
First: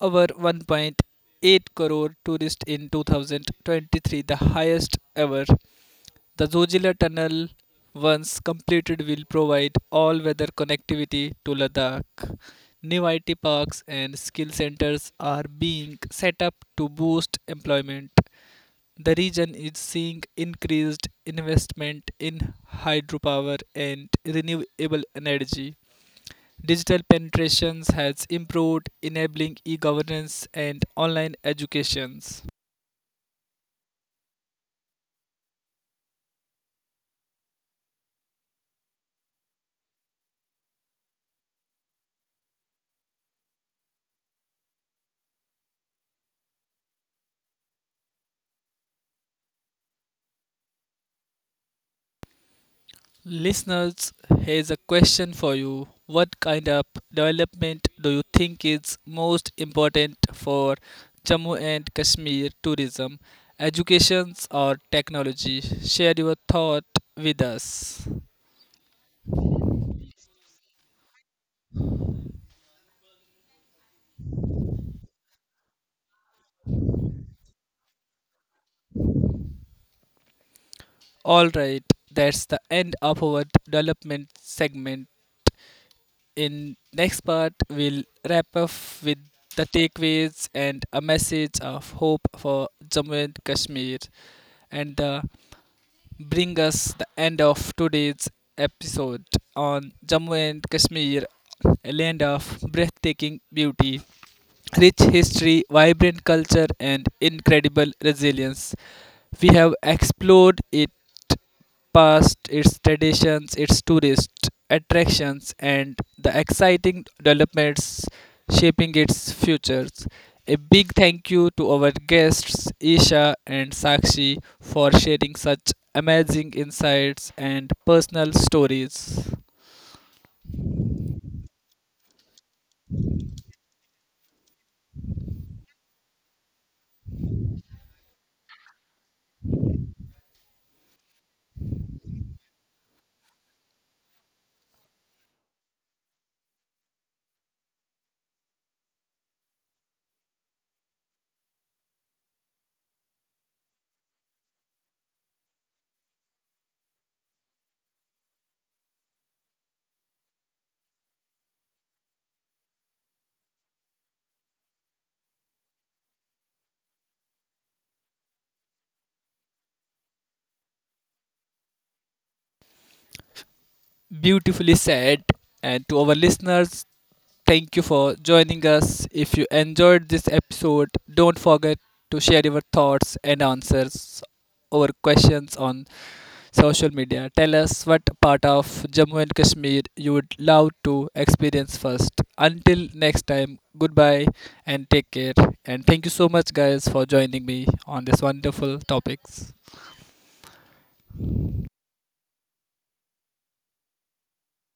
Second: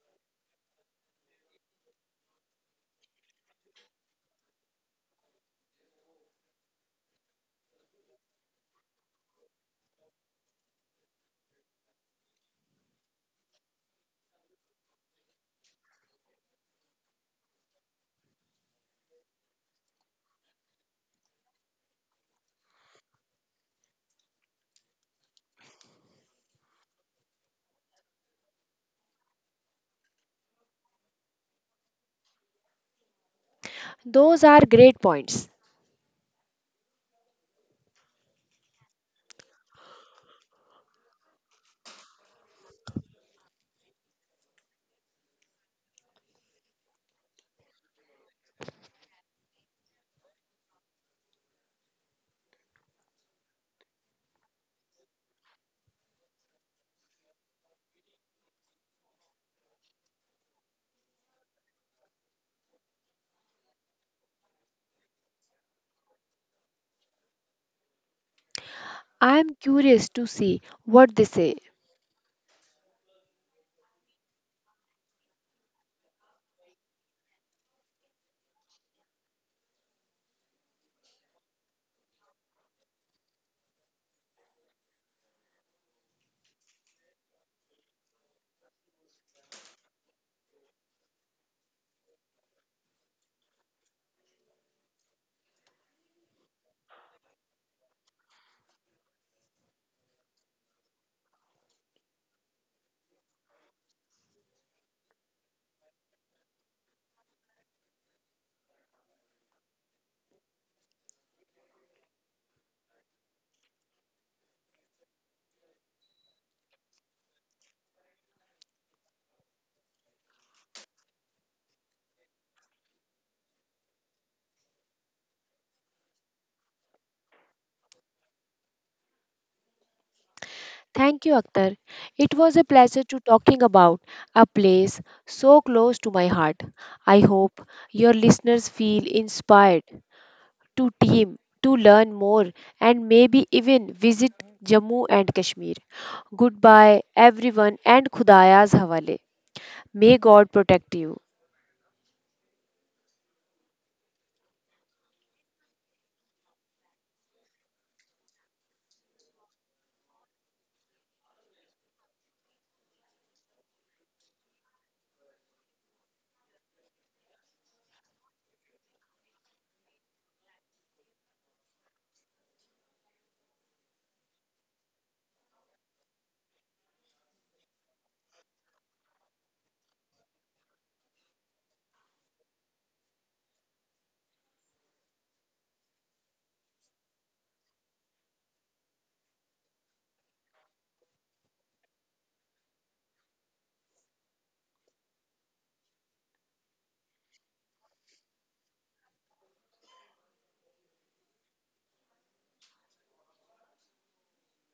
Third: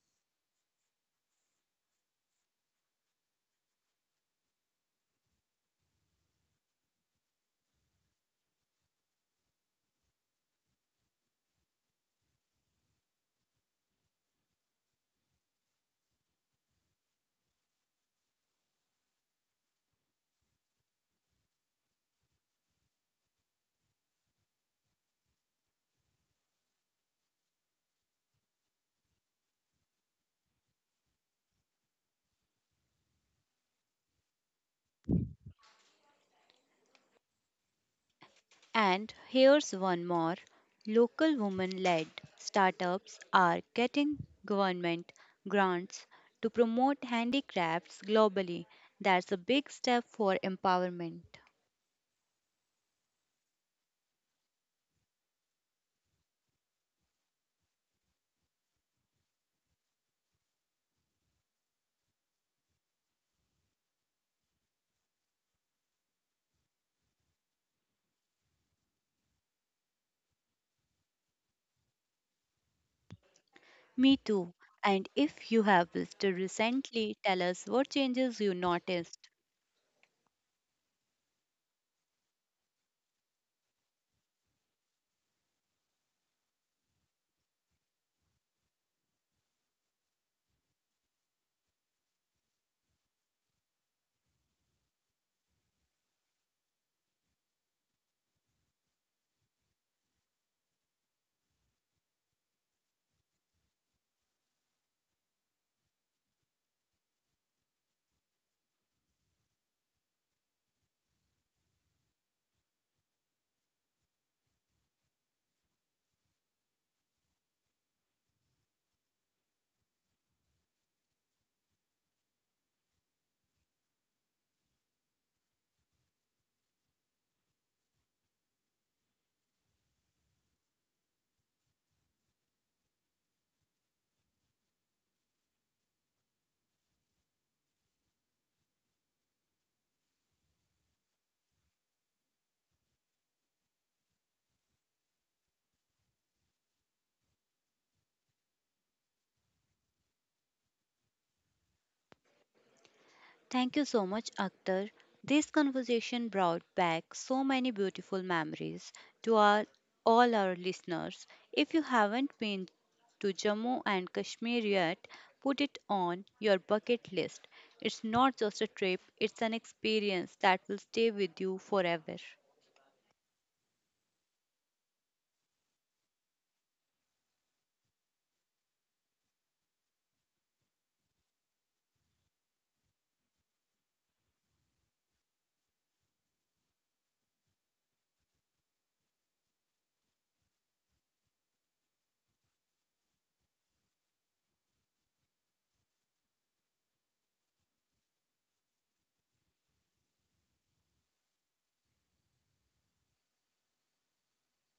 A: over one point eight crore tourists in twenty twenty-three, the highest ever. The Zojila Tunnel, once completed, will provide all weather connectivity to Ladakh. New I T parks and skill centers are being set up to boost employment. The region is seeing increased investment in hydropower and renewable energy. Digital penetrations has improved, enabling e governance and online educations.
B: Those are great points.
C: And here's one more: local woman led startups are getting government grants to promote handicrafts globally. That's a big step for empowerment.
A: Listeners, here's a question for you. What kind of development do you think is most important for Jammu and Kashmir tourism, education, or technology? Share your thought with us.
B: I am curious to see what they say.
C: Me too. And if you have visited recently, tell us what changes you noticed.
A: All right, that's the end of our development segment. In next part, we'll wrap up with the takeaways and a message of hope for Jammu and Kashmir, and uh, bring us the end of today's episode on Jammu and Kashmir, a land of breathtaking beauty, rich history, vibrant culture, and incredible resilience. We have explored it past, its traditions, its tourist attractions, and the exciting developments shaping its futures. A big thank you to our guests, Isha and Sakshi, for sharing such amazing insights and personal stories.
B: Thank you, Akhtar. It was a pleasure to talking about a place so close to my heart. I hope your listeners feel inspired to team, to learn more, and maybe even visit Jammu and Kashmir. Goodbye, everyone, and Khudaya's Hawale. May God protect you.
C: Thank you so much, Akhtar. This conversation brought back so many beautiful memories to our, all our listeners. If you haven't been to Jammu and Kashmir yet, put it on your bucket list. It's not just a trip, it's an experience that will stay with you forever.
A: Beautifully said. And to our listeners, thank you for joining us. If you enjoyed this episode, don't forget to share your thoughts and answers or questions on social media. Tell us what part of Jammu and Kashmir you would love to experience first. Until next time, goodbye and take care. And thank you so much, guys, for joining me on this wonderful topics.